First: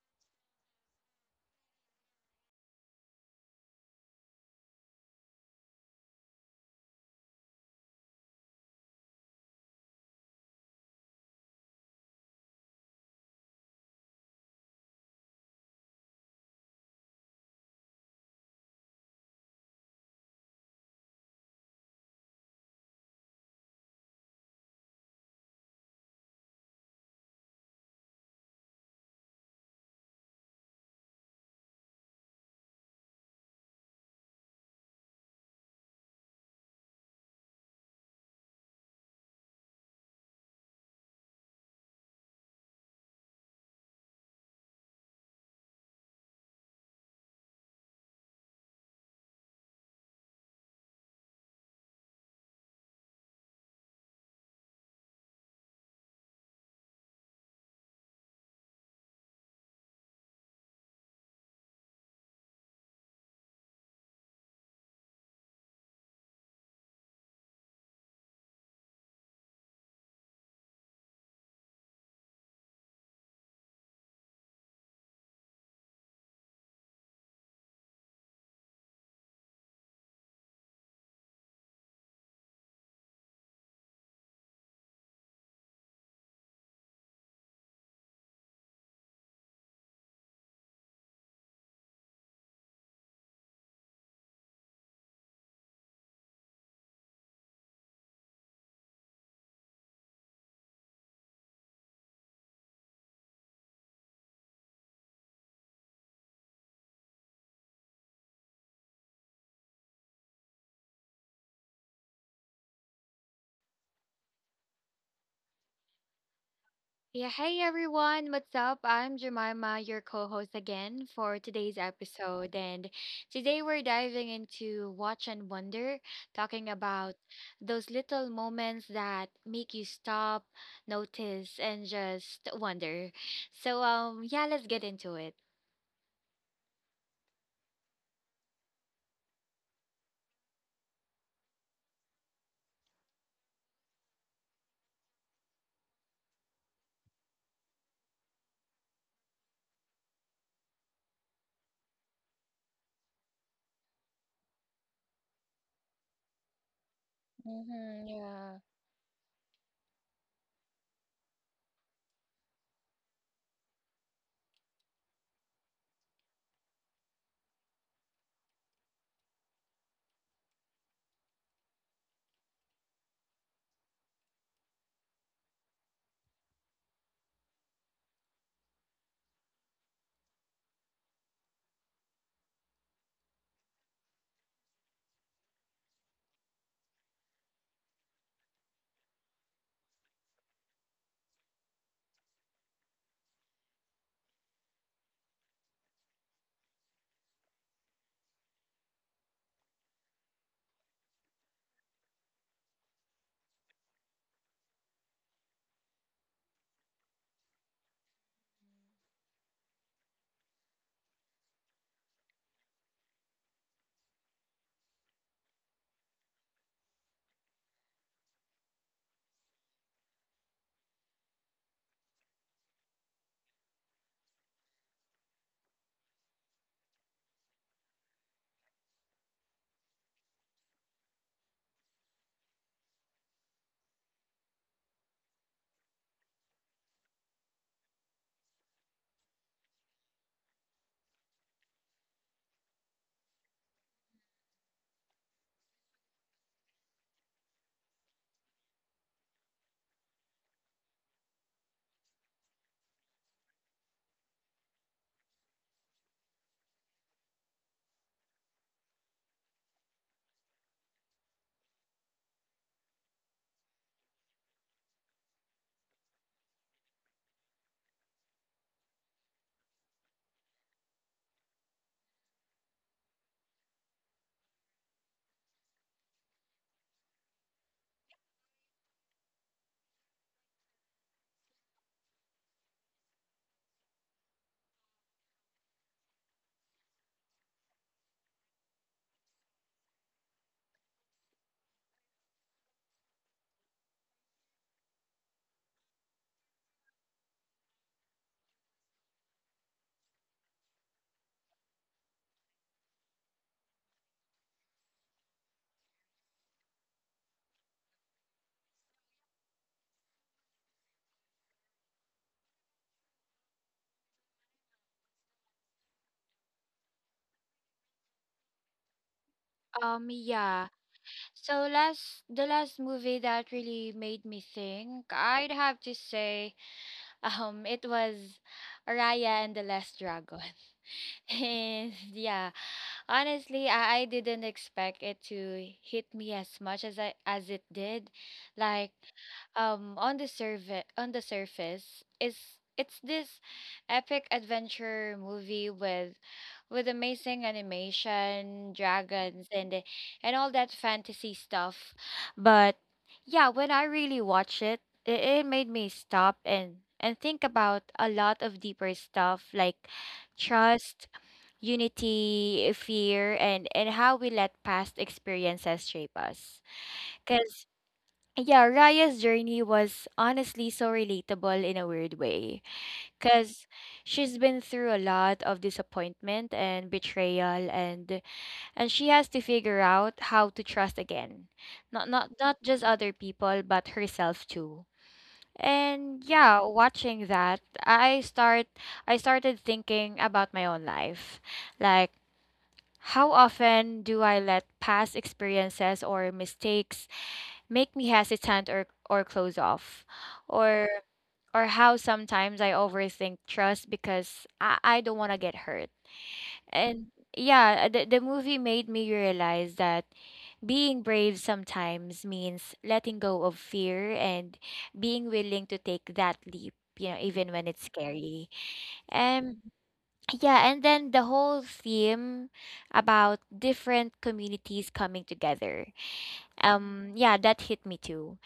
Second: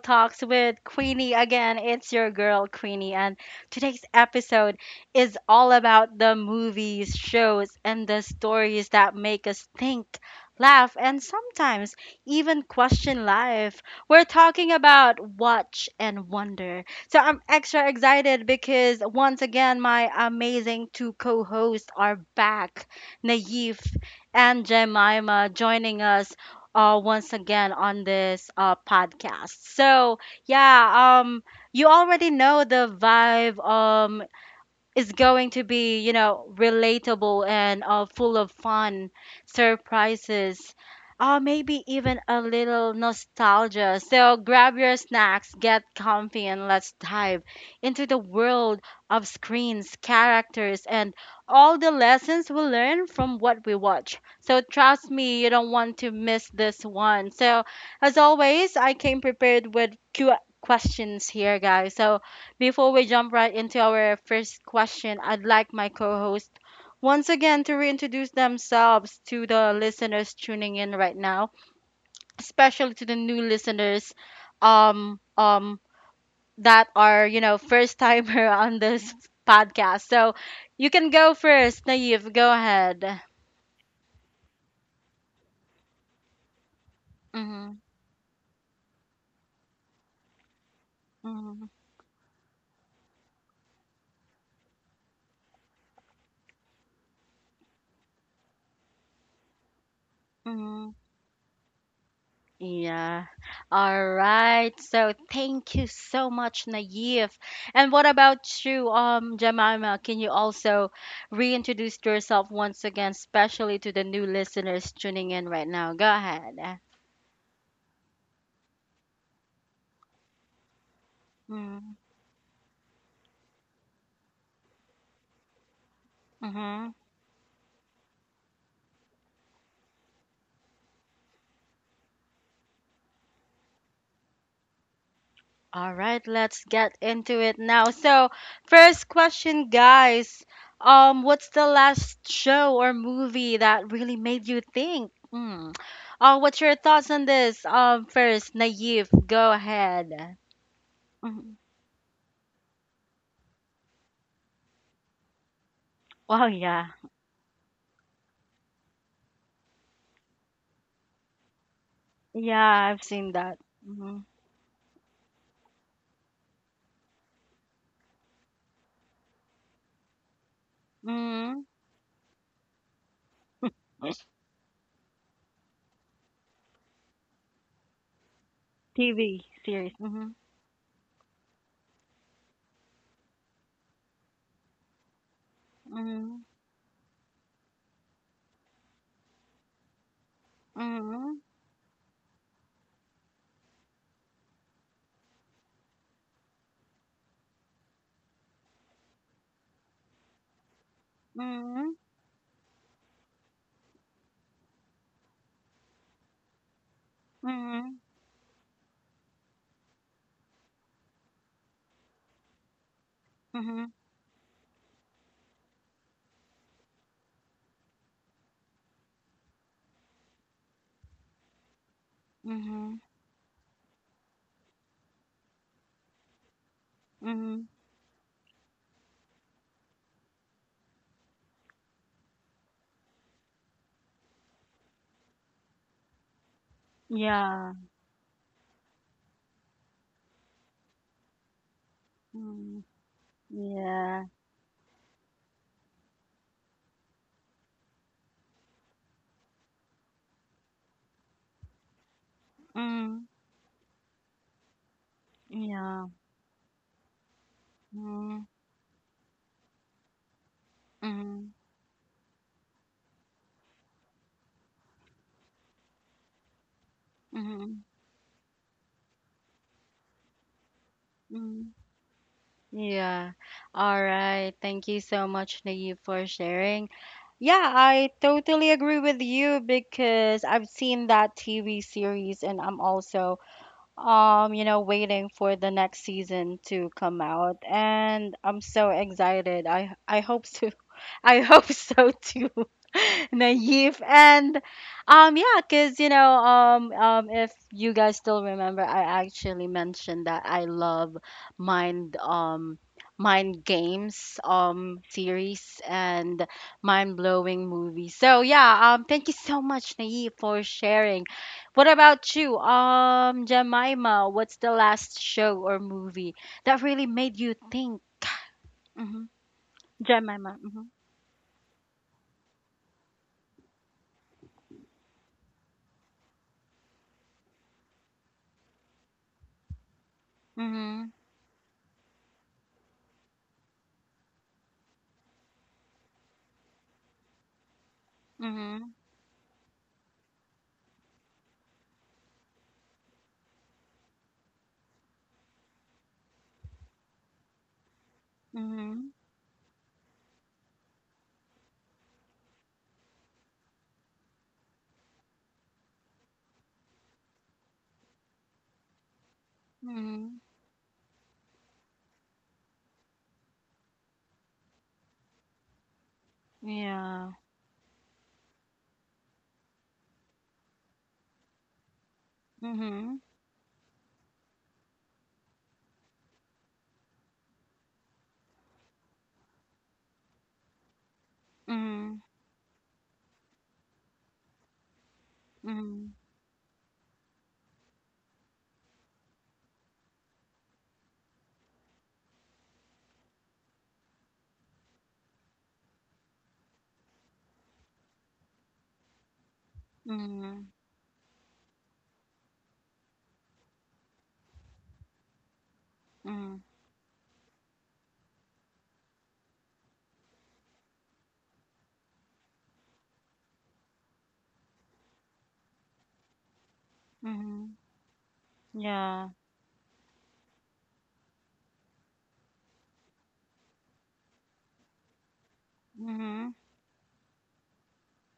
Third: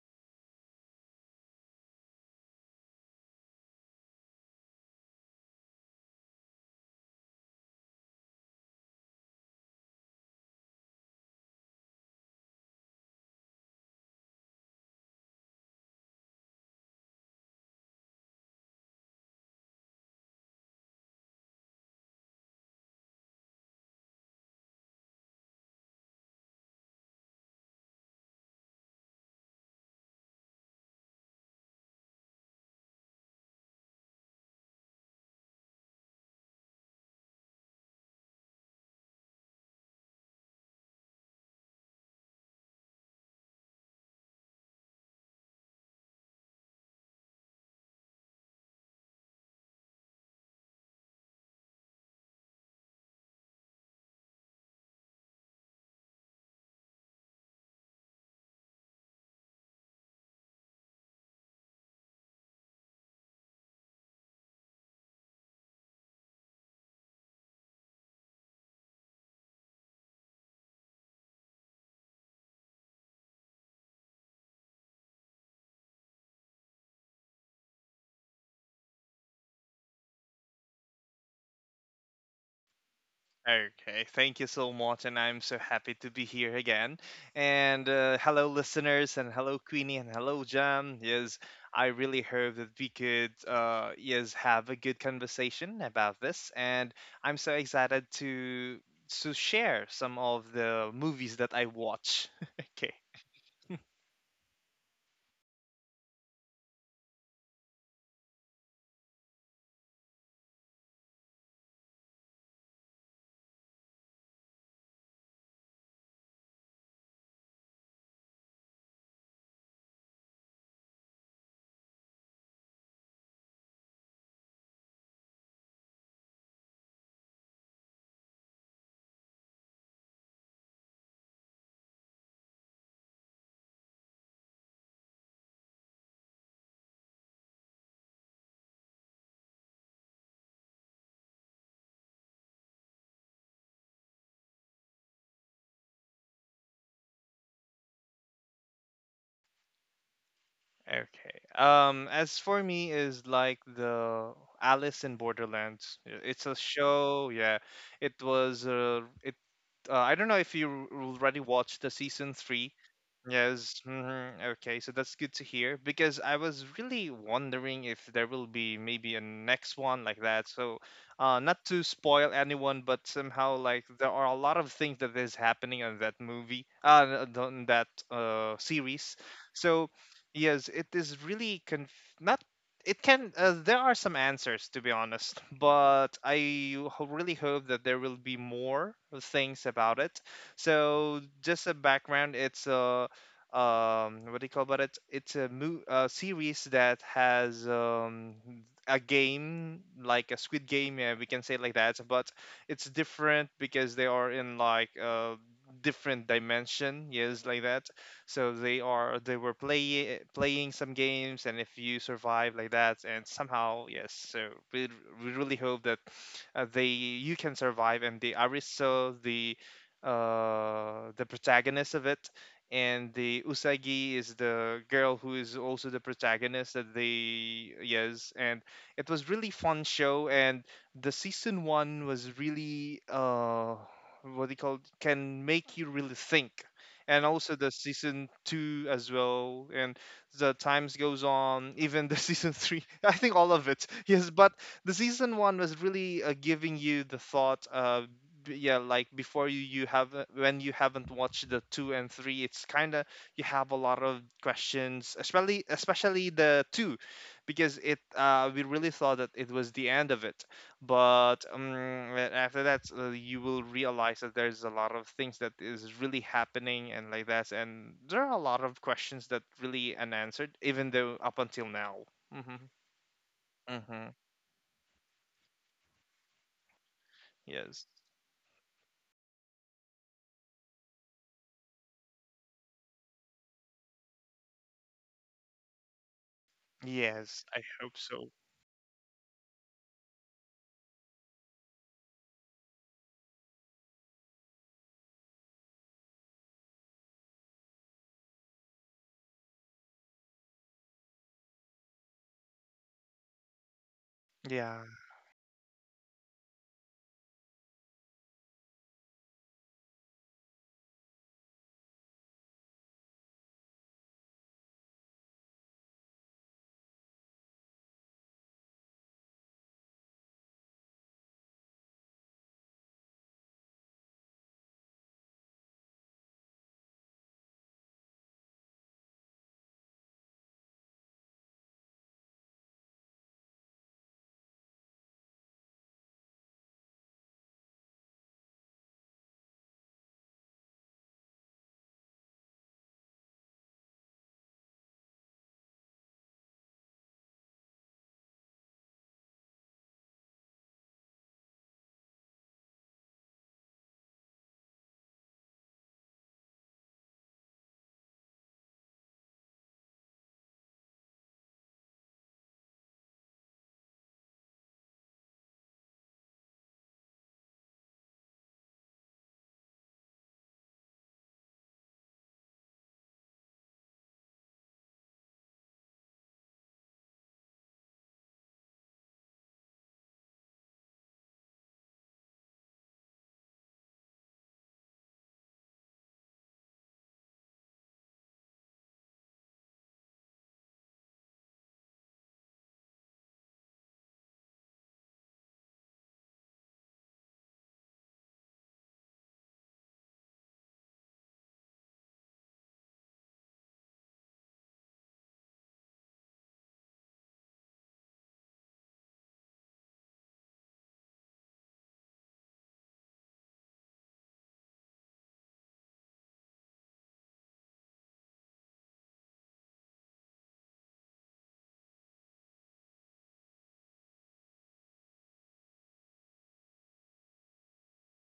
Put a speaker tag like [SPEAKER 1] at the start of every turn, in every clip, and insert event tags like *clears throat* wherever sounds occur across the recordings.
[SPEAKER 1] Talks with Queenie again. It's your girl Queenie, and today's episode is all about the movies, shows, and the stories that make us think, laugh, and sometimes even question life. We're talking about Watch and Wonder. So I'm extra excited because once again, my amazing two co hosts are back, Naif and Jemima, joining us once again on this podcast. So yeah, you already know the vibe. Is going to be, you know, relatable and full of fun, surprises, maybe even a little nostalgia. So grab your snacks, get comfy, and let's dive into the world of screens, characters, and all the lessons we learn from what we watch. So trust me, you don't want to miss this one. So, as always, I came prepared with questions here, guys. So, before we jump right into our first question, I'd like my co host once again to reintroduce themselves to the listeners tuning in right now, especially to the new listeners um, um, that are, you know, first timer *laughs* on this podcast. So you can go first, Naive. Go ahead.
[SPEAKER 2] Okay, thank you so much, and I'm so happy to be here again.
[SPEAKER 1] Mm-hmm,
[SPEAKER 2] And hello, listeners, and hello, Queenie, and hello, Jam. Yes,
[SPEAKER 1] mm-hmm,
[SPEAKER 2] I really hope that we could, yes, have a good conversation about this. And I'm so excited to share some of the
[SPEAKER 1] mm-hmm.
[SPEAKER 2] movies that I watch. *laughs* Okay,
[SPEAKER 1] Yeah. All right. So thank you so much, Naive. And what about you, Jemima? Can you also reintroduce yourself once again, especially to the new listeners tuning in right now? Go ahead.
[SPEAKER 3] Yeah, hey everyone, what's up? I'm Jemima, your co host again for today's episode. And today we're diving into Watch and Wonder, talking
[SPEAKER 1] Mm-hmm.
[SPEAKER 3] about those little moments that make you stop, notice, and just wonder. So, yeah, let's get into it.
[SPEAKER 1] All right, let's get into it now. So, first question, guys. What's the last show or movie that really made you think? Mm. What's your thoughts on this? First, Naive, go ahead.
[SPEAKER 2] okay.
[SPEAKER 1] Mhm.
[SPEAKER 2] As for me, is like the Alice in Borderlands. It's
[SPEAKER 1] Oh
[SPEAKER 2] a
[SPEAKER 1] yeah,
[SPEAKER 2] show. Yeah,
[SPEAKER 3] Mm-hmm,
[SPEAKER 2] it
[SPEAKER 3] yeah.
[SPEAKER 2] was it I don't know if you already watched the season three
[SPEAKER 1] yeah, I've seen that.
[SPEAKER 2] Yes.
[SPEAKER 1] Hmm.
[SPEAKER 2] Mhm. Okay. So that's good to hear because I was really wondering if there will be maybe a next one like that. So, not
[SPEAKER 1] Hmm.
[SPEAKER 2] to spoil anyone, but somehow like there are a lot of things that is happening on that movie, on that series.
[SPEAKER 1] TV
[SPEAKER 2] So,
[SPEAKER 1] series. Hmm.
[SPEAKER 2] yes, it is really conf not. It can. There are some answers to be honest, but
[SPEAKER 1] Hmm.
[SPEAKER 2] I really hope that there will be more things about it. So
[SPEAKER 1] Hmm.
[SPEAKER 2] just a background, it's a what do you call about it? It's a series that has a game, like a squid game. Yeah, we can say it like
[SPEAKER 1] Hmm.
[SPEAKER 2] that, but it's different because they are in like different dimension, yes, like that.
[SPEAKER 1] Hmm.
[SPEAKER 2] So they were playing some games, and if you survive like that, and somehow,
[SPEAKER 1] Hmm.
[SPEAKER 2] yes. So we, really hope that they you can survive. And the aristo the protagonist of it,
[SPEAKER 1] Hmm.
[SPEAKER 2] and the Usagi is the girl who is also the protagonist that
[SPEAKER 1] Hmm.
[SPEAKER 2] they, yes. And it was really fun show, and the season 1 was really what they call, can make you really think. And also the
[SPEAKER 1] Yeah.
[SPEAKER 2] season 2 as well, and the times goes on, even the *laughs* season 3
[SPEAKER 1] Mm.
[SPEAKER 2] I think all of it,
[SPEAKER 1] Yeah.
[SPEAKER 2] yes. But the season 1 was really giving you the thought. Yeah, like before you have, when you haven't watched the two and three, it's kind of, you have a lot of questions, especially
[SPEAKER 1] Yeah.
[SPEAKER 2] especially the two, because it
[SPEAKER 1] Mm,
[SPEAKER 2] we really thought that it was the end of it. But
[SPEAKER 1] mhm,
[SPEAKER 2] after that, you will realize that there's a lot of things that is really happening and like that,
[SPEAKER 1] mhm,
[SPEAKER 2] and there are a lot of questions that really unanswered, even though up until
[SPEAKER 1] mhm.
[SPEAKER 2] now. Hmm.
[SPEAKER 1] Yeah. All
[SPEAKER 2] Hmm.
[SPEAKER 1] right. Thank you so much, Naive, for sharing. Yeah,
[SPEAKER 2] Yes.
[SPEAKER 1] I totally agree with you because I've seen that TV series and I'm also you know, waiting for the next season to come
[SPEAKER 2] Yes,
[SPEAKER 1] out
[SPEAKER 2] I hope so.
[SPEAKER 1] and I'm so excited. I hope so. I *laughs* hope so too. *laughs* Naive and yeah, cause you know if you guys still remember, I actually mentioned that I love mind um mind games
[SPEAKER 2] Yeah.
[SPEAKER 1] series and mind blowing movies. So yeah, thank you so much Naive for sharing. What about you, Jemima? What's the last show or movie that really made you think? Mm-hmm. Jemima.
[SPEAKER 3] Yeah. So last the last movie that really made me think, I'd have to say, it was Raya and the Last Dragon. *laughs*
[SPEAKER 1] Mm-hmm.
[SPEAKER 3] And yeah, honestly, I didn't expect it to hit me as much as I as it did. Like,
[SPEAKER 1] Mhm,
[SPEAKER 3] on the surface is it's this epic adventure movie with amazing animation,
[SPEAKER 1] mhm,
[SPEAKER 3] dragons, and all that fantasy stuff. But yeah, when I really watch it, it made me stop and think about a lot of deeper stuff like
[SPEAKER 1] mhm.
[SPEAKER 3] trust, unity, fear, and how we let past experiences shape us.
[SPEAKER 1] Yeah.
[SPEAKER 3] Cause yeah, Raya's journey was honestly so relatable in a weird way.
[SPEAKER 1] Mhm,
[SPEAKER 3] Cause she's been through a lot of disappointment and betrayal, and she has to figure out how to trust again. Not
[SPEAKER 1] mhm,
[SPEAKER 3] not not just other people but herself too.
[SPEAKER 1] mhm,
[SPEAKER 3] And yeah, watching that, I started thinking about my own life. Like, how often do I let past experiences or mistakes make me hesitant, or close off?
[SPEAKER 1] mhm,
[SPEAKER 3] Or how sometimes I overthink trust because I don't want to get hurt.
[SPEAKER 1] mhm,
[SPEAKER 3] And yeah, the movie made me realize that being brave sometimes means letting go of fear and being willing to take that leap, you know, even when it's
[SPEAKER 1] mhm.
[SPEAKER 3] scary.
[SPEAKER 1] Yeah.
[SPEAKER 3] And. Yeah, and then the whole theme about different communities coming together.
[SPEAKER 1] Mhm,
[SPEAKER 3] Yeah, that hit me too.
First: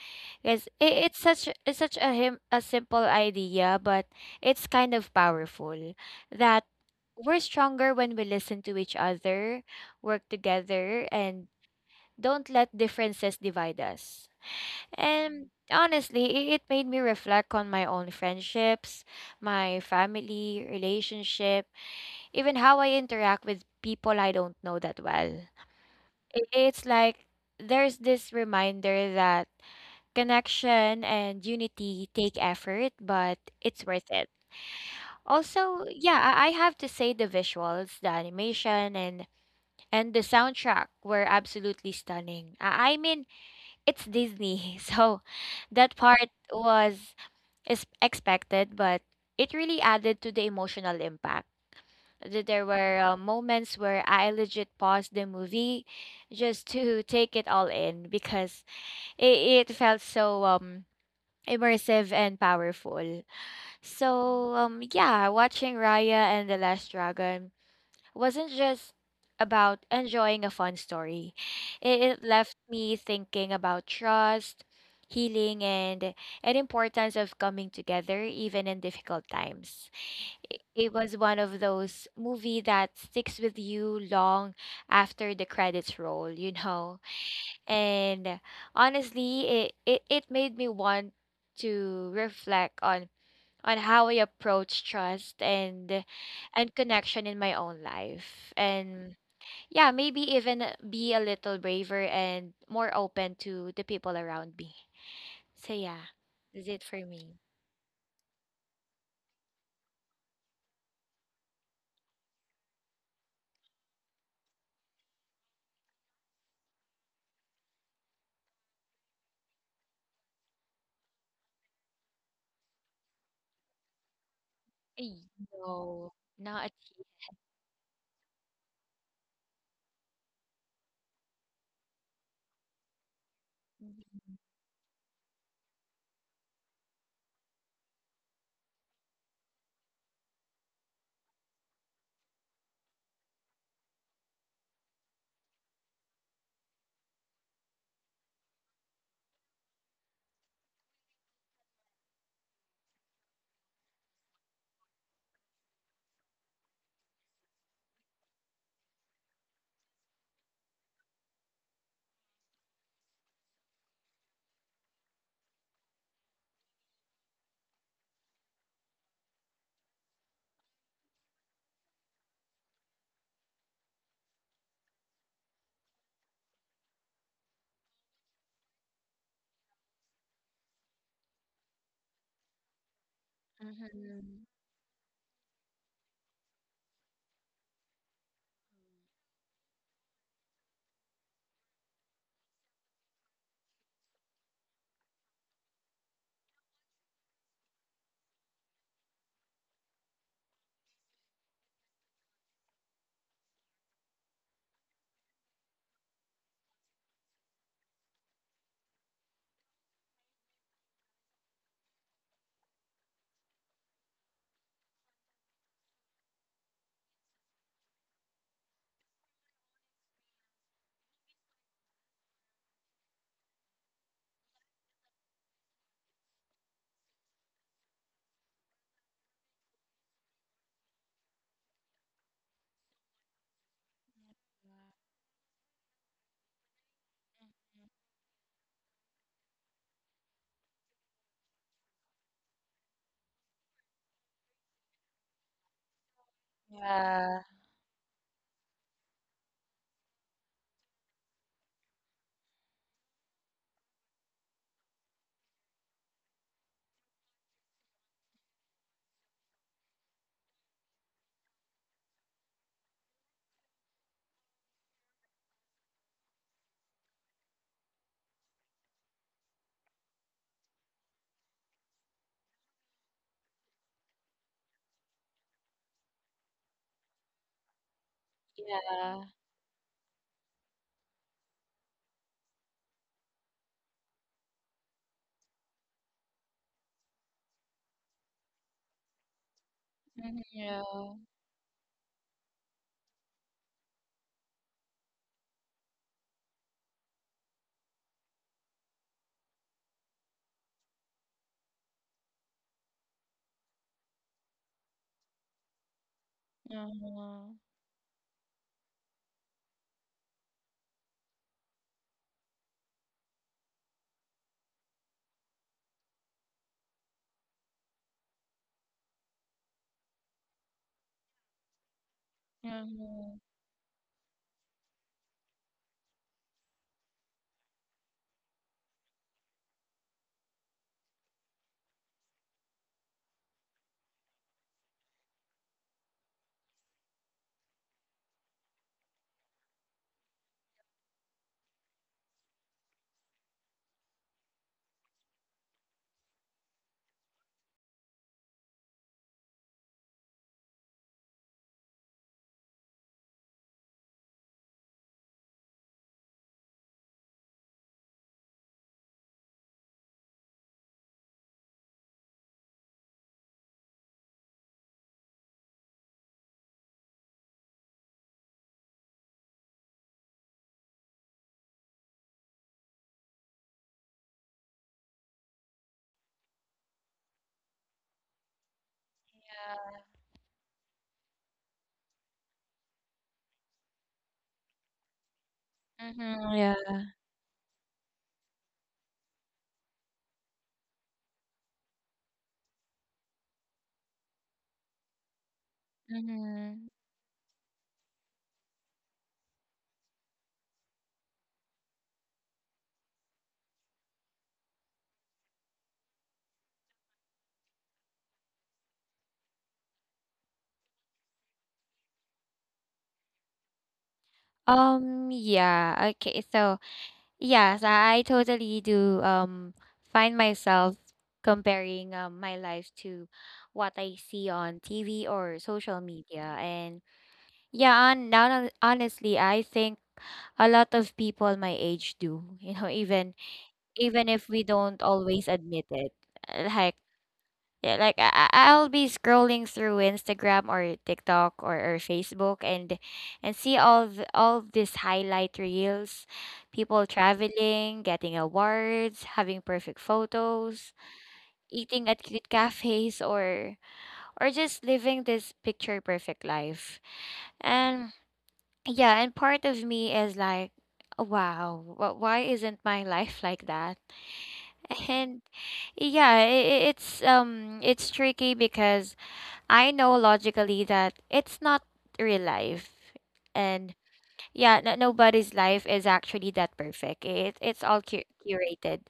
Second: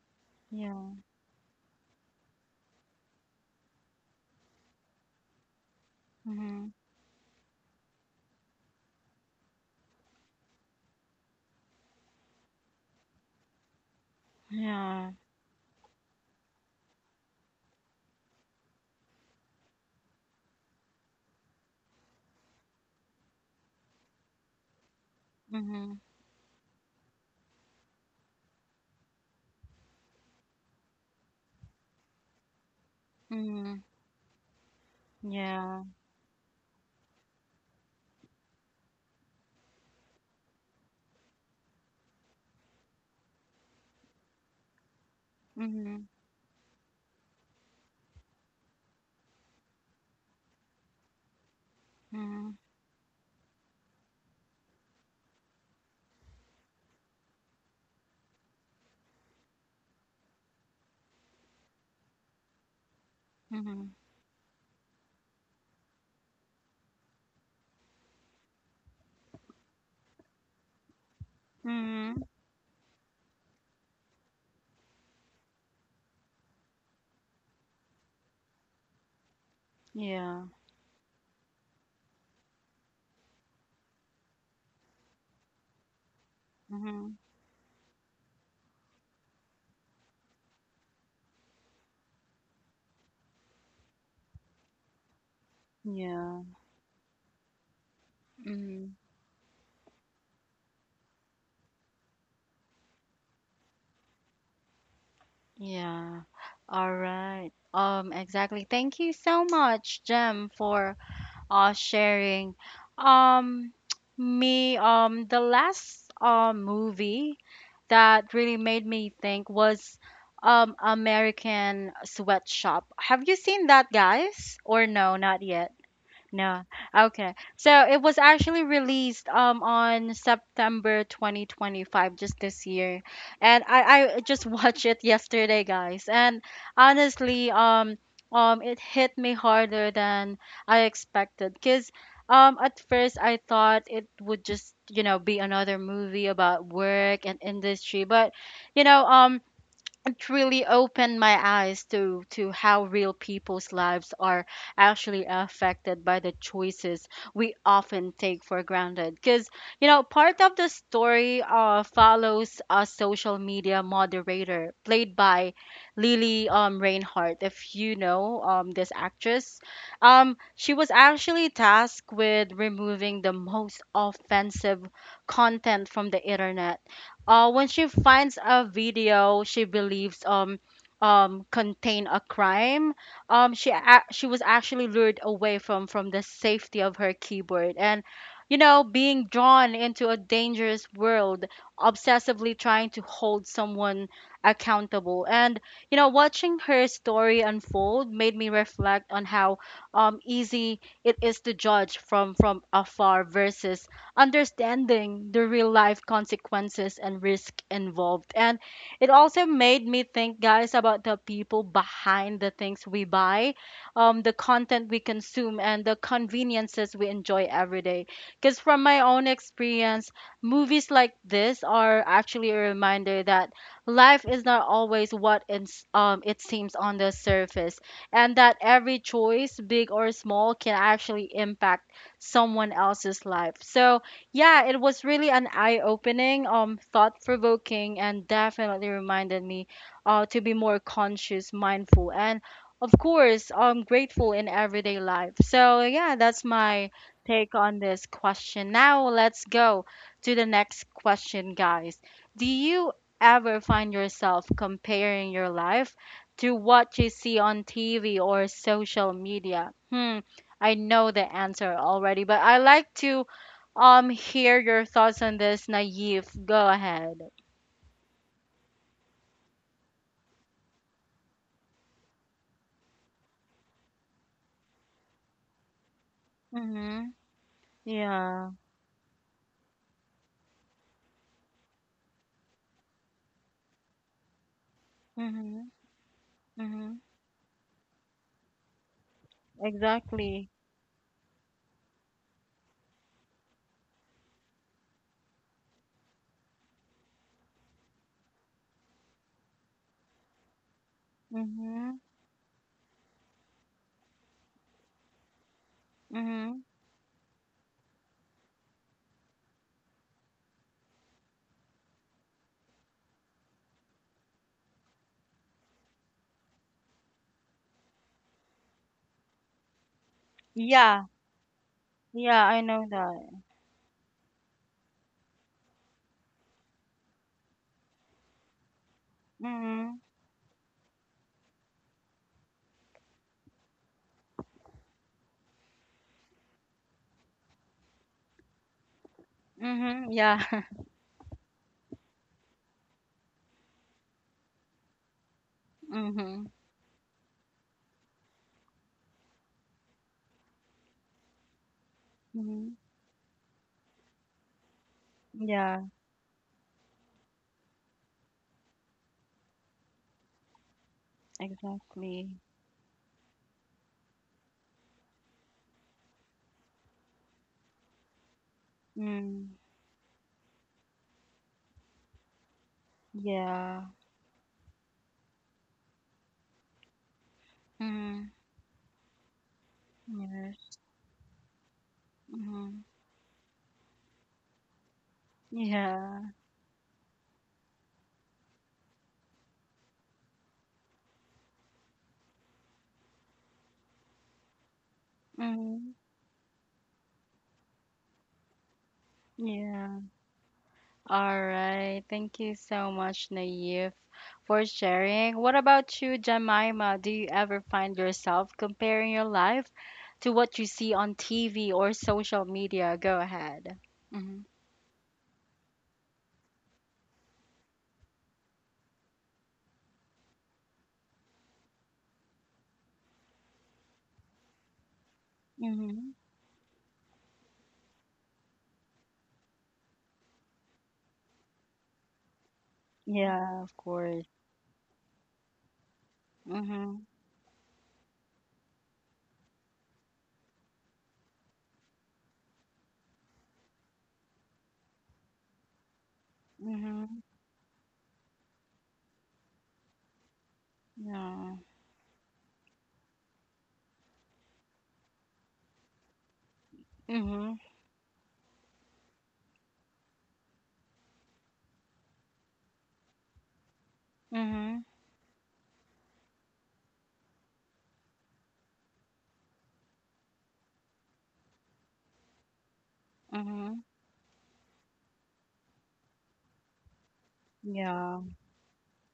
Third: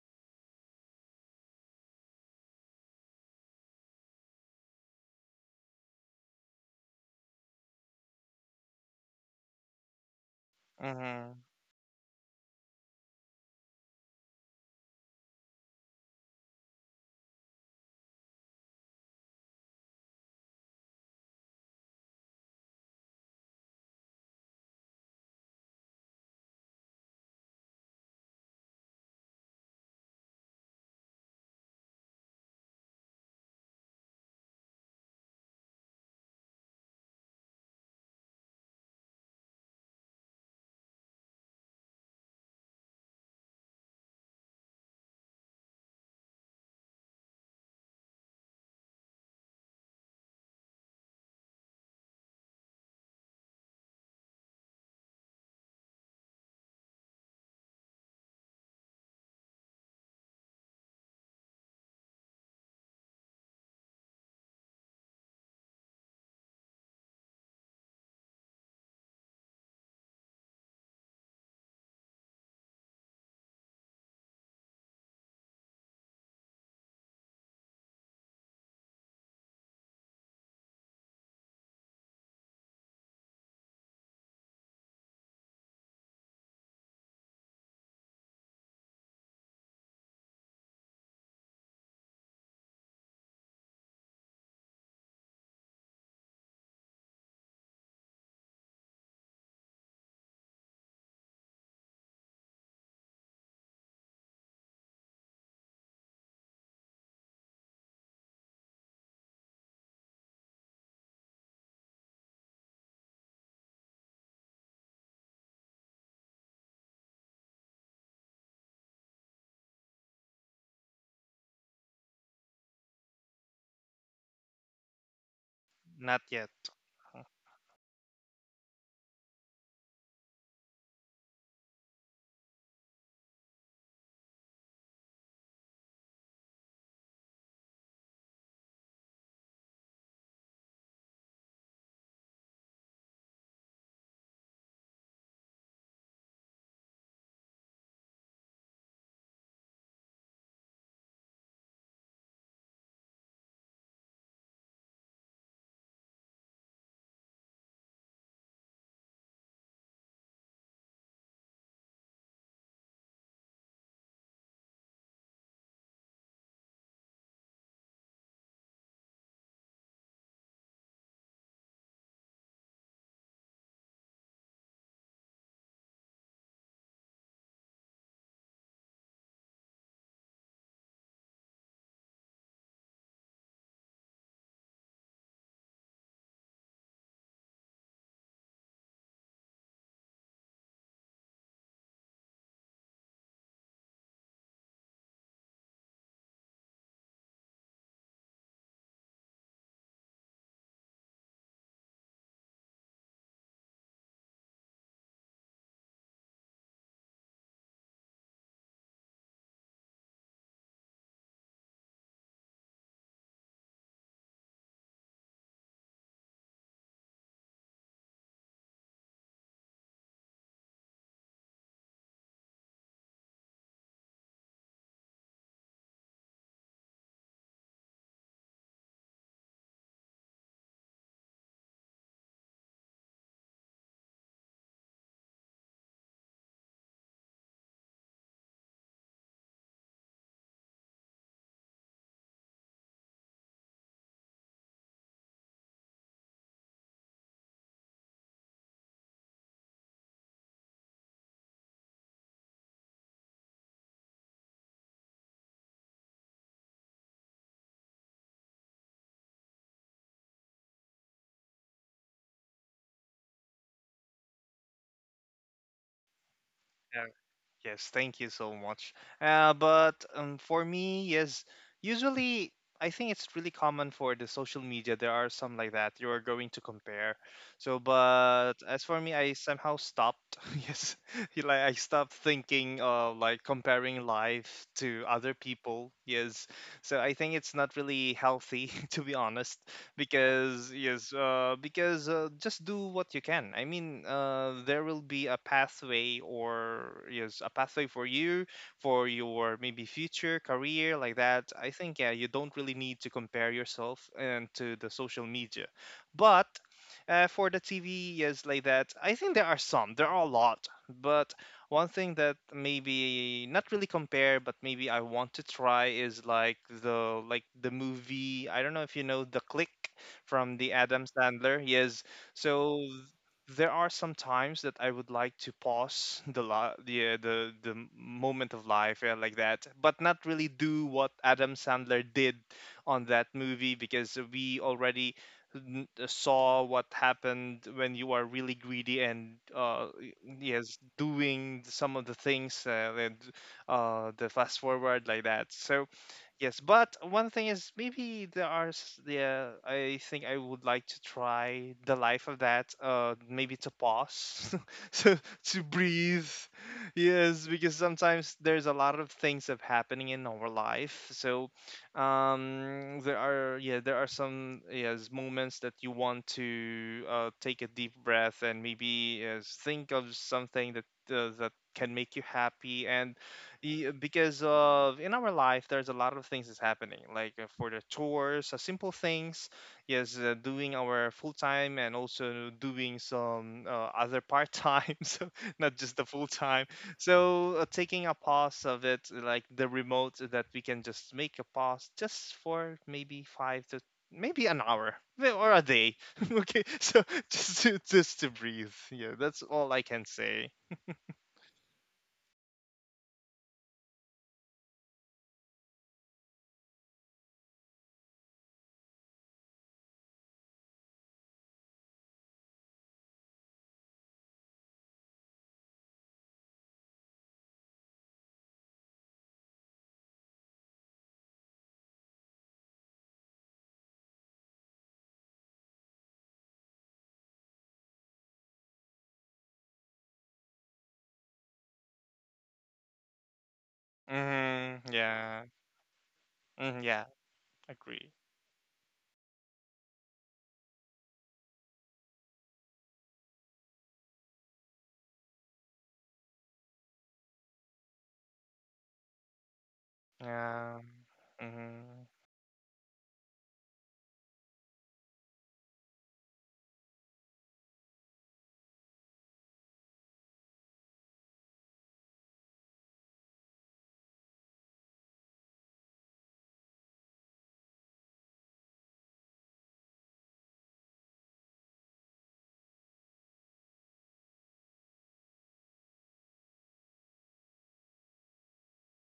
[SPEAKER 3] Because
[SPEAKER 1] yeah.
[SPEAKER 3] it's such a simple idea, but it's kind of powerful that
[SPEAKER 1] Mhm,
[SPEAKER 3] we're stronger when we listen to each other, work together,
[SPEAKER 2] Hmm.
[SPEAKER 3] and don't let differences divide us.
[SPEAKER 1] yeah.
[SPEAKER 3] And honestly, it made me reflect on my own friendships, my family, relationship, even how I interact with people I don't know that well.
[SPEAKER 1] Mhm,
[SPEAKER 3] It's like there's this reminder that connection and unity take effort, but
[SPEAKER 1] mhm,
[SPEAKER 3] it's worth it.
[SPEAKER 1] yeah.
[SPEAKER 3] Also, yeah, I have to say the visuals, the animation, and the soundtrack were absolutely stunning. I mean, it's Disney, *laughs* so that
[SPEAKER 1] Mhm,
[SPEAKER 3] part was is expected, but it really added to the emotional impact. Th-
[SPEAKER 1] mhm,
[SPEAKER 3] There were uh, moments where I legit paused the movie just to *laughs* take it all in because it felt so immersive and powerful.
[SPEAKER 1] mhm,
[SPEAKER 3] So yeah, watching Raya and the Last Dragon wasn't just about enjoying a fun story.
[SPEAKER 1] mhm.
[SPEAKER 3] It left me thinking about trust, healing, and importance of coming together even in difficult times.
[SPEAKER 1] Yeah.
[SPEAKER 3] It was one of those movie that sticks with you long after the credits roll, you know.
[SPEAKER 1] Mhm,
[SPEAKER 3] And honestly, it made me want to reflect on how I approach trust and
[SPEAKER 1] yeah.
[SPEAKER 3] connection in my own life.
[SPEAKER 1] Mhm,
[SPEAKER 3] And yeah, maybe even be a little braver and more open to the people around me. So yeah,
[SPEAKER 1] yeah.
[SPEAKER 3] that's it
[SPEAKER 1] All
[SPEAKER 3] for me.
[SPEAKER 1] right. Exactly. Thank you so much, Jem, for sharing. Um, *tsk* me, the last movie that really made me think was American Sweatshop. Have you seen that, guys? Or no,
[SPEAKER 3] Ay,
[SPEAKER 1] not yet?
[SPEAKER 3] no,
[SPEAKER 2] Not yet.
[SPEAKER 1] No.
[SPEAKER 3] not.
[SPEAKER 1] Okay. So it was actually released on September 2025 just this year. And I just *laughs* watched it yesterday, guys. And honestly, it hit me harder than I expected cuz at first I thought it would just, you know, be another movie about work and industry, but you know, it really opened my eyes to how real people's lives are actually affected by the choices we often take for granted because you know part of the story follows a social media moderator played by Lily Reinhardt if you know this actress she was actually tasked with removing the most offensive content from the internet when she finds a video she believes contain a crime she was
[SPEAKER 3] Mhm.
[SPEAKER 1] actually lured away from the safety of her keyboard and you know being drawn into a dangerous world obsessively trying to hold someone accountable and you know watching her story unfold made me reflect on how easy it is to judge from afar versus understanding the real life consequences and risk involved. And it also made me think, guys, about the people behind the things we buy, the content we consume, and the conveniences we enjoy every day. Because from my own experience, movies like this are actually a reminder that life is not always what it seems on the surface, and that every choice, big or small, can actually impact someone else's life. So, yeah, it was really an eye-opening, thought-provoking, and definitely reminded me to be more conscious, mindful, and of course, grateful in everyday life. So yeah, that's my
[SPEAKER 3] Yeah,
[SPEAKER 1] take on this question. Now let's go to the next question, guys. Do you ever find yourself comparing your life to what you see on TV or social media? Hmm, I know the answer already, but I like to hear your thoughts on this, Naive. Go
[SPEAKER 2] Yeah,
[SPEAKER 1] ahead.
[SPEAKER 2] yes, thank you so much. But for me, yes, usually I think it's really common for the social media. There are some like that you are going to compare.
[SPEAKER 1] Mhm.
[SPEAKER 2] So,
[SPEAKER 1] Yeah.
[SPEAKER 2] but as for me,
[SPEAKER 3] yeah.
[SPEAKER 2] I somehow stopped. *laughs* Yes, *laughs* like, I stopped thinking of like comparing life to other
[SPEAKER 1] Mhm.
[SPEAKER 2] people. Yes, so
[SPEAKER 1] Mhm.
[SPEAKER 2] I think it's not really healthy *laughs* to be honest,
[SPEAKER 3] Mhm,
[SPEAKER 1] Exactly.
[SPEAKER 2] because
[SPEAKER 3] yeah.
[SPEAKER 2] just do what you can. I mean, there will be a pathway, or yes, a pathway for you, for your maybe future career like that, I think.
[SPEAKER 1] Mhm.
[SPEAKER 2] Yeah, you don't really need to compare yourself and to the social media. But
[SPEAKER 1] Mhm.
[SPEAKER 2] for
[SPEAKER 3] Mhm,
[SPEAKER 2] the TV, yes, like that. I think there are some. There are a lot, but one thing that maybe not really compare, but maybe I want to try is like the movie. I don't know if you know The Click from the Adam
[SPEAKER 1] Yeah.
[SPEAKER 2] Sandler. Yes.
[SPEAKER 1] Yeah, I know
[SPEAKER 2] So
[SPEAKER 3] mhm,
[SPEAKER 1] that.
[SPEAKER 2] there are some times that I would like to pause the la- the m- moment of life, yeah, like that, but
[SPEAKER 1] Mhm.
[SPEAKER 2] not really do what Adam Sandler did on that movie, because we already saw what happened when you are really greedy, and
[SPEAKER 1] Mhm. Yeah.
[SPEAKER 2] yes,
[SPEAKER 1] *laughs*
[SPEAKER 2] doing some of the things, and the fast forward like that. So,
[SPEAKER 1] Mhm.
[SPEAKER 2] yes, but one thing is, maybe there are yeah, I think I would like to try the life of that.
[SPEAKER 1] Mhm.
[SPEAKER 2] Maybe to pause, *laughs* so, to
[SPEAKER 1] Yeah,
[SPEAKER 2] breathe. Yes, because sometimes there's a lot of things that happening in our life. So,
[SPEAKER 1] exactly.
[SPEAKER 2] there are yeah there are some yes moments that you want to take a deep breath, and maybe, yes,
[SPEAKER 1] Mm.
[SPEAKER 2] think of something that that can make you happy. And
[SPEAKER 1] Yeah.
[SPEAKER 2] yeah, because of, in our life, there's a lot of things that's happening, like, for the
[SPEAKER 1] Mhm.
[SPEAKER 2] chores, simple things, yes, doing
[SPEAKER 1] Yes.
[SPEAKER 2] our full time, and also
[SPEAKER 1] Mhm.
[SPEAKER 2] doing some other part time, *laughs* so, not just the full
[SPEAKER 1] Yeah.
[SPEAKER 3] mhm,
[SPEAKER 2] time.
[SPEAKER 3] yeah.
[SPEAKER 2] So, taking a pause of it, like the remote, so that we can just make a pause just for maybe five to maybe an hour or a
[SPEAKER 1] Mhm.
[SPEAKER 2] day. *laughs* Okay,
[SPEAKER 3] Mhm.
[SPEAKER 2] so, just to breathe. Yeah, that's all I
[SPEAKER 1] Yeah.
[SPEAKER 2] can say.
[SPEAKER 1] All right. Thank you so much, Naive, for sharing. What about you, Jemima? Do you ever find yourself comparing your life to what you see on TV or social media? Go ahead. Mm-hmm.
[SPEAKER 3] Yeah, okay. So, yes, I totally do find myself comparing my life to what I see on TV or social
[SPEAKER 1] Mm-hmm.
[SPEAKER 3] media. And yeah, on now honestly, I think a lot of people my age do, you know,
[SPEAKER 1] Yeah, of course.
[SPEAKER 3] even if we
[SPEAKER 2] Hmm.
[SPEAKER 3] don't
[SPEAKER 2] Yeah.
[SPEAKER 3] always admit it. Uh,
[SPEAKER 2] Hmm.
[SPEAKER 3] Like
[SPEAKER 1] Mm-hmm.
[SPEAKER 2] Yeah.
[SPEAKER 3] yeah,
[SPEAKER 2] Agree.
[SPEAKER 3] like I'll be scrolling through Instagram or TikTok, or Facebook, and see all all these highlight reels, people
[SPEAKER 1] Mm-hmm.
[SPEAKER 3] traveling, getting awards, having perfect
[SPEAKER 2] Yeah.
[SPEAKER 3] photos,
[SPEAKER 1] Yeah.
[SPEAKER 2] Mhm.
[SPEAKER 3] eating at cute cafes, or just living this picture perfect life.
[SPEAKER 1] Mm-hmm.
[SPEAKER 3] And yeah, and part of me is like, wow, why isn't my life like that?
[SPEAKER 1] Mm-hmm.
[SPEAKER 3] *laughs* And yeah, it's tricky because I know logically that it's not real life.
[SPEAKER 1] Mm-hmm.
[SPEAKER 3] And yeah, no, nobody's life is actually that perfect. It's all
[SPEAKER 1] Yeah,
[SPEAKER 3] curated.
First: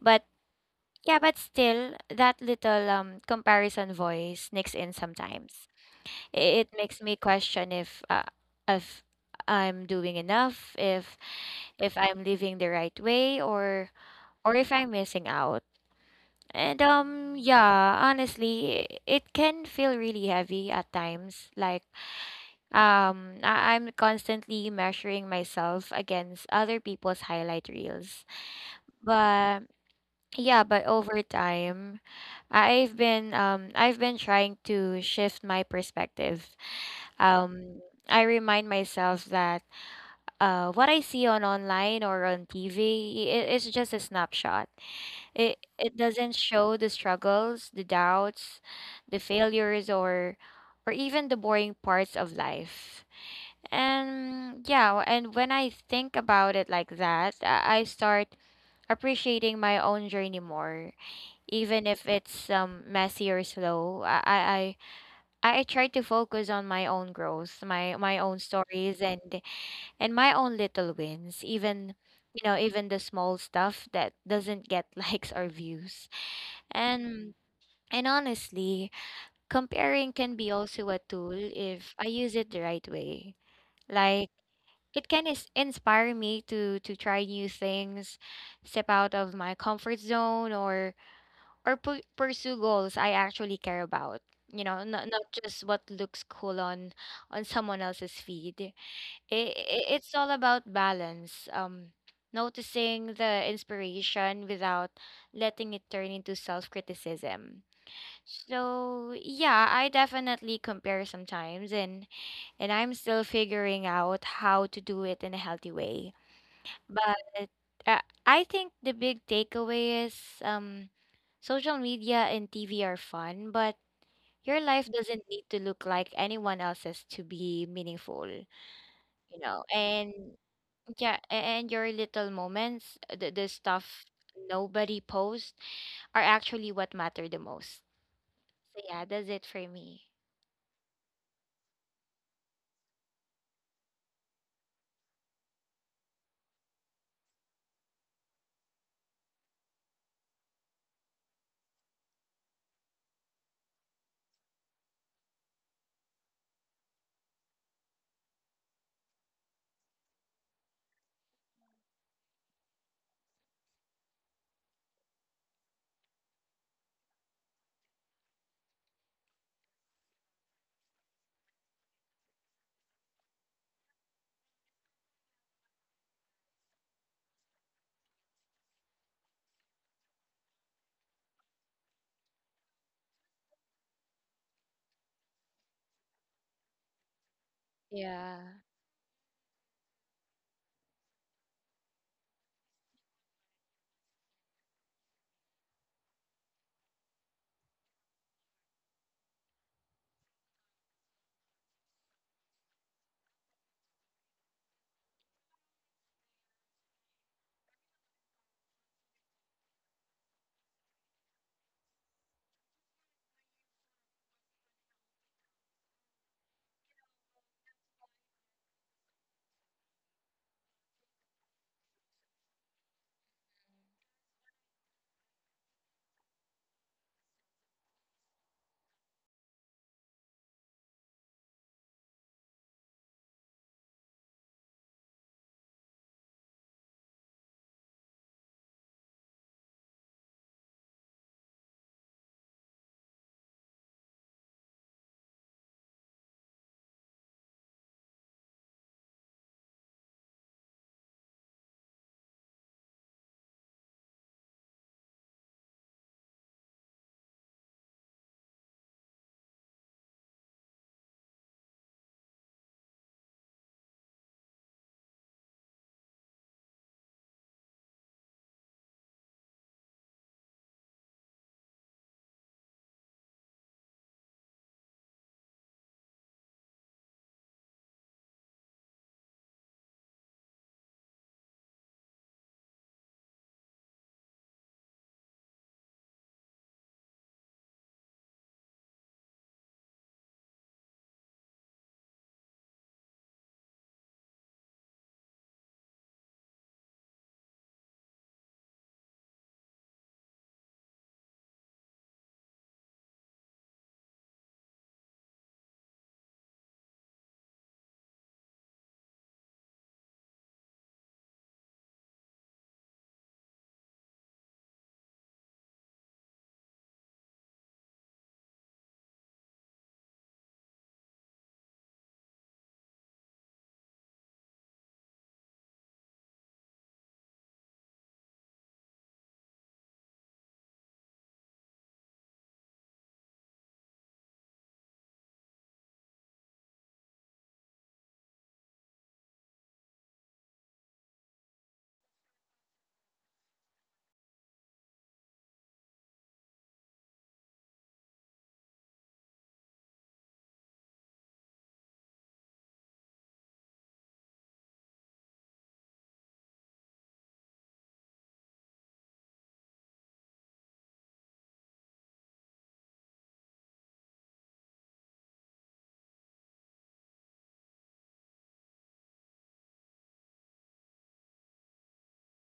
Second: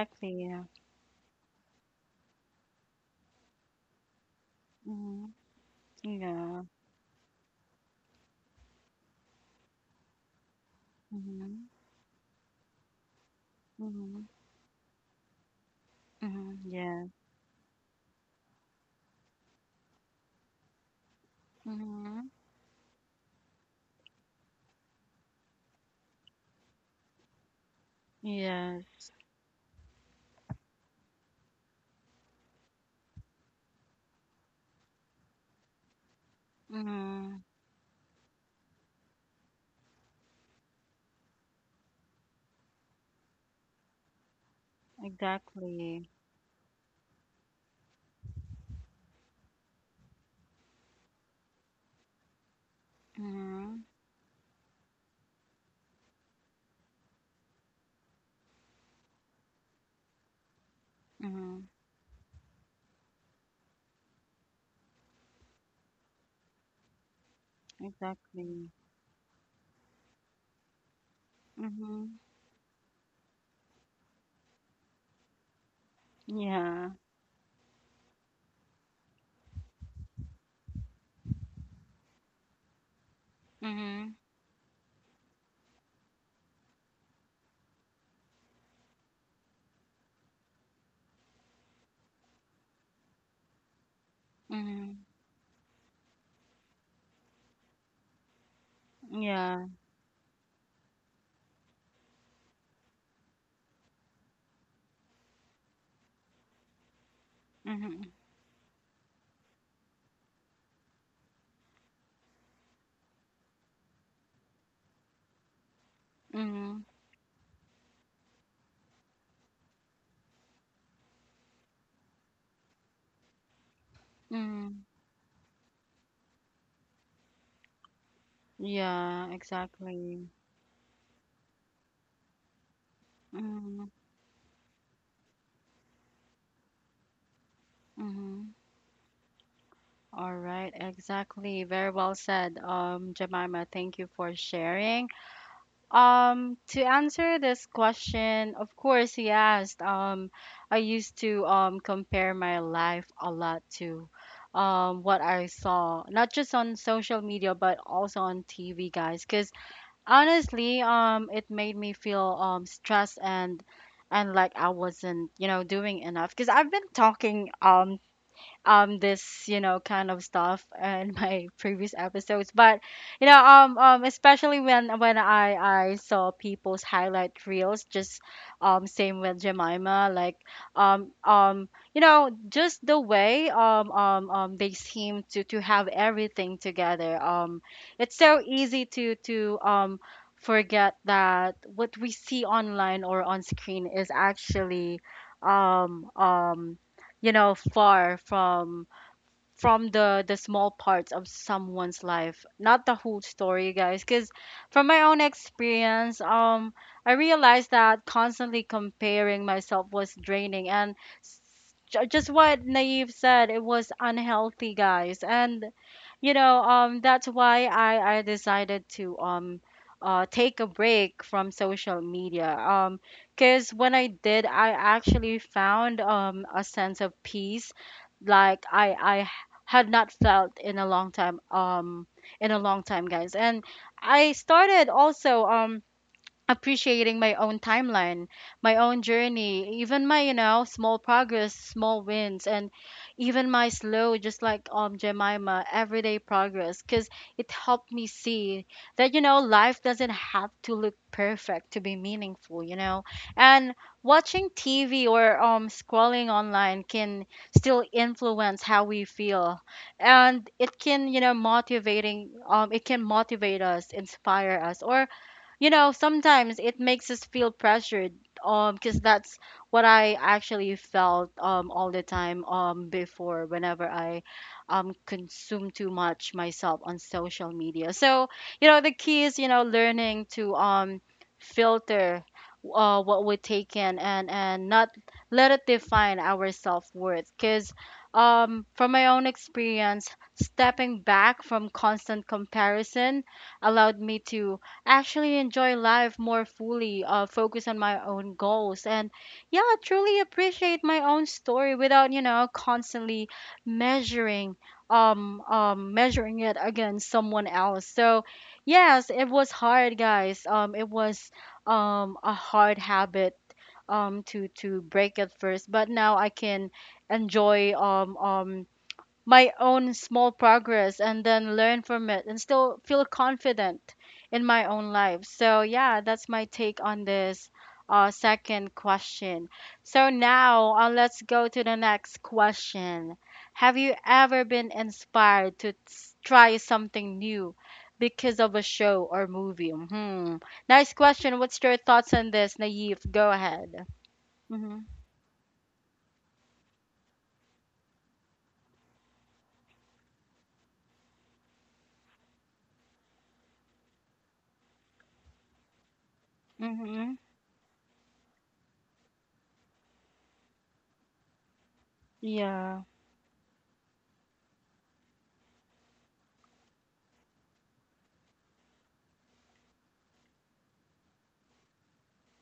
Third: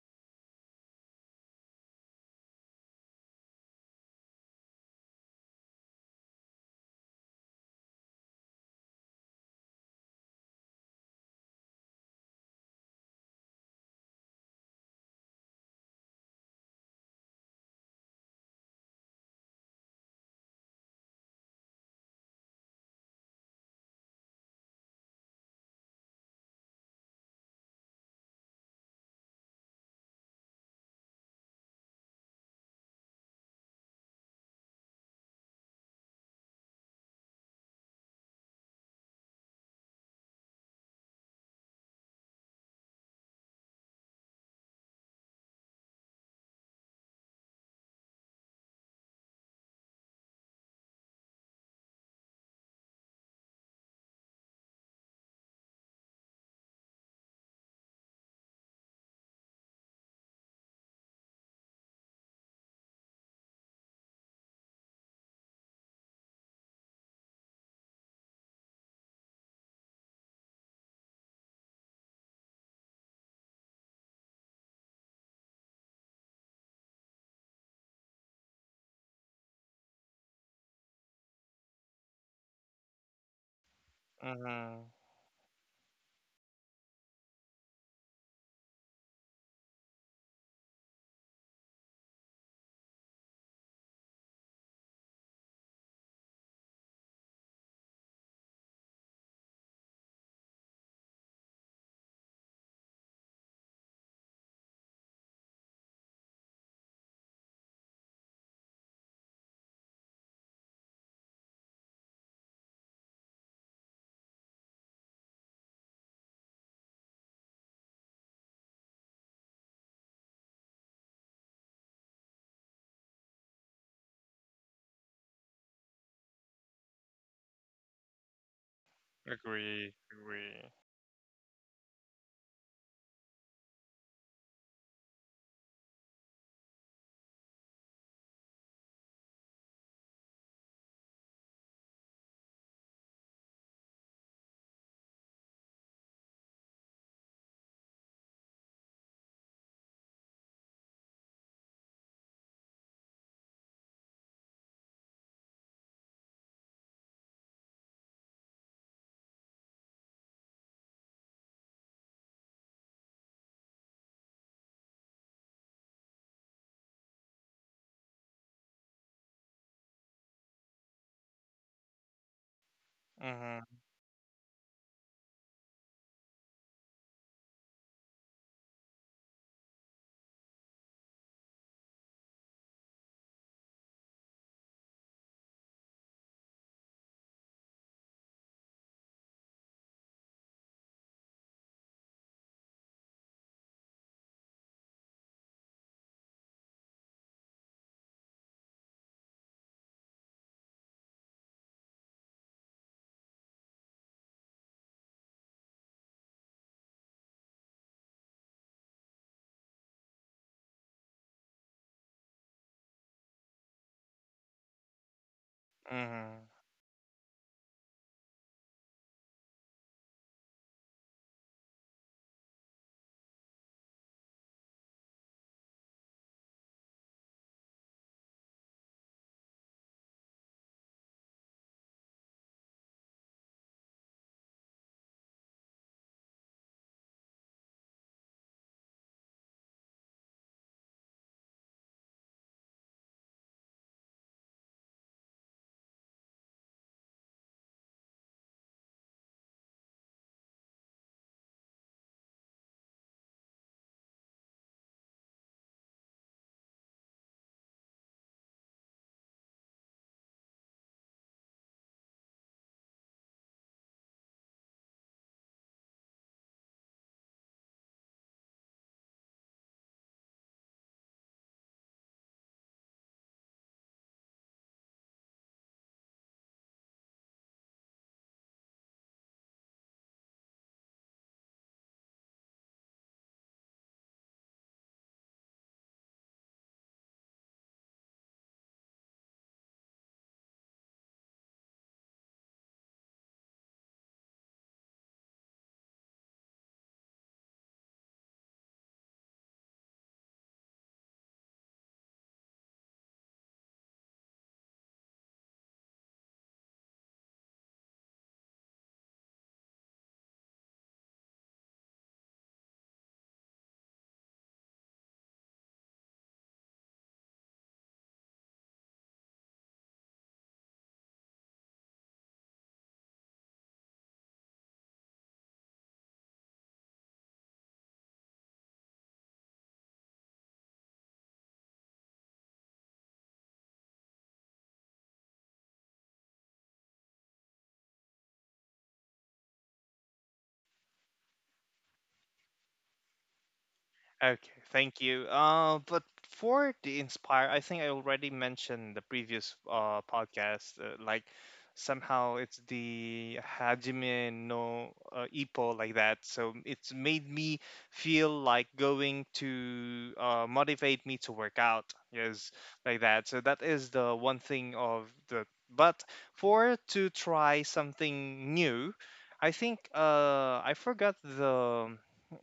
[SPEAKER 3] But
[SPEAKER 1] Yeah.
[SPEAKER 3] yeah, but still that little comparison voice nicks in
[SPEAKER 1] Mm-hmm.
[SPEAKER 3] sometimes.
[SPEAKER 1] Yeah.
[SPEAKER 3] It makes me question if I'm doing enough,
[SPEAKER 1] Mm-hmm.
[SPEAKER 3] if I'm living the right way, or
[SPEAKER 1] Mm-hmm.
[SPEAKER 3] if I'm missing out.
[SPEAKER 1] Mm-hmm.
[SPEAKER 3] And
[SPEAKER 1] Yeah.
[SPEAKER 3] yeah, honestly, it can feel really heavy at times. Like,
[SPEAKER 1] Mm-hmm.
[SPEAKER 3] I'm constantly measuring myself against other people's highlight reels.
[SPEAKER 1] Yes.
[SPEAKER 3] But yeah, but over time, I've been trying to shift my perspective.
[SPEAKER 1] Mm-hmm.
[SPEAKER 3] Um, I remind myself that what I see on online or on TV, it's just a snapshot. It
[SPEAKER 1] Exactly.
[SPEAKER 3] doesn't show the struggles, the doubts, the failures, or even the boring parts of life.
[SPEAKER 1] Mhm.
[SPEAKER 3] And yeah, and when I think about it like that, I start appreciating my own journey more,
[SPEAKER 1] Mhm.
[SPEAKER 3] even if it's messy or slow. I try to focus on my own growth, my own
[SPEAKER 1] Exactly.
[SPEAKER 3] stories, and my own little wins, even,
[SPEAKER 1] Mhm.
[SPEAKER 3] you know, even the small stuff that doesn't get *laughs* likes or views.
[SPEAKER 1] Yeah.
[SPEAKER 3] And honestly, comparing can be also a tool if I use it the right way.
[SPEAKER 1] Mhm.
[SPEAKER 3] Like,
[SPEAKER 2] Mhm.
[SPEAKER 3] it can is inspire me to try new things, step out of my comfort zone, or pursue goals I actually care about, you know,
[SPEAKER 1] Mhm.
[SPEAKER 3] not just what looks cool on someone else's feed.
[SPEAKER 1] Yeah.
[SPEAKER 3] It's all about balance, noticing the inspiration without letting it turn into self-criticism.
[SPEAKER 1] Mhm.
[SPEAKER 3] So yeah, I definitely compare sometimes, and I'm still figuring out how to do it in a healthy way.
[SPEAKER 1] Mhm.
[SPEAKER 3] But uh, I think the big takeaway is, um, social media and TV are fun, but your
[SPEAKER 1] Mhm.
[SPEAKER 3] life doesn't need to look like anyone else's to be meaningful, you
[SPEAKER 1] Yeah.
[SPEAKER 3] know.
[SPEAKER 2] Agree.
[SPEAKER 3] And
[SPEAKER 1] Exactly.
[SPEAKER 2] Agree.
[SPEAKER 3] yeah, and your little moments, the
[SPEAKER 1] Mhm.
[SPEAKER 3] stuff nobody posts, are actually what matter the most.
[SPEAKER 1] Mhm.
[SPEAKER 3] So yeah, that's it for me.
[SPEAKER 1] All right. Exactly. Very well said, Jemima. Thank you for sharing. To answer this question, of course, yes. I used to compare my life a lot to what I saw, not just on social media, but also on TV, guys. Because honestly, it made me feel stressed and like I wasn't, you know, doing enough. Because I've been talking this you know kind of stuff in my *laughs* previous episodes but you know
[SPEAKER 2] Mhm.
[SPEAKER 1] especially when I saw people's highlight reels just same with Jemima like um um you know just the way they seem to have everything together it's
[SPEAKER 3] Yeah.
[SPEAKER 1] so easy to forget that what we see online or on screen is actually um um you know, far from the small parts of someone's life not the whole story guys because from my own experience I realized that constantly comparing myself was draining and s- just what Naive said it was unhealthy guys and you
[SPEAKER 2] Mhm.
[SPEAKER 1] know that's why I decided to take a break from social media because when I did I actually found a sense of peace like I had not felt in a long time in a long time guys and I started also appreciating my own timeline, my own journey, even my, you know, small progress, small wins, and even my slow, just like Jemima, everyday progress, because it helped me see that, you know, life doesn't have to look perfect to be meaningful, you know. And watching TV or scrolling online can still influence how we feel. And it can, you know, motivating it can motivate us, inspire us, or you know sometimes it makes us feel pressured because that's what I actually felt all the time before whenever I consume too much myself on social media so you know the key is you know learning to filter what we take in and not let it define our self-worth because from my own experience stepping back from constant comparison allowed me to actually enjoy life more fully, focus on my own goals, and yeah, truly appreciate my own story without, you know, constantly measuring measuring it against someone else. So, yes, it was hard, guys. It was a hard habit to break at first, but now I can enjoy my own small progress and then learn from it and still feel confident in my own life. So, yeah, that's my take on this second question. So, now let's go to the next question. Have you ever been inspired to try something new because of a show or movie? Hmm. Nice question. What's your thoughts on this, Naive? Go ahead.
[SPEAKER 2] Okay,
[SPEAKER 1] Mm-hmm.
[SPEAKER 2] thank you. But for the inspire, I think I already mentioned the previous podcast. Like somehow it's the Hajime no Ippo, like that. So it's
[SPEAKER 1] Mm-hmm.
[SPEAKER 2] made me feel like going to motivate me to work out. Yes,
[SPEAKER 1] Yeah.
[SPEAKER 2] like that. So that is the one thing of the. But for, to try something new, I think I forgot the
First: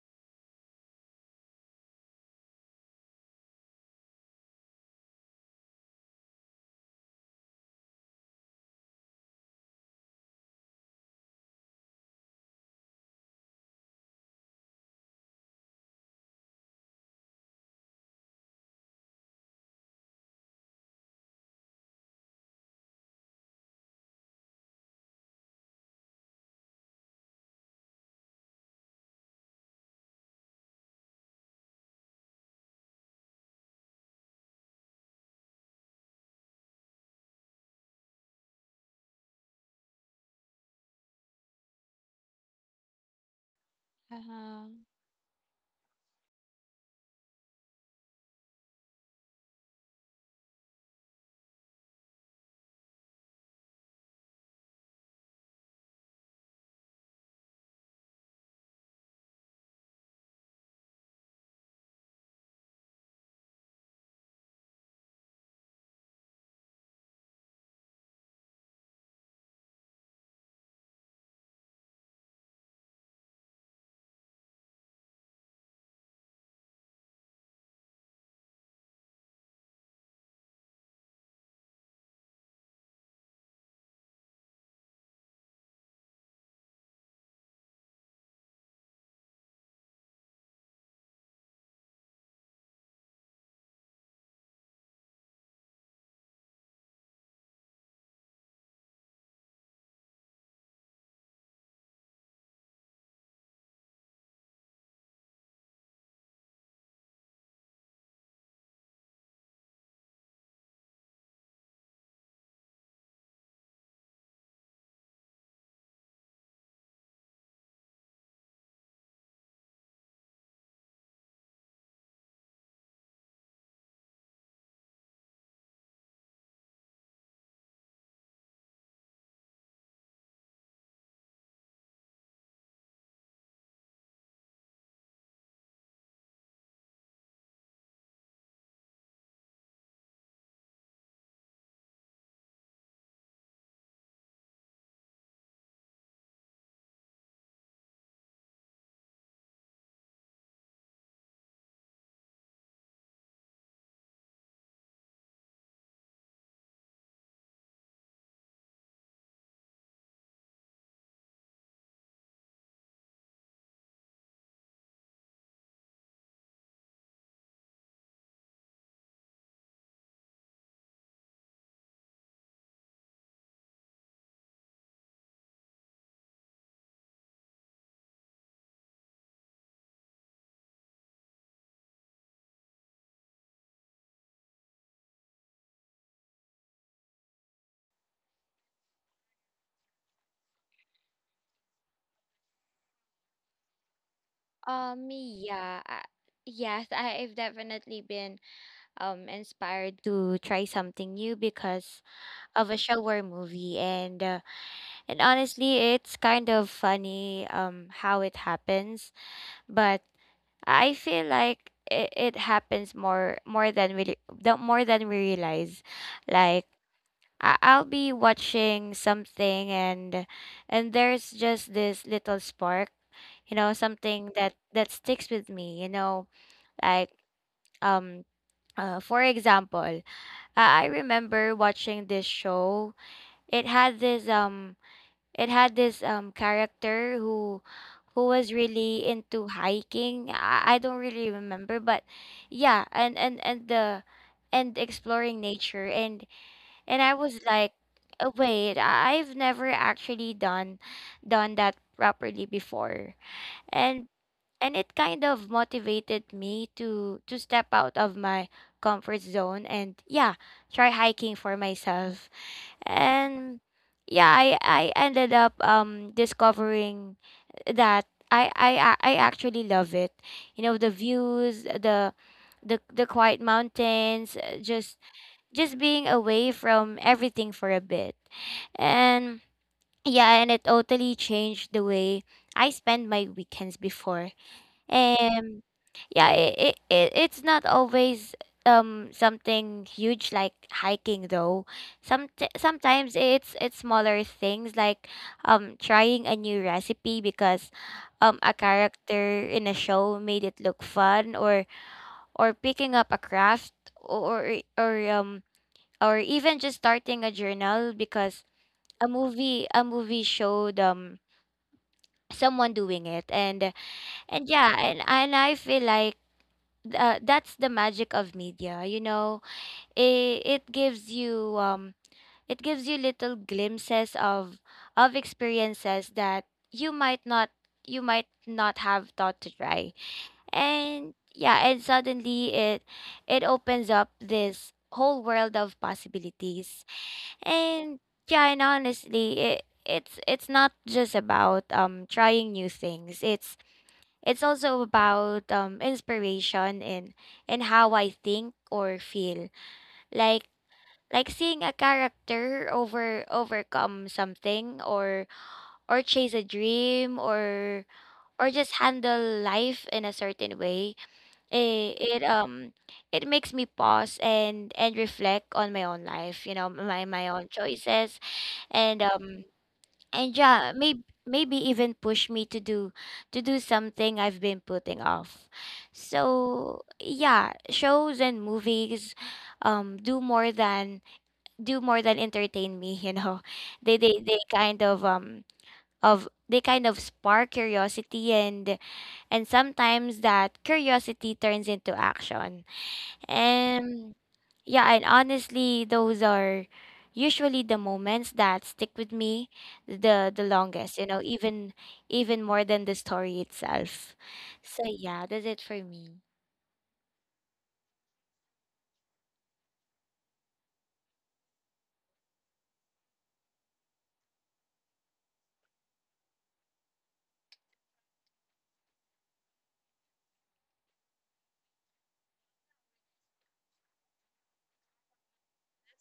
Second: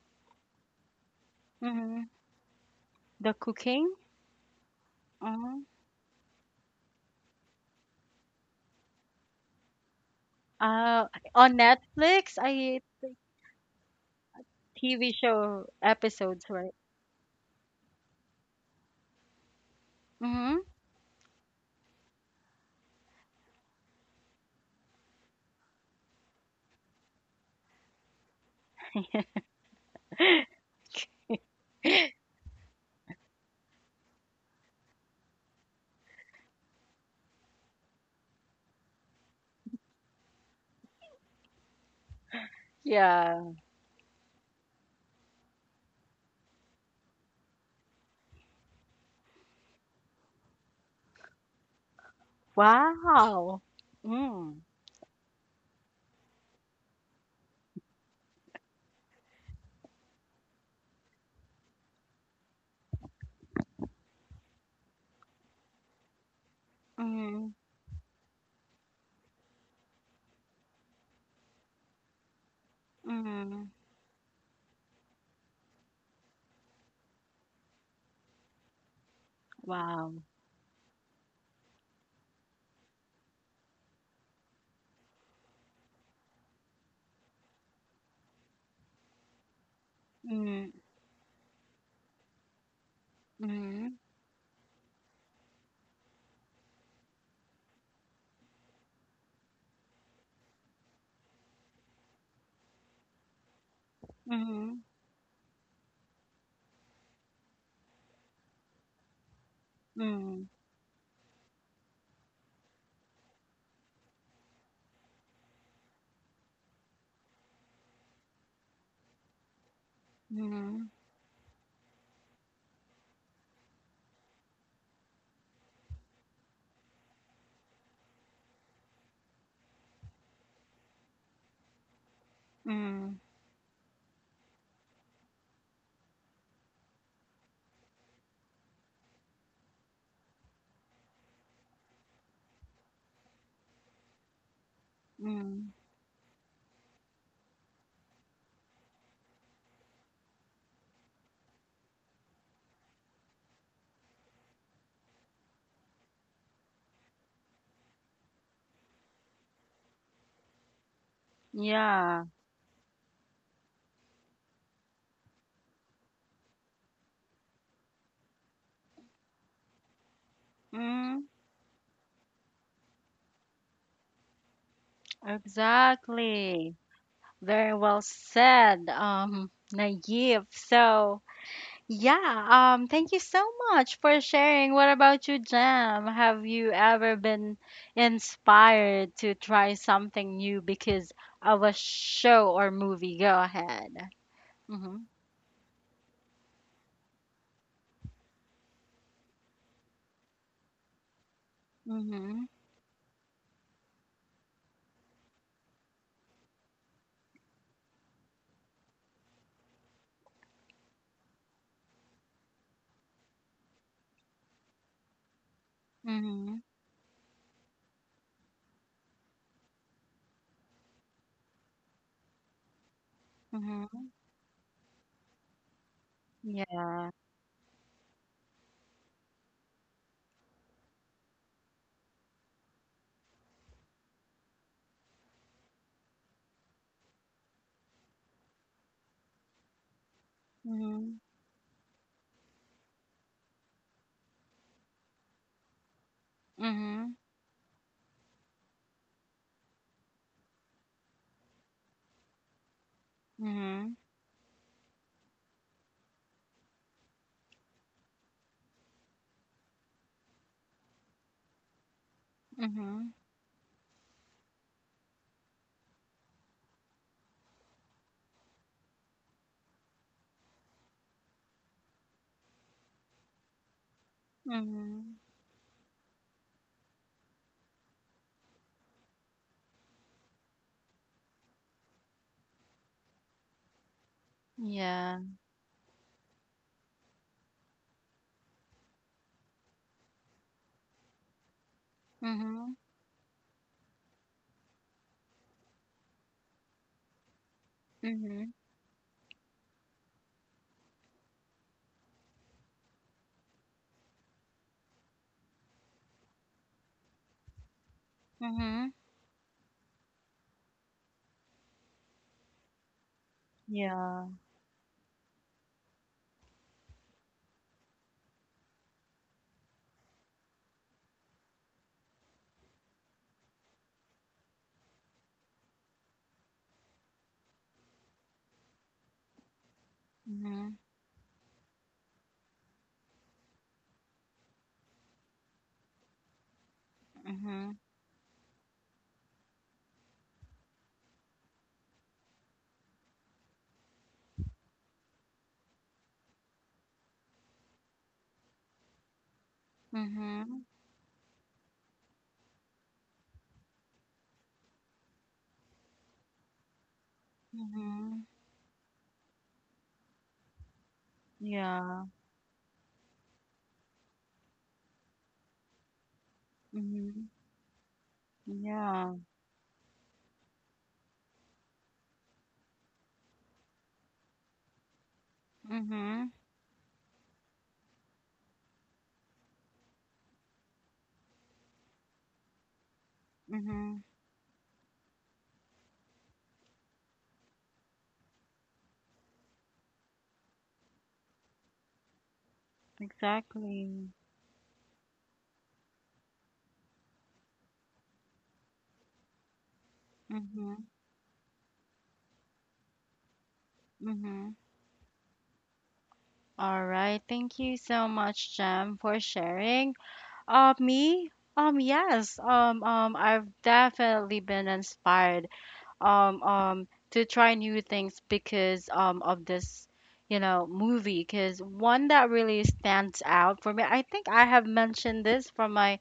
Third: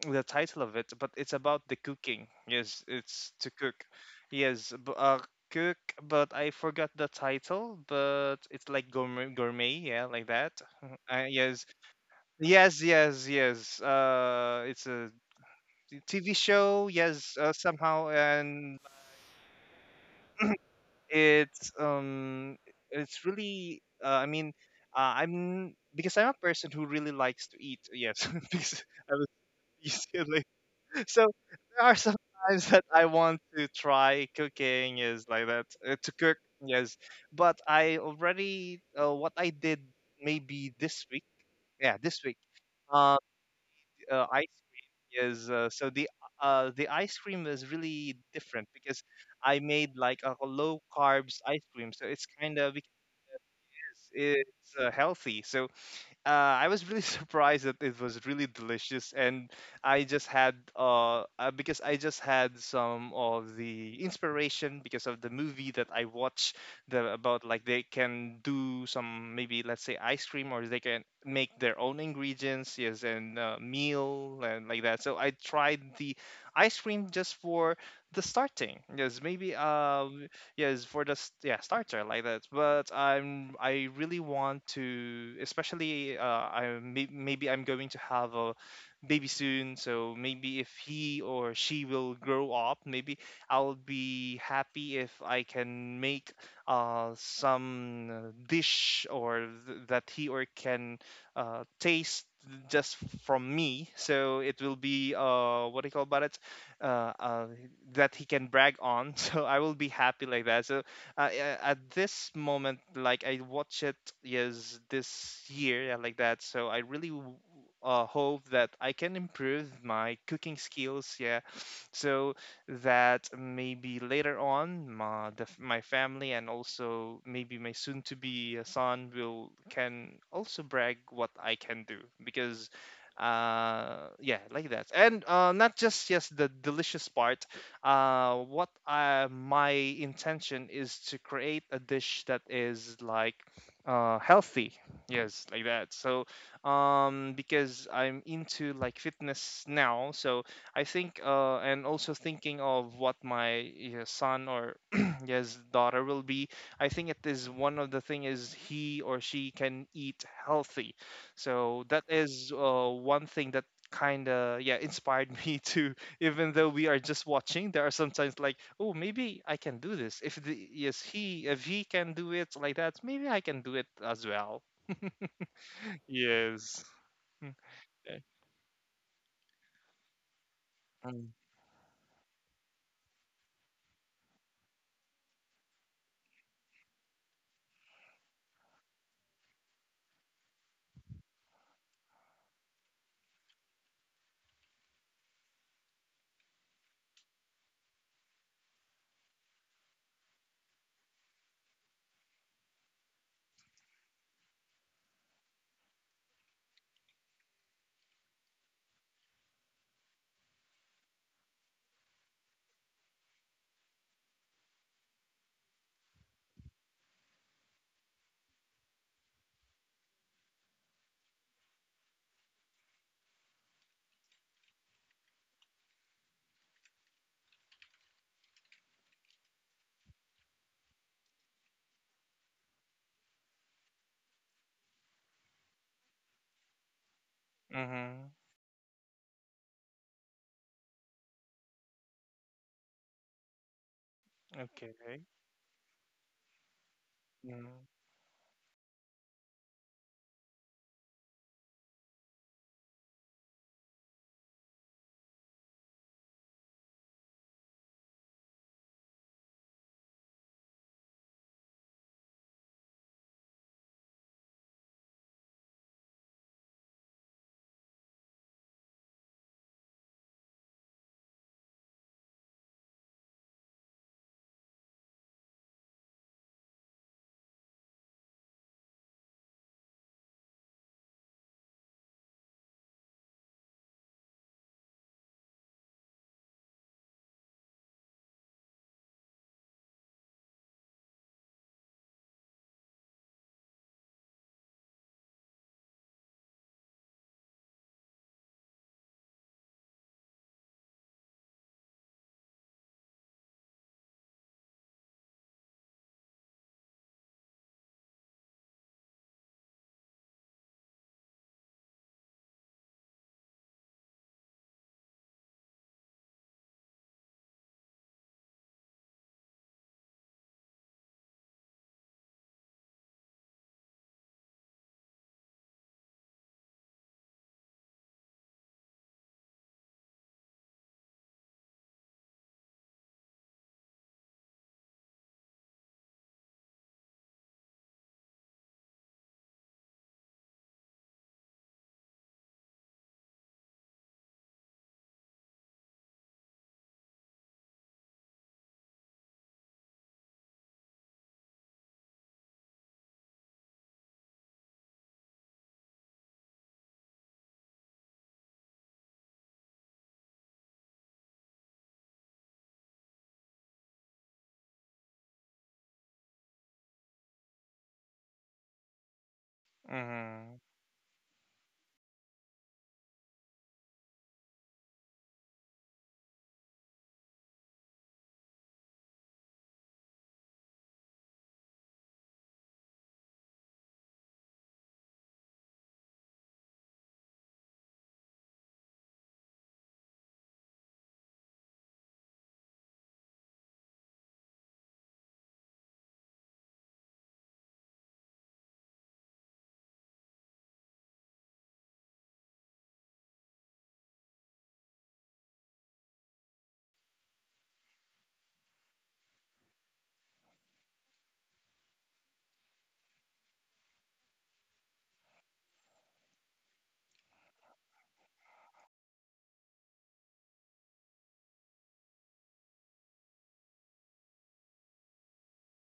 [SPEAKER 2] title of it, but it's about the
[SPEAKER 1] Mm-hmm.
[SPEAKER 2] cooking. Yes, it's
[SPEAKER 1] The
[SPEAKER 2] to cook.
[SPEAKER 1] cooking?
[SPEAKER 2] Yes, cook, but I forgot the title, but it's like gourmet, yeah, like that.
[SPEAKER 1] Uh,
[SPEAKER 2] *laughs*
[SPEAKER 1] on
[SPEAKER 2] Yes,
[SPEAKER 1] Netflix, I
[SPEAKER 2] yes, yes, yes. It's
[SPEAKER 1] TV
[SPEAKER 2] a
[SPEAKER 1] show
[SPEAKER 2] TV
[SPEAKER 1] episodes, right?
[SPEAKER 2] show. Yes, somehow. And *clears throat*
[SPEAKER 1] Mm-hmm.
[SPEAKER 2] it's um it's really, I mean, I'm because I'm a person who really likes to eat, yes. *laughs* Because I was *laughs*
[SPEAKER 1] *laughs*
[SPEAKER 2] so, there are some times that I want to try cooking is like that, to cook. Yes, but I already, what I did maybe this week, yeah this week, uh,
[SPEAKER 1] Yeah.
[SPEAKER 2] ice
[SPEAKER 3] Uh-huh.
[SPEAKER 2] cream is, so the ice cream is really different, because I made like a low carbs ice cream, so it's kind of, because
[SPEAKER 1] Wow. Mm.
[SPEAKER 2] it's healthy. So, I was really *laughs* surprised that it was really delicious. And I just had, because I just had some of the inspiration because of the movie that I watched, the about
[SPEAKER 1] Mm.
[SPEAKER 2] like, they can do some, maybe let's say, ice cream, or they can make their own ingredients, yes, and
[SPEAKER 1] Mm.
[SPEAKER 2] meal, and like that. So I tried the ice cream just for the starting, yes, maybe,
[SPEAKER 1] Wow.
[SPEAKER 2] yes, for the starter, like that. But I really want to, especially, I, maybe I'm going to have a baby soon. So maybe if
[SPEAKER 1] Mm.
[SPEAKER 2] he or she will grow up, maybe I'll
[SPEAKER 1] Mm.
[SPEAKER 2] be happy if I can make some dish, that he or can taste just from me. So it will
[SPEAKER 1] Mm.
[SPEAKER 2] be, what do you call about it, uh, uh, that he can brag on. *laughs* So I will be happy like
[SPEAKER 1] Mm.
[SPEAKER 2] that. So, yeah, at this moment, like, I watch it, yes, this year, yeah, like that. So I really hope that I can improve my cooking
[SPEAKER 1] Mm.
[SPEAKER 2] skills. Yeah, so that maybe later on, my family, and also maybe my soon to be son, will can also brag what I can do. Because
[SPEAKER 1] Mm.
[SPEAKER 2] yeah, like that. And not just the delicious part. What I my intention is to create a dish that is like healthy, yes, like
[SPEAKER 1] Mm.
[SPEAKER 2] that. So, because I'm into like fitness now, so, I think, and also thinking of what my, yeah, son, or *clears throat* yes, daughter will be, I think it is one of the thing is, he or she can eat healthy. So that
[SPEAKER 1] Yeah.
[SPEAKER 2] is one thing that kind of, yeah, inspired *laughs* me to, even though we are just watching, there are sometimes like, oh, maybe I can do this. If the yes
[SPEAKER 1] Mm.
[SPEAKER 2] he if he can do it like that, maybe I can do it as well.
[SPEAKER 1] Exactly.
[SPEAKER 2] Yes.
[SPEAKER 1] Very well
[SPEAKER 2] Okay.
[SPEAKER 1] said, Naive. So, yeah, thank you so much for sharing. What about you, Jam? Have you ever been inspired to try something new because of a show or movie? Go ahead. Mm-hmm.
[SPEAKER 3] Yeah. Yes, I've definitely been inspired to try something new because
[SPEAKER 1] Mm-hmm.
[SPEAKER 3] of a show or movie. And and honestly, it's kind of funny how it happens, but I feel like it happens more than we re- the more than we realize.
[SPEAKER 1] Mm-hmm.
[SPEAKER 3] Like, I'll be watching something, and there's just this little spark, you know,
[SPEAKER 1] Mm-hmm.
[SPEAKER 3] something that sticks with me, you know,
[SPEAKER 1] Yeah.
[SPEAKER 3] like, um for example. I remember watching this show. It had this character who
[SPEAKER 2] Mm-hmm.
[SPEAKER 3] was really into hiking. I don't
[SPEAKER 1] Mm-hmm.
[SPEAKER 3] really remember, but yeah, and and the and
[SPEAKER 2] Okay.
[SPEAKER 3] exploring nature, and
[SPEAKER 1] Mm-hmm.
[SPEAKER 3] I was like,
[SPEAKER 2] Mm.
[SPEAKER 3] "Oh, wait, I've never actually done that properly before."
[SPEAKER 1] Mm-hmm.
[SPEAKER 3] And it kind of motivated me to step out of my comfort zone, and yeah, try hiking for myself.
[SPEAKER 1] Mm-hmm.
[SPEAKER 3] And yeah, I ended up discovering that I actually love it, you know, the views the quiet mountains,
[SPEAKER 1] Mm-hmm.
[SPEAKER 3] just being away from everything for a bit. And yeah, and it totally changed the way I spend my weekends before.
[SPEAKER 1] Yeah.
[SPEAKER 3] um, yeah, it, it's not always something huge like hiking though. Some
[SPEAKER 1] Mm-hmm.
[SPEAKER 3] Sometimes it's smaller things, like trying a new recipe because
[SPEAKER 1] Mm-hmm.
[SPEAKER 3] a character in a show made it look fun, or picking up a craft, or even just starting a journal because
[SPEAKER 1] Mm-hmm.
[SPEAKER 3] a movie showed someone doing it. And
[SPEAKER 1] Yeah.
[SPEAKER 3] yeah, and I feel like that's the magic of media, you know. It gives you it gives you little glimpses of experiences that you might not you might not have thought to try.
[SPEAKER 1] Mm-hmm.
[SPEAKER 3] And yeah, and suddenly it opens up this whole world of possibilities.
[SPEAKER 1] Mm-hmm.
[SPEAKER 3] And yeah, and honestly, it's not just about trying new things. It's It's also about, inspiration, and how I think or feel. Like,
[SPEAKER 1] Mm-hmm.
[SPEAKER 3] seeing a character overcome something, or chase a dream, or
[SPEAKER 1] Mm-hmm.
[SPEAKER 3] just handle life in a certain way.
[SPEAKER 1] Yeah.
[SPEAKER 3] It it makes me pause and reflect on my own life. You know, my
[SPEAKER 1] Mm-hmm.
[SPEAKER 3] own choices, and
[SPEAKER 1] Yeah.
[SPEAKER 3] um and
[SPEAKER 2] Mm-hmm.
[SPEAKER 3] yeah, maybe even push me to do something I've been putting off.
[SPEAKER 1] Mm-hmm.
[SPEAKER 3] So yeah, shows and movies do more than entertain me, you know. *laughs*
[SPEAKER 1] Mm-hmm.
[SPEAKER 3] They kind of they kind of spark curiosity, and sometimes that curiosity turns into action.
[SPEAKER 1] Exactly.
[SPEAKER 3] And yeah, and honestly, those are usually the moments that stick with me the
[SPEAKER 1] Mm-hmm.
[SPEAKER 3] longest, you know, even more than the story itself.
[SPEAKER 1] Mm-hmm.
[SPEAKER 3] So yeah, that's it for me.
[SPEAKER 1] All right. Thank you so much, Jem, for sharing. Me? Yes. I've definitely been inspired to try new things because of this, you know, movie. Because one that really stands out for me, I think I have mentioned this from my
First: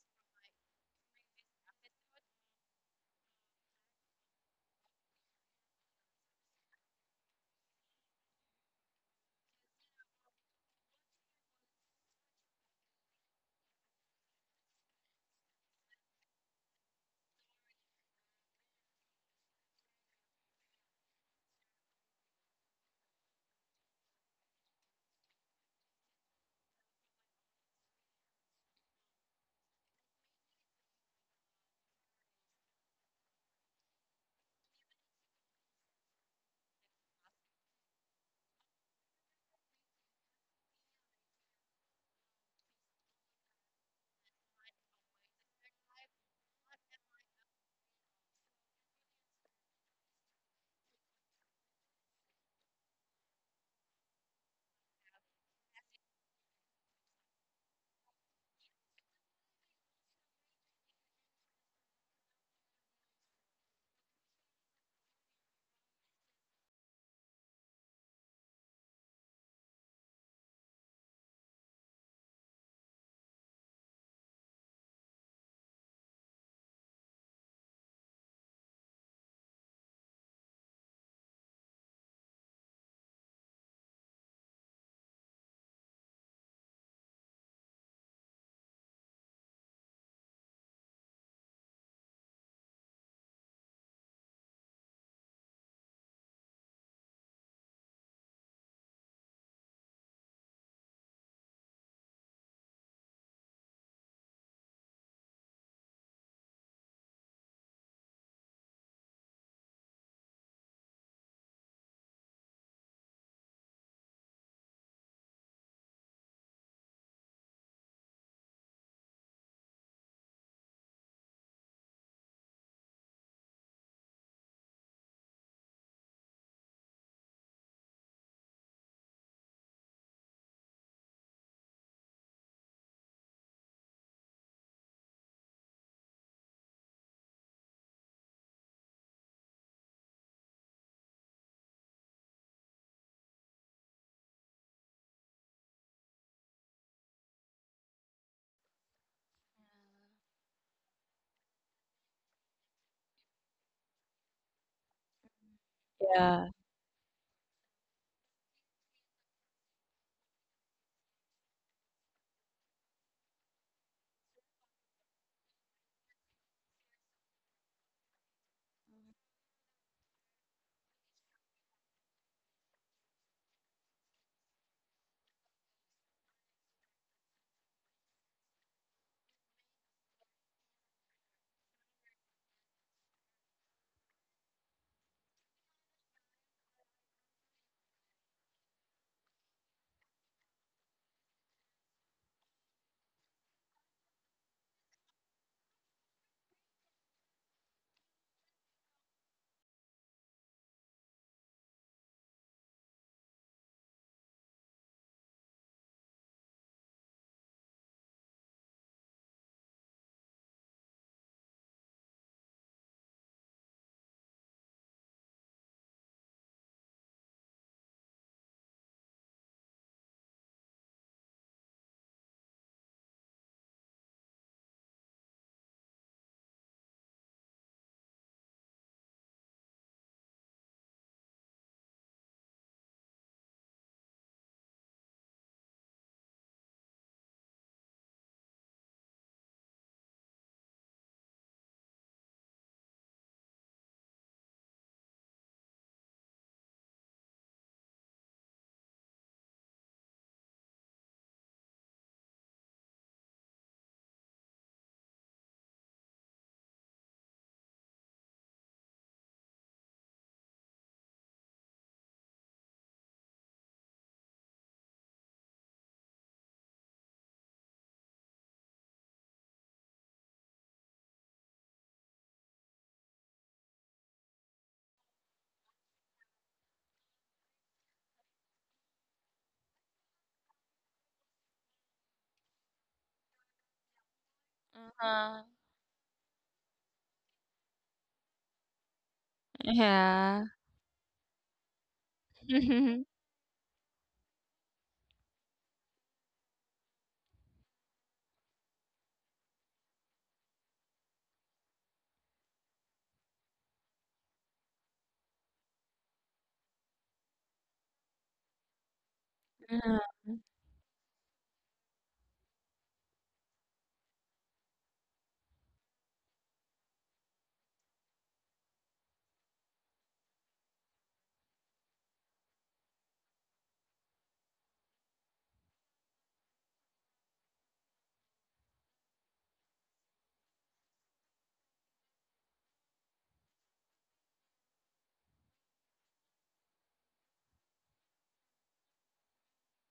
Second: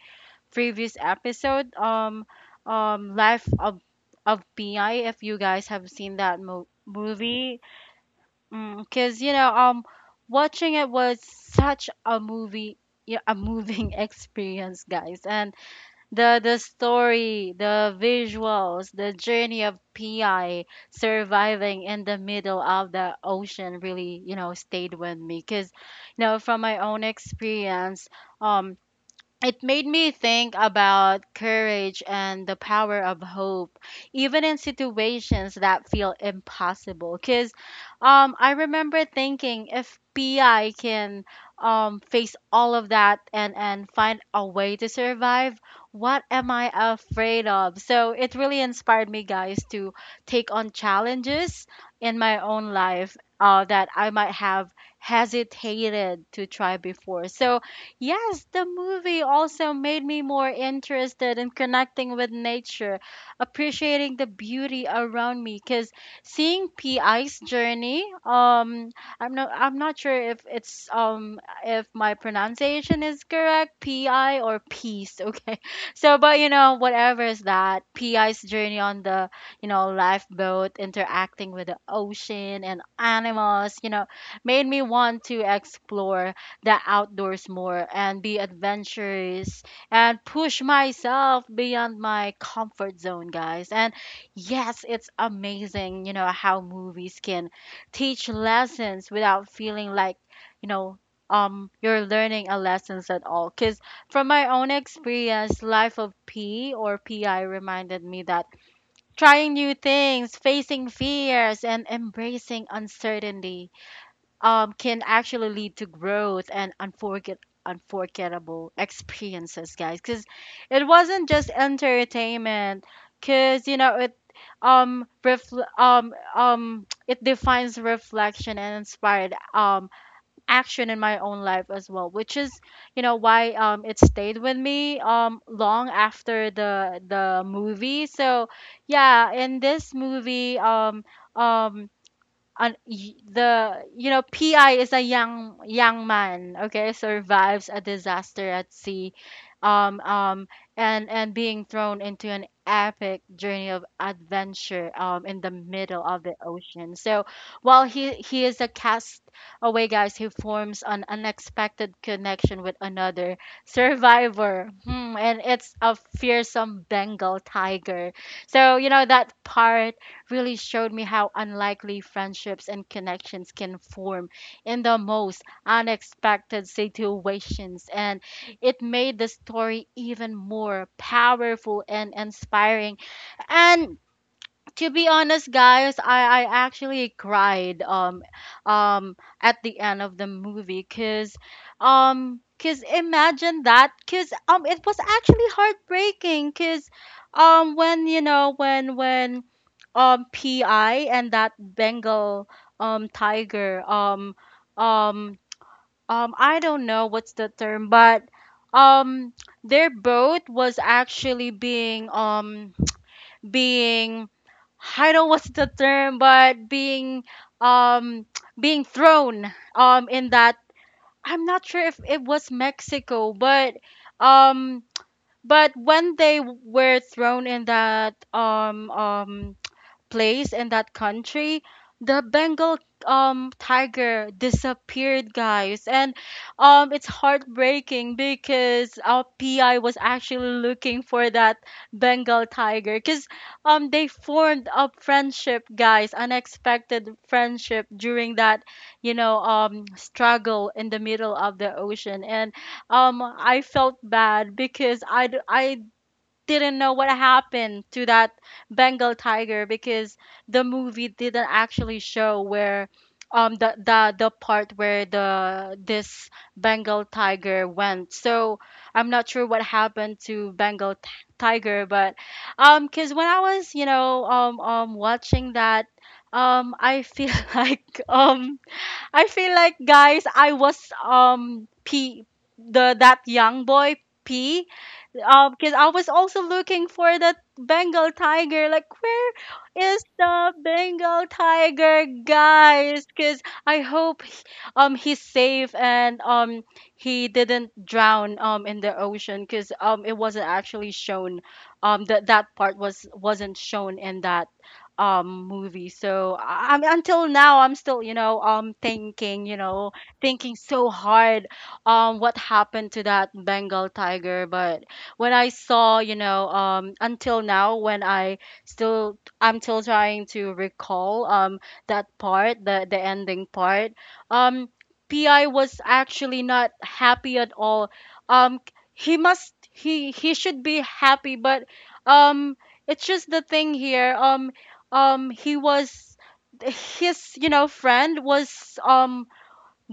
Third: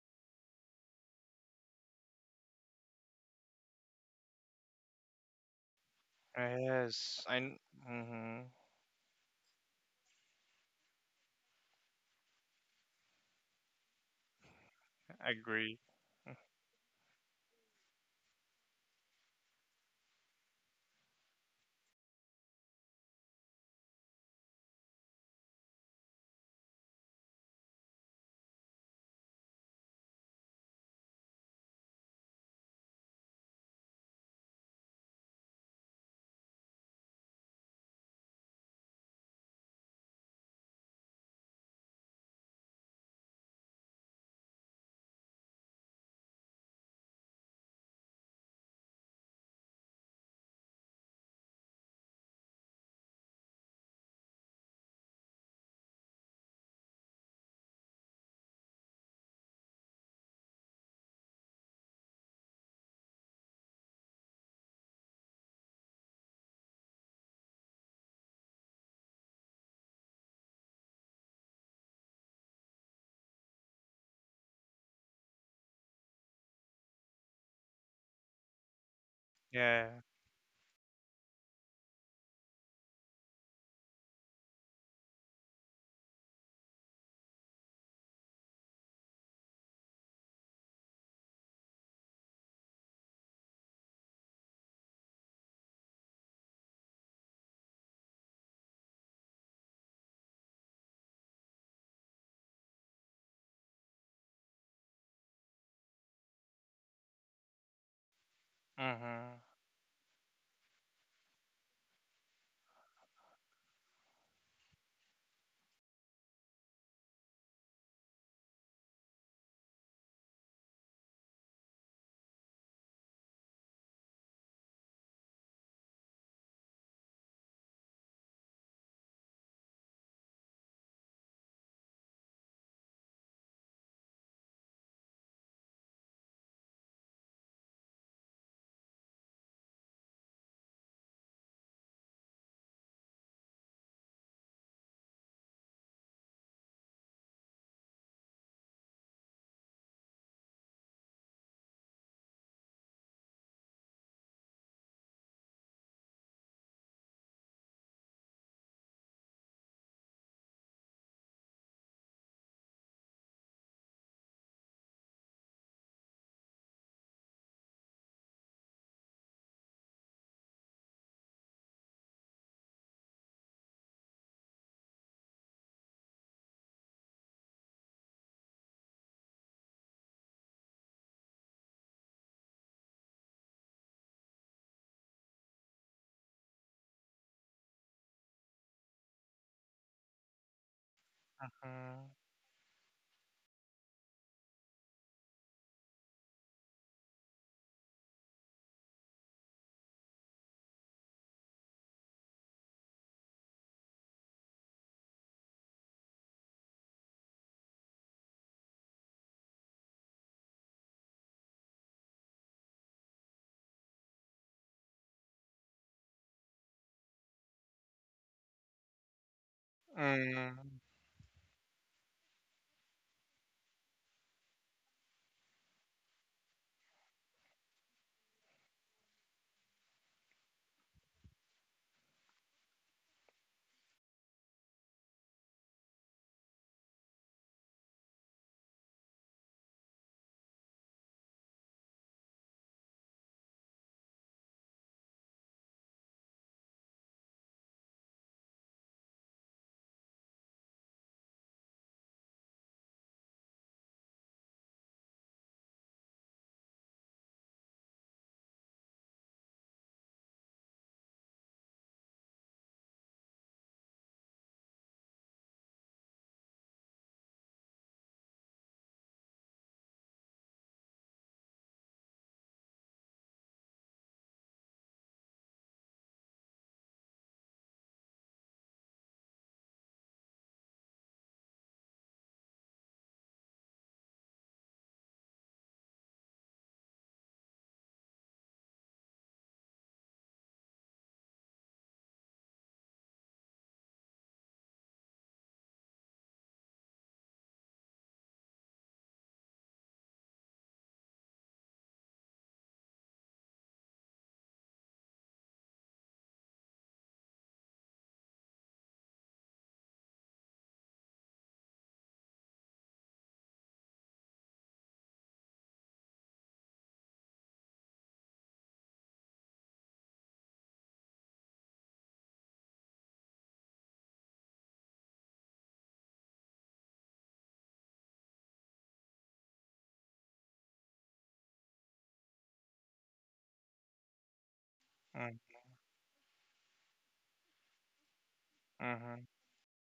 [SPEAKER 1] previous episode, Life of Pi. If you guys have seen that mo-
[SPEAKER 2] Yes, I.
[SPEAKER 1] movie,
[SPEAKER 2] Mm-hmm.
[SPEAKER 1] because you know, watching it was such a movie, yeah, a moving *laughs* experience, guys. And
[SPEAKER 2] Agree.
[SPEAKER 1] the story, the visuals, the journey of Pi surviving in the middle of the ocean really, you know, stayed with me. Because, you know, from my own experience, um it made me think about courage and the power of hope even in situations that feel impossible because I remember thinking if Pi can face all of that and, find a way to survive, what am I afraid of? So it really inspired me, guys, to take on challenges in my own life that I might have hesitated to try before. So yes, the movie also made me more interested in connecting with nature, appreciating the beauty around me. Cause seeing Pi's journey, I'm not sure if it's if my pronunciation is correct, Pi or peace. *laughs* Okay, so but you know whatever is that Pi's journey on the, you
[SPEAKER 2] Yeah.
[SPEAKER 1] know, lifeboat, interacting with the ocean and animals, you know, made me want to explore the outdoors more and be adventurous and push myself beyond my comfort zone, guys. And yes, it's amazing, you know, how movies can teach lessons without feeling like, you know, you're learning a lessons at all. Cause from my own experience, Life of P or Pi reminded me that
[SPEAKER 2] Mm-hmm.
[SPEAKER 1] trying new things, facing fears, and embracing uncertainty can actually lead to growth and unforgettable experiences, guys. Because it wasn't just entertainment. Because you know it, it defines reflection and inspired action in my own life as well, which is, you know, why it stayed with me long after the movie. So yeah, in this movie, um an y- the you know, Pi is a young man, okay, survives a disaster at sea, um um and being thrown into an epic journey of adventure in the middle of the
[SPEAKER 3] Yeah.
[SPEAKER 1] ocean. So while he is a cast away guys, he forms an unexpected connection with another survivor, hmm, and it's a fearsome Bengal tiger. So you know that part really showed me how unlikely friendships and connections can form in the most unexpected situations. And it made the story even more powerful and inspiring. And to be honest, guys, I actually cried at the end of the movie, because imagine that, because it was actually heartbreaking, because when you know when Pi and that Bengal tiger, um I don't know what's the term, but um their boat was actually being, I don't know what's the term, but being um *tsk* being thrown in that,
[SPEAKER 2] Mm-hmm.
[SPEAKER 1] I'm not sure if it was Mexico, um but when they were thrown in that place in that country, the Bengal tiger disappeared, guys. And it's heartbreaking because our Pi was actually looking for that Bengal tiger, because they formed a friendship, guys, unexpected friendship during that, you know, struggle in the middle of the ocean. And I felt bad because I didn't know what happened to that Bengal tiger, because the movie didn't actually show where the part where the this Bengal tiger went. So I'm not sure what happened to Bengal tiger, but because when I was, you know, watching that, I feel *laughs* like, I feel like, guys, I was P, the that young boy P,
[SPEAKER 3] Uh-huh.
[SPEAKER 1] because I was also looking for that Bengal tiger. Like, where is
[SPEAKER 3] Yeah.
[SPEAKER 1] the Bengal tiger, guys?
[SPEAKER 3] *laughs*
[SPEAKER 1] Because I hope he's safe and he didn't drown in the ocean. Because it wasn't actually shown that that part was wasn't shown in that movie. So I'm, until now I'm still, you know,
[SPEAKER 3] Uh-huh.
[SPEAKER 1] thinking so hard what happened to that Bengal tiger, but when I saw, you know, until now, when I I'm still trying to recall, that part, the ending part. Um, Pi was actually not happy at all. Um, he must, he should be happy, but um, it's just the thing here. He was, his, you know, friend was
[SPEAKER 2] Mm-hmm.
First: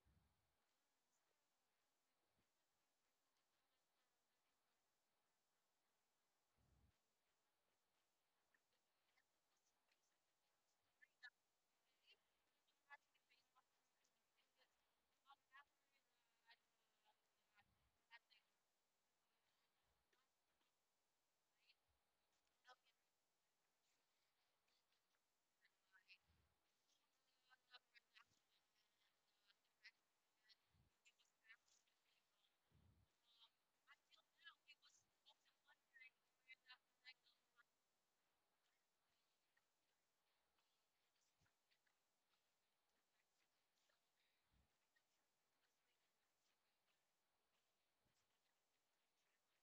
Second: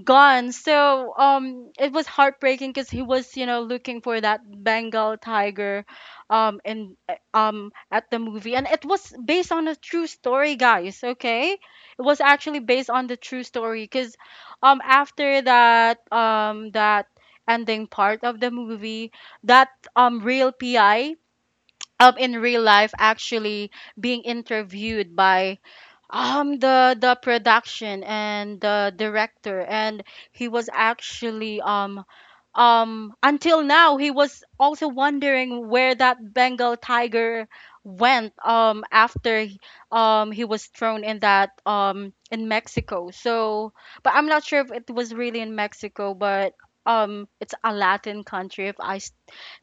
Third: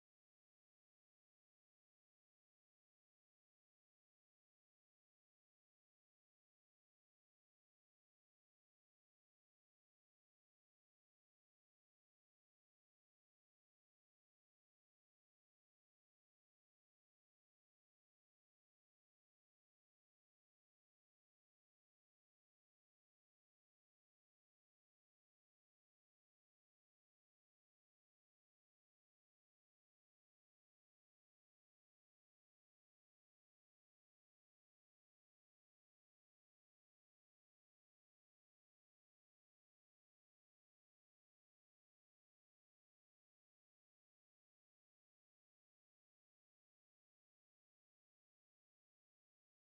[SPEAKER 1] gone. So it was heartbreaking because he was, you know, looking for that Bengal tiger, in at the movie, and it was based on a true story, guys. Okay, it was actually based on the true story because, after that ending part of the movie, that real Pi. In real life, actually being interviewed by the production and the director, and he was actually until now he was also wondering where that Bengal tiger went after he was thrown in that, in Mexico. So, but I'm not sure if it was really in Mexico, but it's a Latin country if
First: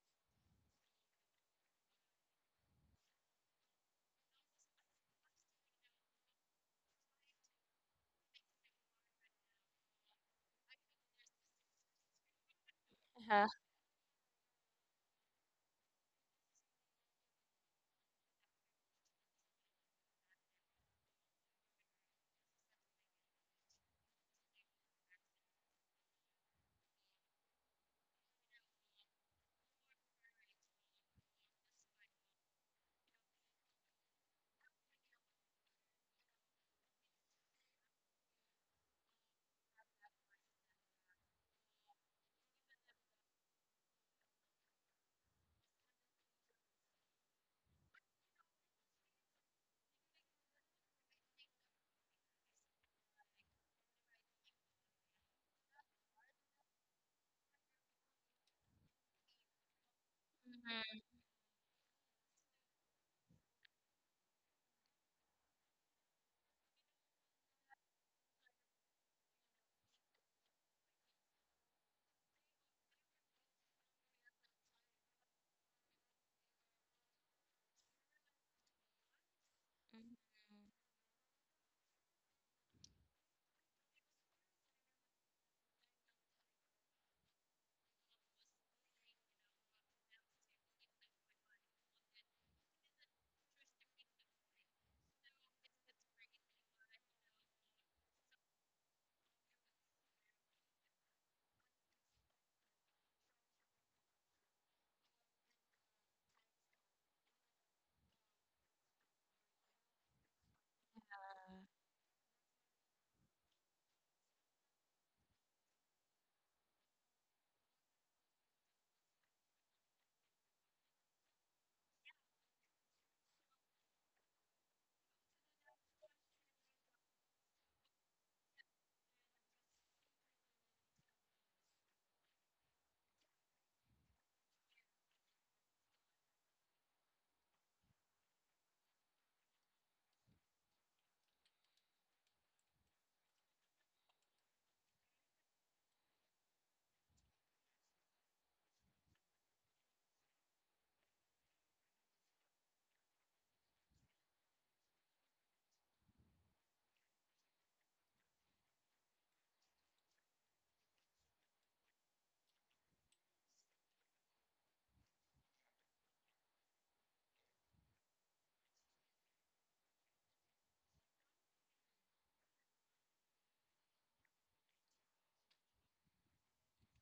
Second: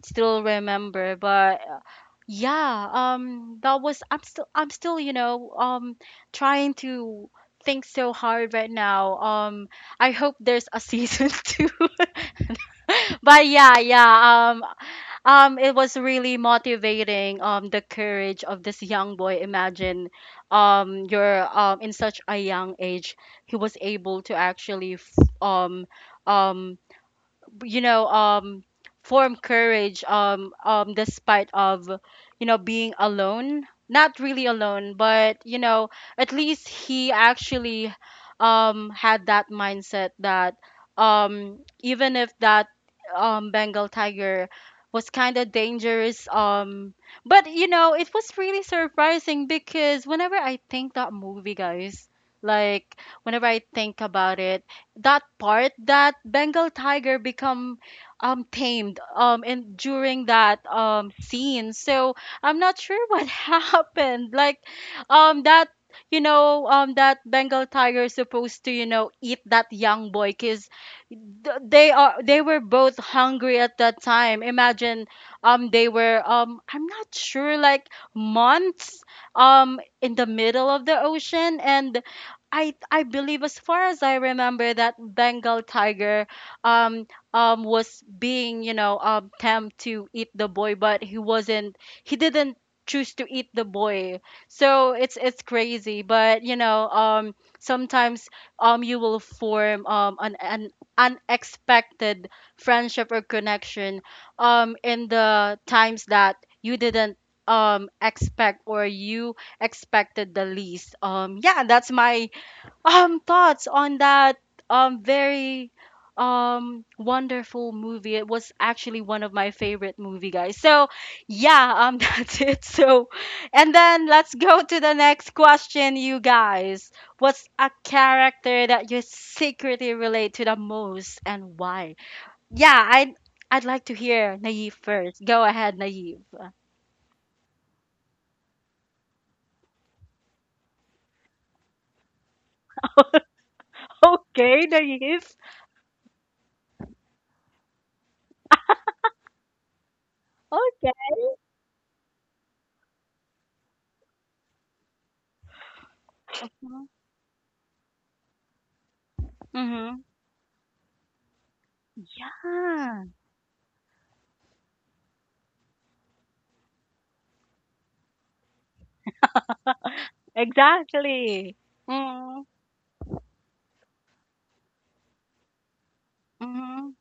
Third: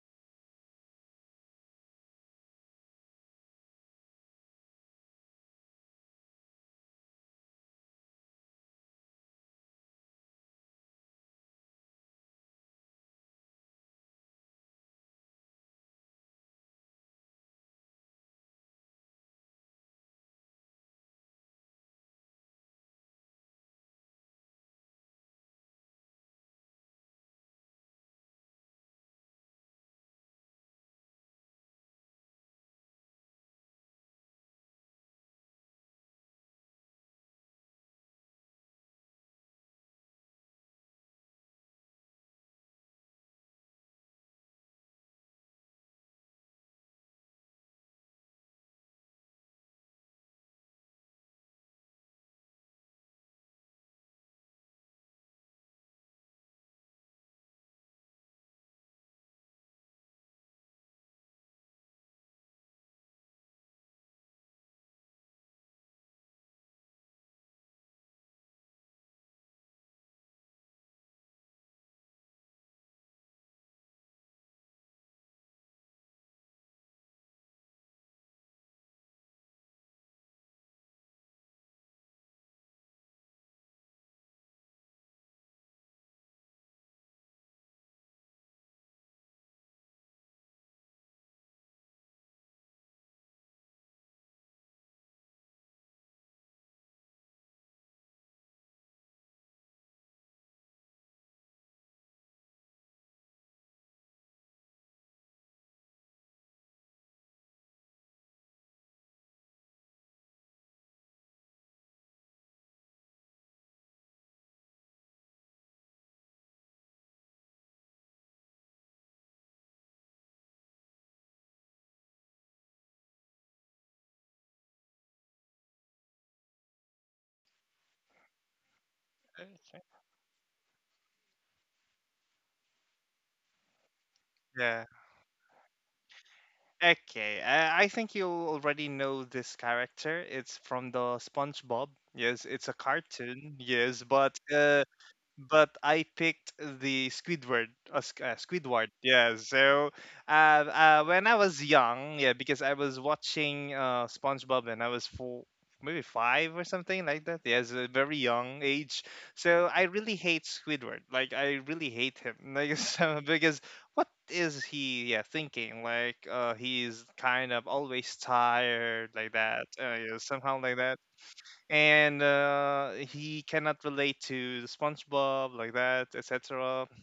[SPEAKER 1] still remember, but yeah, that was, I'm still, you know, trying to think so hard right now. I hope there's a season *laughs* two.
[SPEAKER 3] Uh-huh.
[SPEAKER 1] But yeah, yeah, it was really motivating, the courage of this young boy. Imagine you're in such a young age he was able to actually um um you know um form courage, despite of, you know, being alone, not really alone, but you know, at least he actually had that mindset that even if that Bengal tiger was kind of dangerous, but you know it was really surprising because whenever I think that movie, guys, like whenever I think about it, that part, that Bengal tiger become tamed in during that scene. So I'm not sure what *laughs* happened. Like that you know that Bengal tiger is supposed to, you know, eat that young boy, because they were both hungry at that time. Imagine they were, I'm not sure, like months in the middle of the ocean, and I believe as far as I remember that Bengal tiger um was being, you know, tempted to eat the boy, but he wasn't, he didn't choose to eat the boy. So it's crazy, but you know, sometimes you will form an unexpected friendship or connection in the times that you didn't expect, or you expected the least. Yeah, that's my thoughts on that very wonderful movie. It was actually one of my favorite movie, guys. So yeah, *laughs* that's it. So and then let's go to the next question, you guys. What's a character that you secretly relate to the most and why? Yeah i'd i'd like to hear Naive
[SPEAKER 2] Nice.
[SPEAKER 1] first. Go ahead, Naive. *laughs*
[SPEAKER 2] Okay, I think you already know this character. It's from the SpongeBob. Yes, it's a cartoon. Yes, but
[SPEAKER 1] Okay,
[SPEAKER 2] uh,
[SPEAKER 1] Naive.
[SPEAKER 2] but I picked the Squidward. Squidward, yeah. So,
[SPEAKER 1] Okay.
[SPEAKER 2] when I was young, yeah, because I was watching SpongeBob, and I was four, maybe five or something like that. Yeah, it's a very young age. So I
[SPEAKER 1] Mm-hmm.
[SPEAKER 2] really hate Squidward. Like, I really hate him. Like, *laughs*
[SPEAKER 1] Yeah.
[SPEAKER 2] so, because what is he? Yeah, thinking like, he's kind of always tired, like that. Yeah, somehow like that.
[SPEAKER 1] Exactly.
[SPEAKER 2] And
[SPEAKER 1] Mm.
[SPEAKER 2] he cannot relate to the SpongeBob like that, etc.
[SPEAKER 1] Mhm,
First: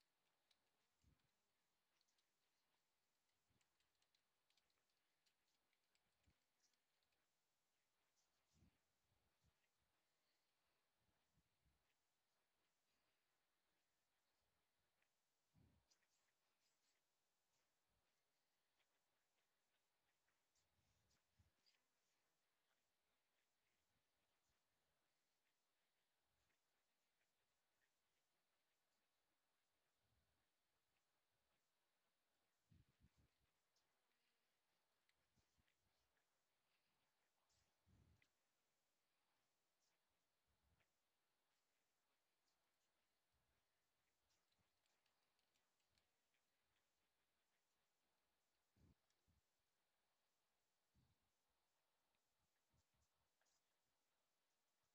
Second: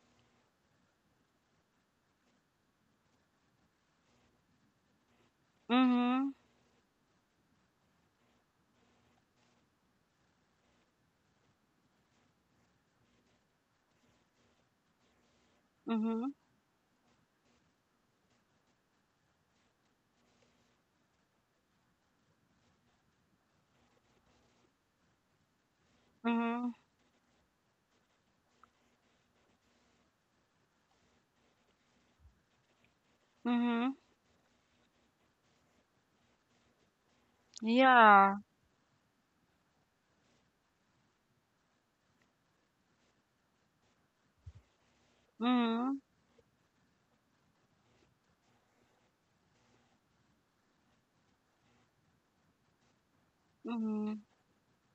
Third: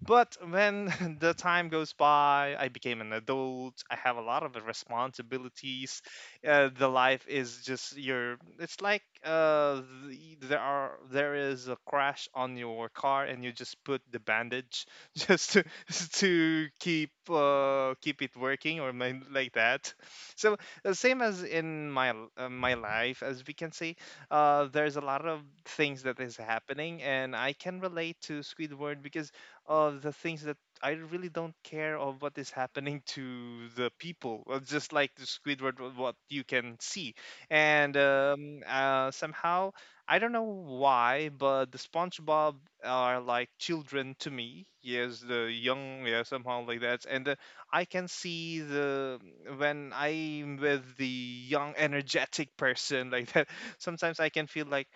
[SPEAKER 2] But when *laughs* the time goes by, I became an adult. I have a lot of responsibilities.
[SPEAKER 1] mhm,
[SPEAKER 2] The life is just your. It's like there are there is a crash on your car, and you just put the bandage *laughs* just to *laughs*
[SPEAKER 1] mhm,
[SPEAKER 2] to keep keep it working or like that. So the same as in my my life, as we can see, there's a lot of things that is
[SPEAKER 1] mhm,
[SPEAKER 2] happening, and I can relate to Squidward because of the things that I really don't care of what is happening *laughs* to the
[SPEAKER 1] mhm.
[SPEAKER 2] people, just like the Squidward, what you can see. And
[SPEAKER 1] Yeah.
[SPEAKER 2] somehow, I don't know why, but the SpongeBob are like children to me. Yes, the
[SPEAKER 1] Mhm,
[SPEAKER 2] young, yeah, somehow like that. And I can see the when I'm with the young, energetic person like that. *laughs* Sometimes
[SPEAKER 1] mhm,
[SPEAKER 2] I can feel like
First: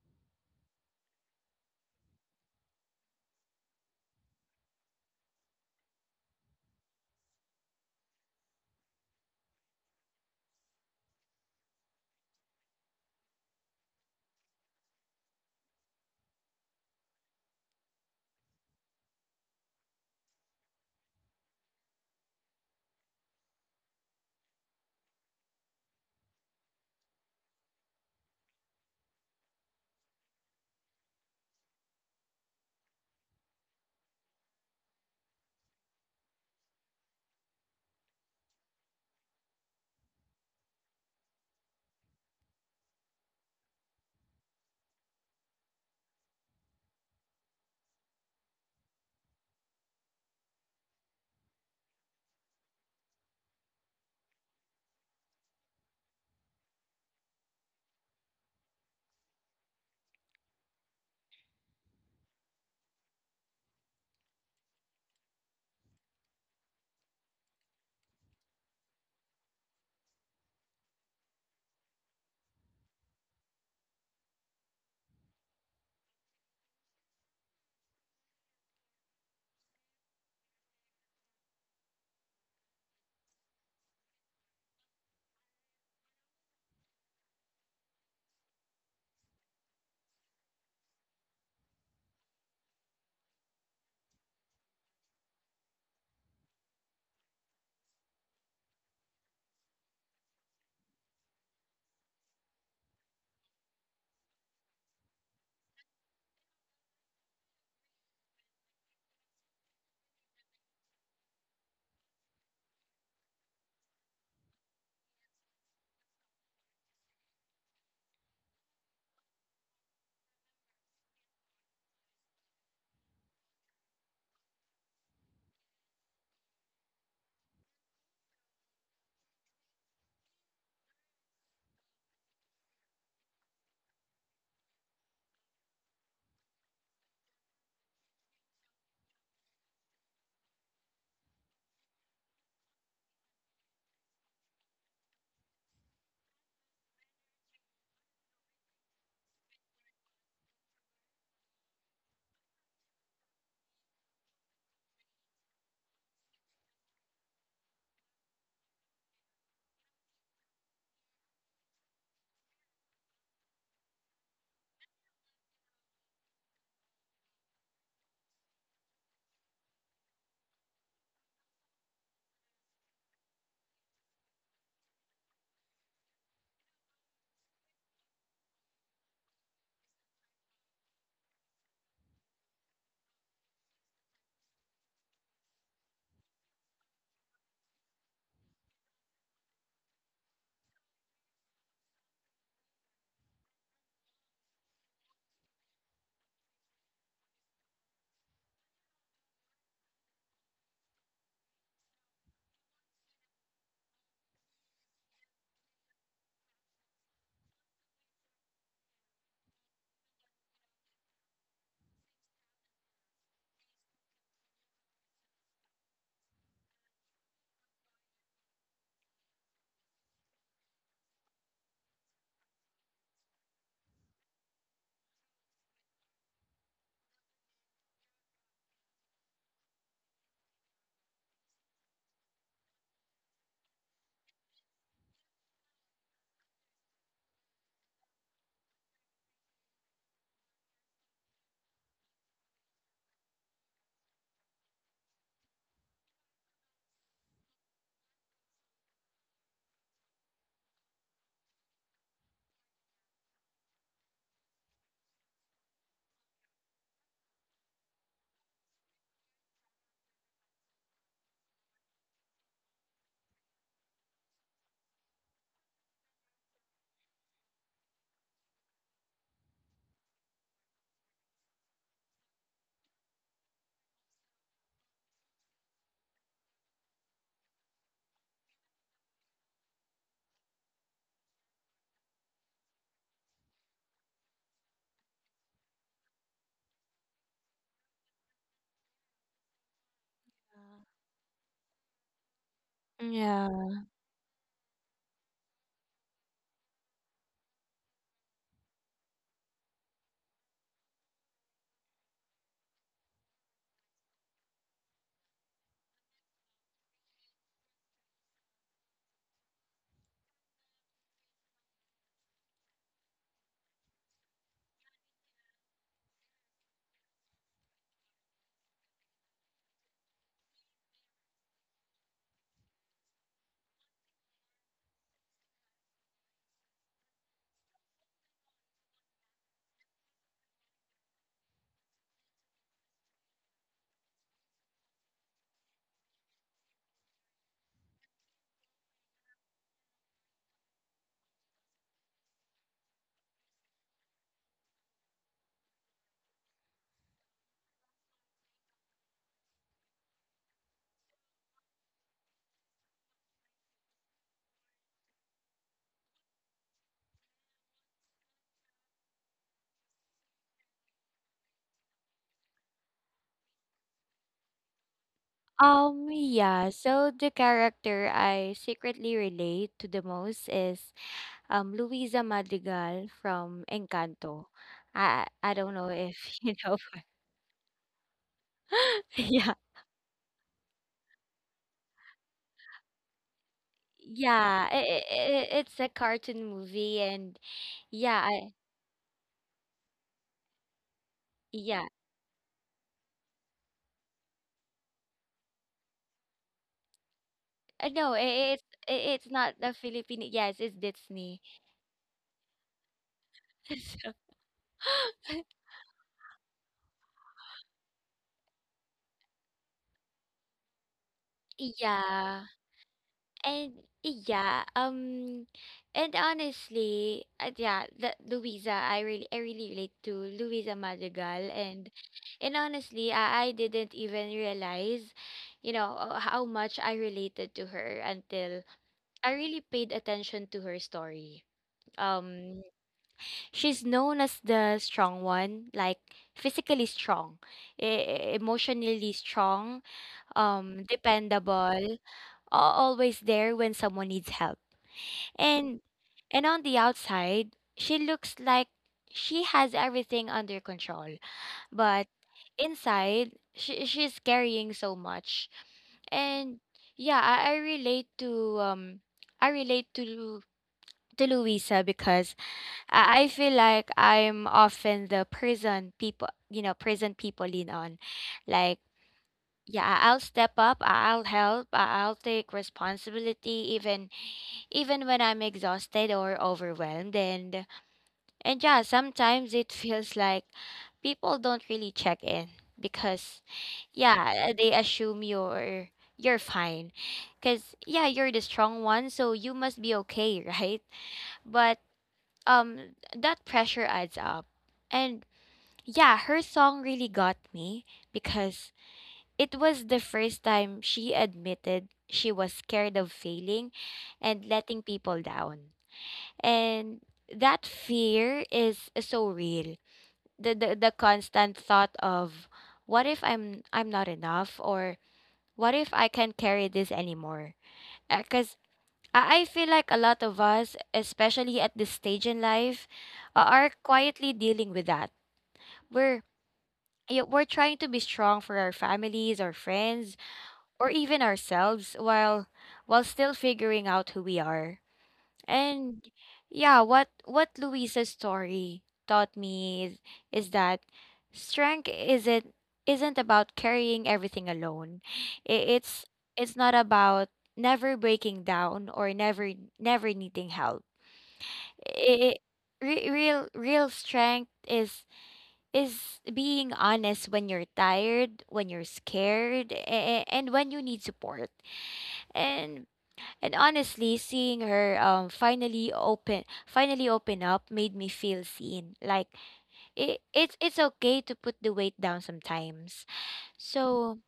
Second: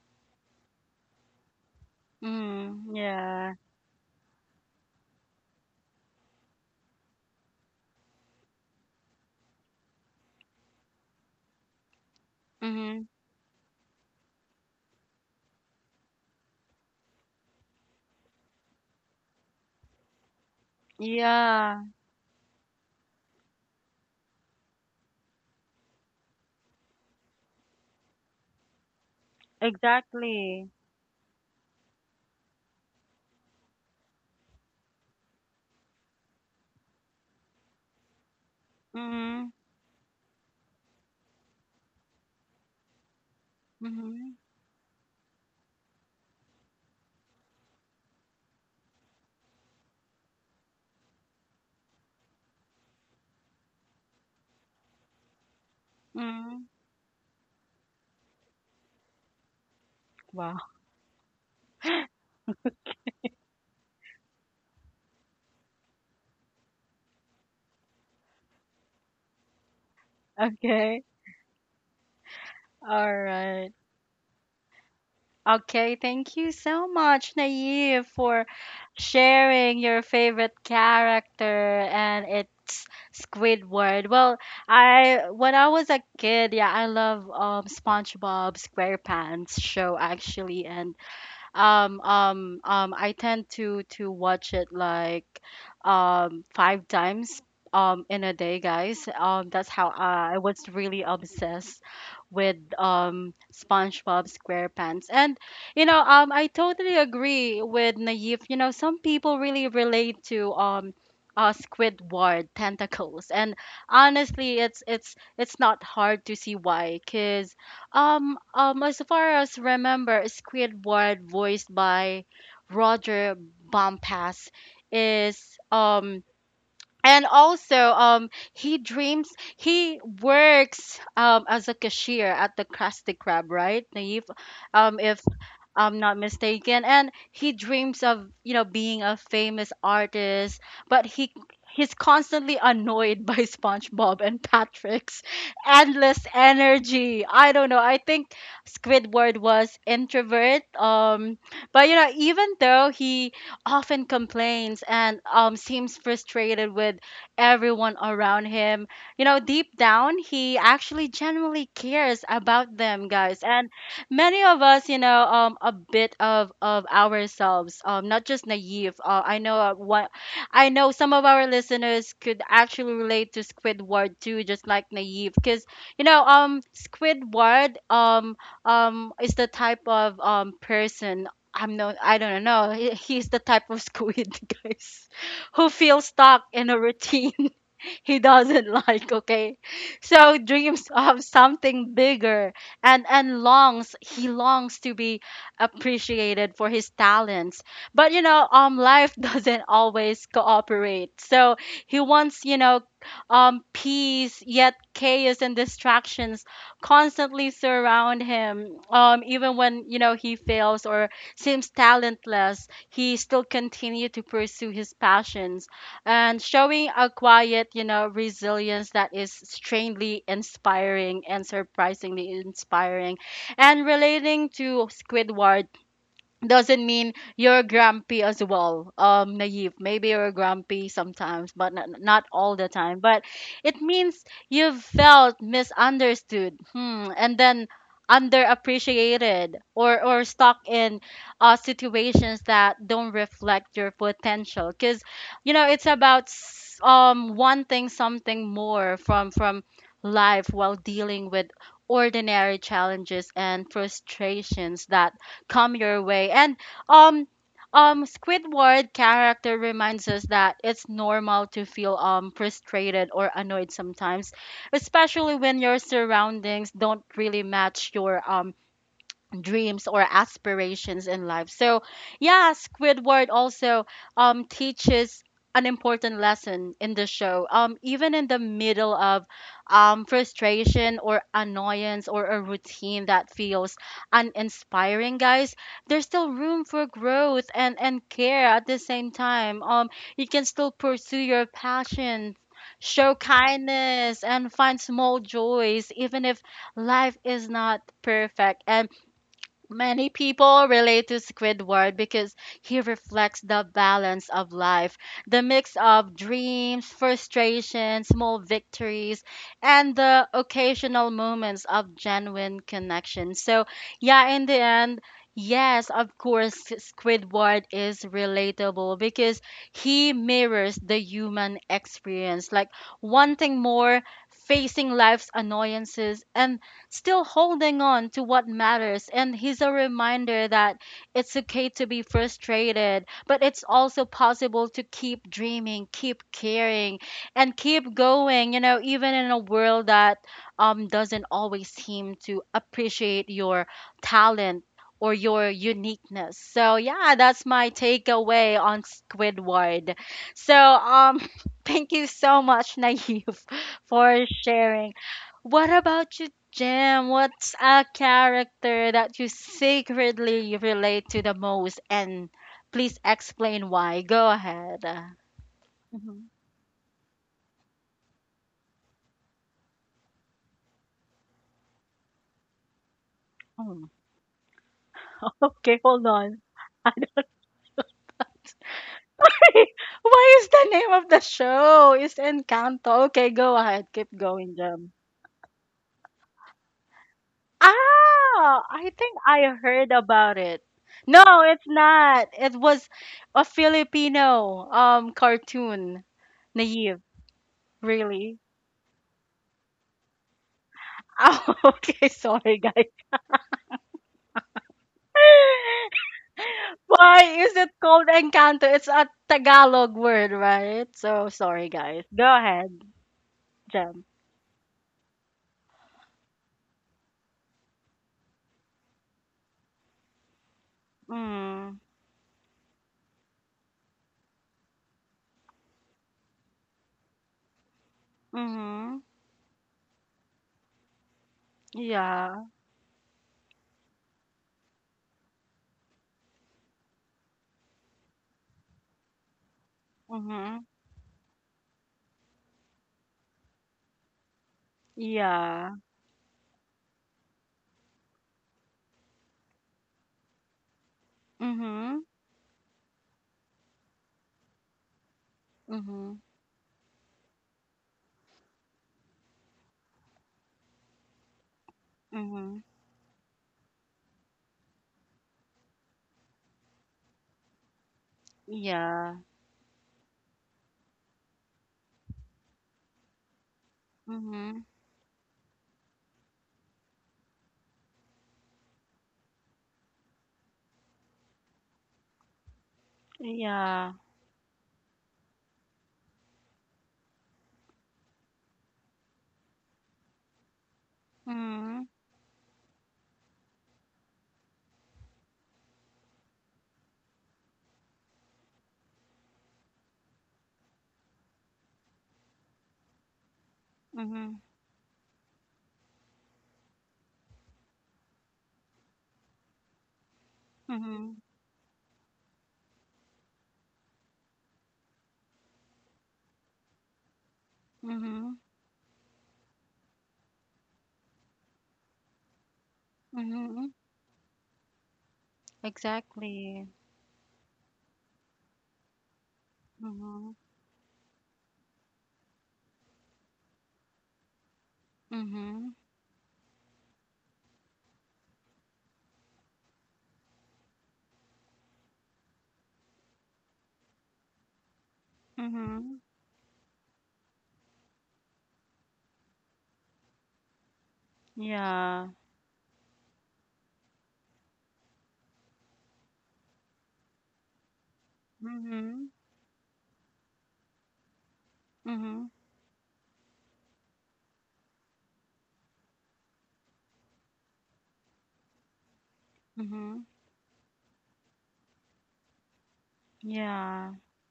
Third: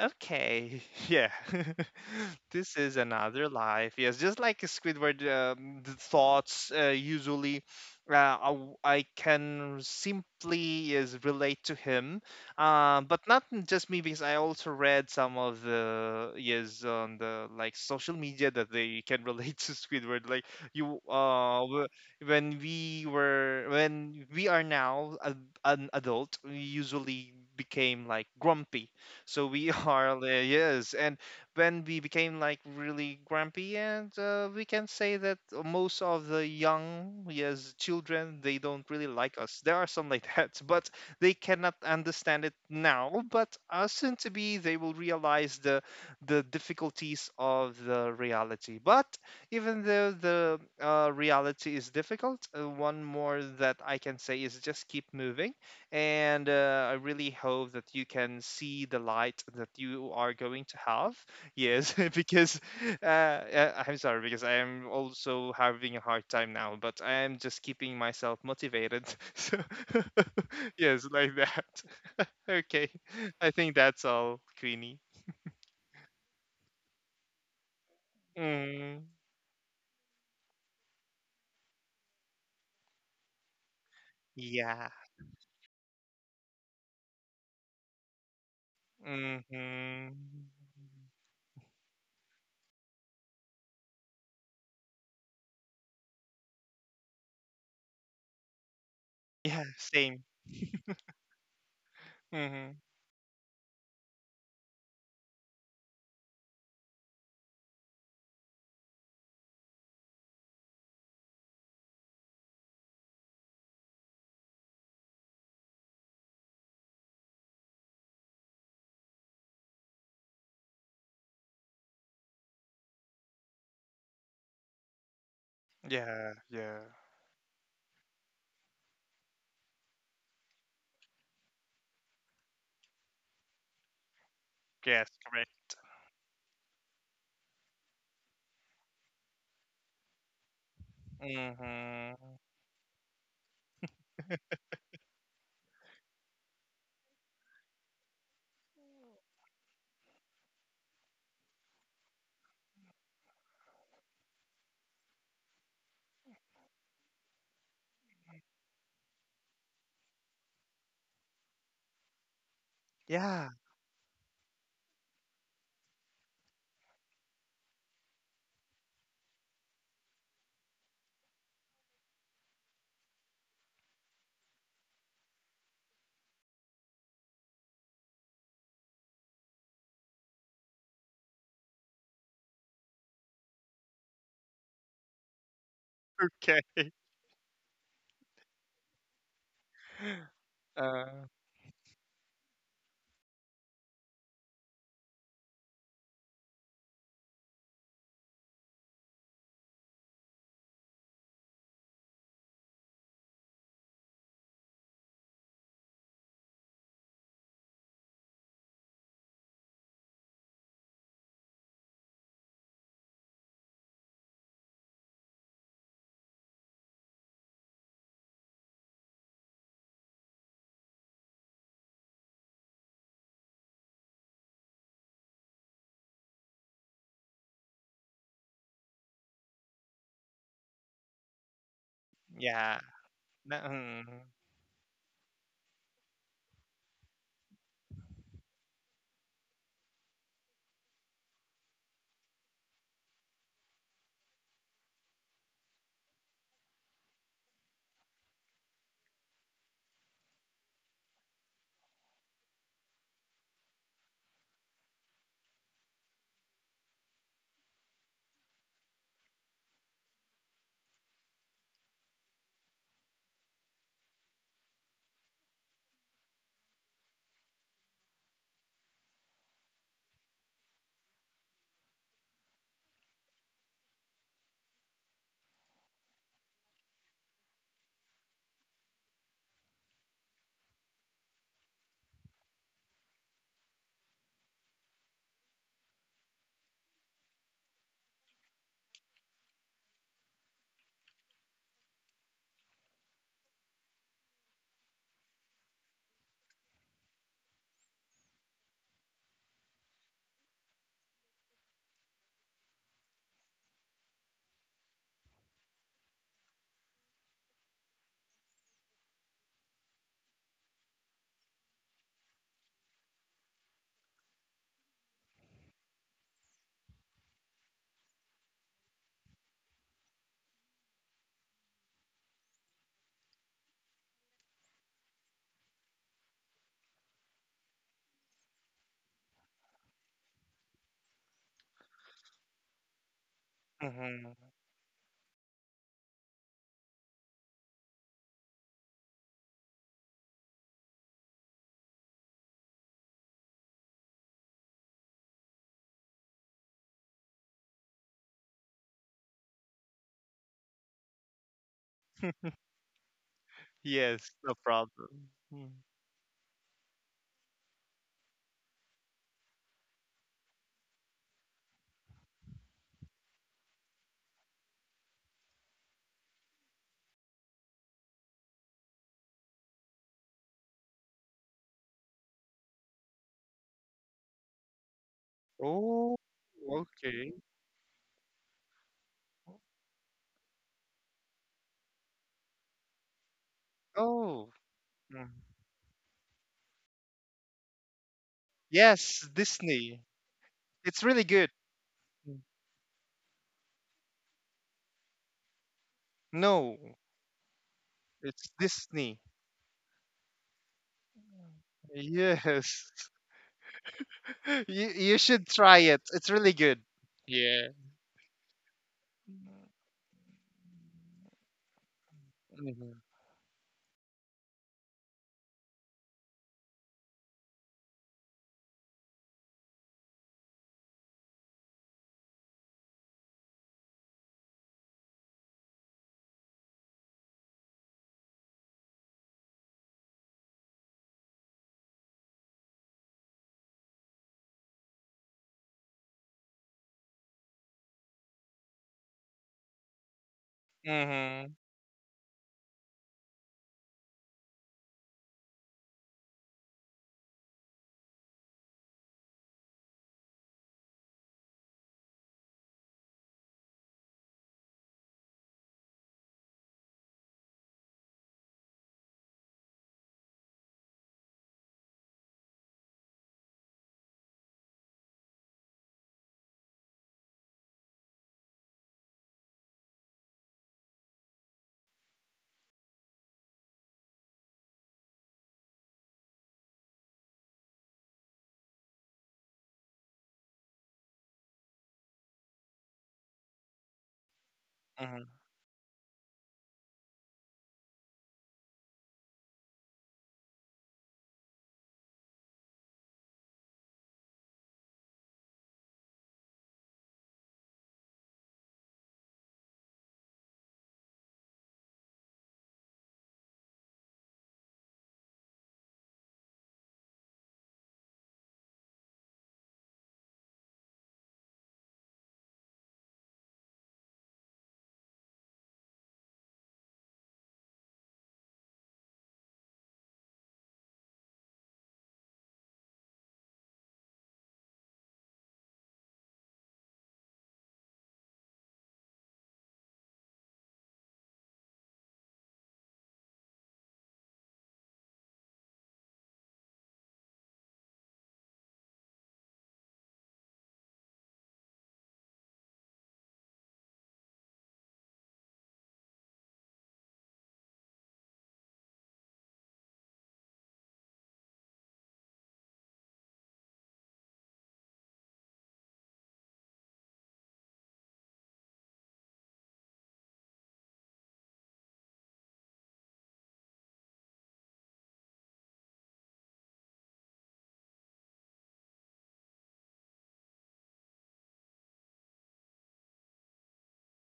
[SPEAKER 2] okay, *laughs* yeah. *laughs* This
[SPEAKER 1] mhm.
[SPEAKER 2] is another
[SPEAKER 1] Yeah.
[SPEAKER 2] life. Yes, just like Squidward, the thoughts usually I can simply is relate to him,
[SPEAKER 1] Mhm.
[SPEAKER 2] but not just me because I also read some of the yes on the like social media that they can *laughs* relate to Squidward. Like you, uh,
[SPEAKER 1] Yeah.
[SPEAKER 2] w- when we were when we are now a, an adult, we usually became like grumpy so we *laughs* are,
[SPEAKER 1] Exactly.
[SPEAKER 2] yes. And when we became like really grumpy, and we can say that most of the young, yes, children, they don't really like
[SPEAKER 1] Mhm,
[SPEAKER 2] us. There are some like *laughs* that, but they cannot understand it now. But soon to
[SPEAKER 1] mhm,
[SPEAKER 2] be, they will realize the difficulties of the reality. But even though the reality is difficult, one more that I can say is just keep moving and
[SPEAKER 1] mhm.
[SPEAKER 2] I really hope that you can see the light that you are
[SPEAKER 1] Wow.
[SPEAKER 2] going to
[SPEAKER 1] *laughs*
[SPEAKER 2] have. Yes, *laughs* because I'm sorry, because I am also having a hard time now, but I am just keeping myself motivated. *laughs* So, *laughs*
[SPEAKER 1] Okay.
[SPEAKER 2] yes, like that. *laughs* Okay,
[SPEAKER 1] All
[SPEAKER 2] I
[SPEAKER 1] right.
[SPEAKER 2] think that's all, Queenie.
[SPEAKER 1] Okay, thank you so much, Naive, for
[SPEAKER 2] Mm,
[SPEAKER 1] sharing your favorite character, and it's Squidward. Well,
[SPEAKER 2] yeah.
[SPEAKER 1] I, when I was a kid, yeah, I love SpongeBob SquarePants show
[SPEAKER 2] Mm-hmm.
[SPEAKER 1] actually, and I tend to watch it like 5 times in a day, guys.
[SPEAKER 2] Yeah,
[SPEAKER 1] That's how
[SPEAKER 2] same.
[SPEAKER 1] I was really obsessed with
[SPEAKER 2] Mm-hmm.
[SPEAKER 1] SpongeBob SquarePants. And you know, I totally agree with Naive. You know, some people really relate to. Squidward Tentacles, and honestly, it's not hard to see why, cause as far as remember, Squidward, voiced by Roger Bompass, is um
[SPEAKER 2] Yeah, yeah.
[SPEAKER 1] and also he dreams, he works as a cashier at the Krusty Krab, right, Naive?
[SPEAKER 2] Yes,
[SPEAKER 1] If
[SPEAKER 2] correct.
[SPEAKER 1] I'm not mistaken. And he dreams of, you know, being a famous artist, but he's
[SPEAKER 2] Mm-hmm.
[SPEAKER 1] constantly annoyed *laughs* by SpongeBob and Patrick's endless energy. I don't know, I think Squidward was introvert, but you know, even though he often complains and, seems frustrated with everyone around him. You know, deep down, he actually genuinely cares about them, guys.
[SPEAKER 2] Yeah.
[SPEAKER 1] And many of us, you know, a bit of ourselves, not just Naive. I know, what I know, some of our listeners could actually relate to Squidward too, just like Naive, because you know, Squidward, is the type of person, I don't know. He's the type of squid, *laughs* guys, who feels stuck
[SPEAKER 2] Okay.
[SPEAKER 1] in a routine *laughs* he doesn't like, okay? So dreams of
[SPEAKER 2] Uh,
[SPEAKER 1] something bigger and longs he longs to be appreciated for his talents. But life *laughs* doesn't always cooperate. So he wants, peace, yet chaos and distractions constantly surround him. Even when, he fails or seems talentless, he still continue to pursue his passions and showing a quiet, resilience that is strangely inspiring and surprisingly inspiring. And relating to Squidward doesn't mean you're grumpy as well, Naive. Maybe you're grumpy sometimes but not all the
[SPEAKER 2] yeah.
[SPEAKER 1] time, but
[SPEAKER 2] No,
[SPEAKER 1] it
[SPEAKER 2] mhm,
[SPEAKER 1] means you felt misunderstood, hmm, and then underappreciated or stuck in situations that don't reflect your potential because you know it's about wanting something more from life while dealing with ordinary challenges and frustrations that come your way. And um Squidward character reminds us that it's normal to feel frustrated or annoyed sometimes, especially when your surroundings don't really match your dreams or aspirations in life. So, yeah, Squidward also teaches an important lesson in the show. Even in the middle of frustration or annoyance or a routine that feels uninspiring, guys, there's still room for growth and care at the same time. You can still pursue your passions, show
[SPEAKER 3] Yeah.
[SPEAKER 1] kindness, and find small joys, even if life is not perfect. And many people relate to Squidward because he reflects the balance of life, the mix of dreams, frustrations, small victories, and the occasional moments of genuine connection. So, yeah, in the end, yes, of course, Squidward is relatable because he mirrors the human experience, like wanting more, facing life's annoyances, and still holding on to what matters. And he's a reminder that it's okay to be frustrated, but it's also
[SPEAKER 2] mhm.
[SPEAKER 1] possible to keep dreaming, keep caring, and keep going, you know, even in a world that doesn't always seem to appreciate your talent or your uniqueness. So yeah, that's my takeaway on Squidward. So *laughs* thank you so much, Naive, *laughs* for
[SPEAKER 2] Yes, no
[SPEAKER 1] sharing.
[SPEAKER 2] problem.
[SPEAKER 1] What
[SPEAKER 2] Mm.
[SPEAKER 1] about you, Jim, what's a character that you secretly relate to the most? And please explain why. Go ahead. Mhm.
[SPEAKER 3] Yeah, so the character I secretly relate to the most is Luisa Madrigal from
[SPEAKER 1] Mm.
[SPEAKER 3] Encanto. I don't
[SPEAKER 1] Okay,
[SPEAKER 3] know
[SPEAKER 1] hold
[SPEAKER 2] Oh,
[SPEAKER 3] if
[SPEAKER 1] on.
[SPEAKER 3] *laughs* you know
[SPEAKER 2] okay.
[SPEAKER 3] *laughs* Yeah,
[SPEAKER 1] *laughs* Why is the name of the show? Is Encanto. Okay, go ahead. Keep
[SPEAKER 2] Oh,
[SPEAKER 1] going,
[SPEAKER 3] yeah,
[SPEAKER 1] Jim.
[SPEAKER 3] It
[SPEAKER 2] mm,
[SPEAKER 3] it i- it's a cartoon movie, and yeah, I,
[SPEAKER 1] Ah, I think
[SPEAKER 2] yes,
[SPEAKER 1] I heard
[SPEAKER 2] Disney.
[SPEAKER 1] about it.
[SPEAKER 2] It's
[SPEAKER 1] No,
[SPEAKER 2] really good.
[SPEAKER 1] it's
[SPEAKER 3] yeah,
[SPEAKER 1] not. It was a Filipino cartoon.
[SPEAKER 2] No,
[SPEAKER 1] Naive,
[SPEAKER 3] No,
[SPEAKER 1] really.
[SPEAKER 2] it's
[SPEAKER 3] I-
[SPEAKER 2] Disney.
[SPEAKER 3] it's not the Filipino. Yes, it's
[SPEAKER 1] *laughs*
[SPEAKER 3] Disney.
[SPEAKER 1] Oh, okay, sorry guys.
[SPEAKER 2] Yes.
[SPEAKER 3] *laughs* So,
[SPEAKER 2] *laughs* You
[SPEAKER 3] *laughs*
[SPEAKER 2] should try it. It's really
[SPEAKER 1] *laughs*
[SPEAKER 2] good.
[SPEAKER 1] Why is
[SPEAKER 2] Yeah.
[SPEAKER 1] it called Encanto? It's a Tagalog word, right? So sorry, guys. Go
[SPEAKER 3] yeah,
[SPEAKER 1] ahead,
[SPEAKER 2] Mm-hmm.
[SPEAKER 3] and
[SPEAKER 1] Jem.
[SPEAKER 3] yeah, um, and honestly, yeah, the Louisa, I really relate to Louisa Madrigal,
[SPEAKER 1] Mm.
[SPEAKER 3] and honestly, I didn't even realize, how much I related to her until
[SPEAKER 1] Mhm.
[SPEAKER 3] I really paid attention to her story.
[SPEAKER 1] Yeah.
[SPEAKER 3] Um, she's known as the strong one, like physically strong, emotionally strong,
[SPEAKER 1] Mhm.
[SPEAKER 2] Mm-hmm.
[SPEAKER 3] dependable, always there when someone needs help.
[SPEAKER 1] Yeah.
[SPEAKER 3] And and on the outside, she looks like she has everything under control, but
[SPEAKER 1] Mhm.
[SPEAKER 3] inside, she's carrying so much,
[SPEAKER 1] Mhm.
[SPEAKER 3] and yeah, I relate to i relate to to Louisa because
[SPEAKER 1] Mhm.
[SPEAKER 3] I feel like I'm often the person people lean on. Like,
[SPEAKER 1] Yeah.
[SPEAKER 3] yeah, I'll step up, I'll help, I'll take responsibility
[SPEAKER 1] Mhm.
[SPEAKER 3] even when I'm exhausted or overwhelmed, and yeah, sometimes it *laughs* feels like people don't really check in because
[SPEAKER 1] Yeah.
[SPEAKER 3] yeah, they assume
[SPEAKER 2] Hmm.
[SPEAKER 3] you're fine. Cuz yeah, you're the strong one, so you must be okay, *laughs* right? But
[SPEAKER 1] Mhm.
[SPEAKER 3] um that pressure adds up. And yeah, her song really got me because it was the first time she admitted she was scared of failing
[SPEAKER 1] Mhm.
[SPEAKER 3] and letting people down. And that fear is so real. The
[SPEAKER 1] Mhm.
[SPEAKER 3] constant thought of what if I'm not enough, or what if I can't carry this anymore?
[SPEAKER 1] Mhm.
[SPEAKER 3] Because I feel like a lot of us, especially at this stage in life,
[SPEAKER 1] Mhm.
[SPEAKER 3] are quietly dealing with that. We're
[SPEAKER 1] Exactly.
[SPEAKER 3] Yeah, we're trying to be strong for our families, our friends,
[SPEAKER 1] Mhm.
[SPEAKER 3] or even ourselves while still figuring out who we are.
[SPEAKER 1] Mhm.
[SPEAKER 3] And yeah, what Luisa's story taught me is that strength isn't about carrying everything alone. I-
[SPEAKER 1] Mhm.
[SPEAKER 3] It's it's not about never breaking down, or never needing help.
[SPEAKER 1] Yeah.
[SPEAKER 3] i- Real real strength is being honest when you're tired, when you're
[SPEAKER 1] Mhm.
[SPEAKER 3] scared, and when you need support.
[SPEAKER 1] Mhm.
[SPEAKER 3] And and honestly, seeing her finally open up made me feel seen. Like
[SPEAKER 1] Mhm.
[SPEAKER 3] it's okay to put the weight down sometimes.
[SPEAKER 1] Yeah.
[SPEAKER 3] So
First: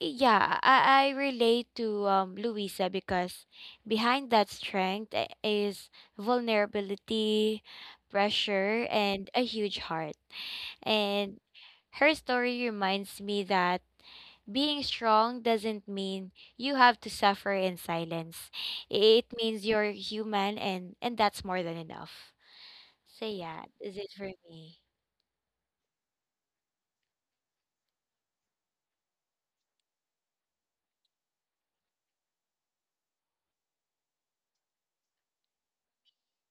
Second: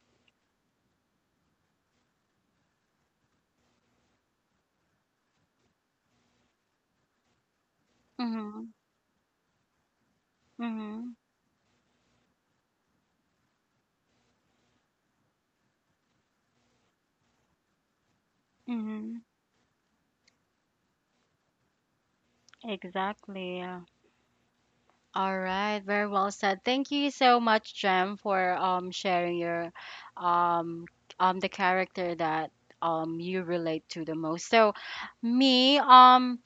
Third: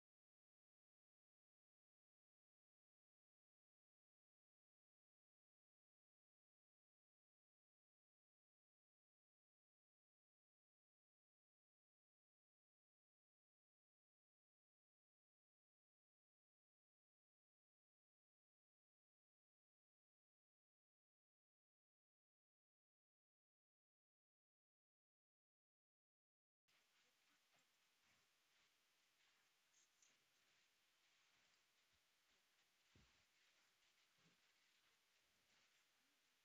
[SPEAKER 3] yeah, I relate to Louisa because behind that strength is vulnerability,
[SPEAKER 1] Mhm.
[SPEAKER 3] pressure, and a huge heart.
[SPEAKER 1] Mm-hmm.
[SPEAKER 3] And her story reminds me that being strong doesn't mean you have to suffer in silence.
[SPEAKER 1] Mm-hmm.
[SPEAKER 3] It means you're human, and that's more than enough. So, yeah,
[SPEAKER 1] Exactly. Yeah.
[SPEAKER 3] is it for me?
[SPEAKER 1] All right. Very well said. Thank you so much, Jem, for sharing your um the character that you relate to the most. So me,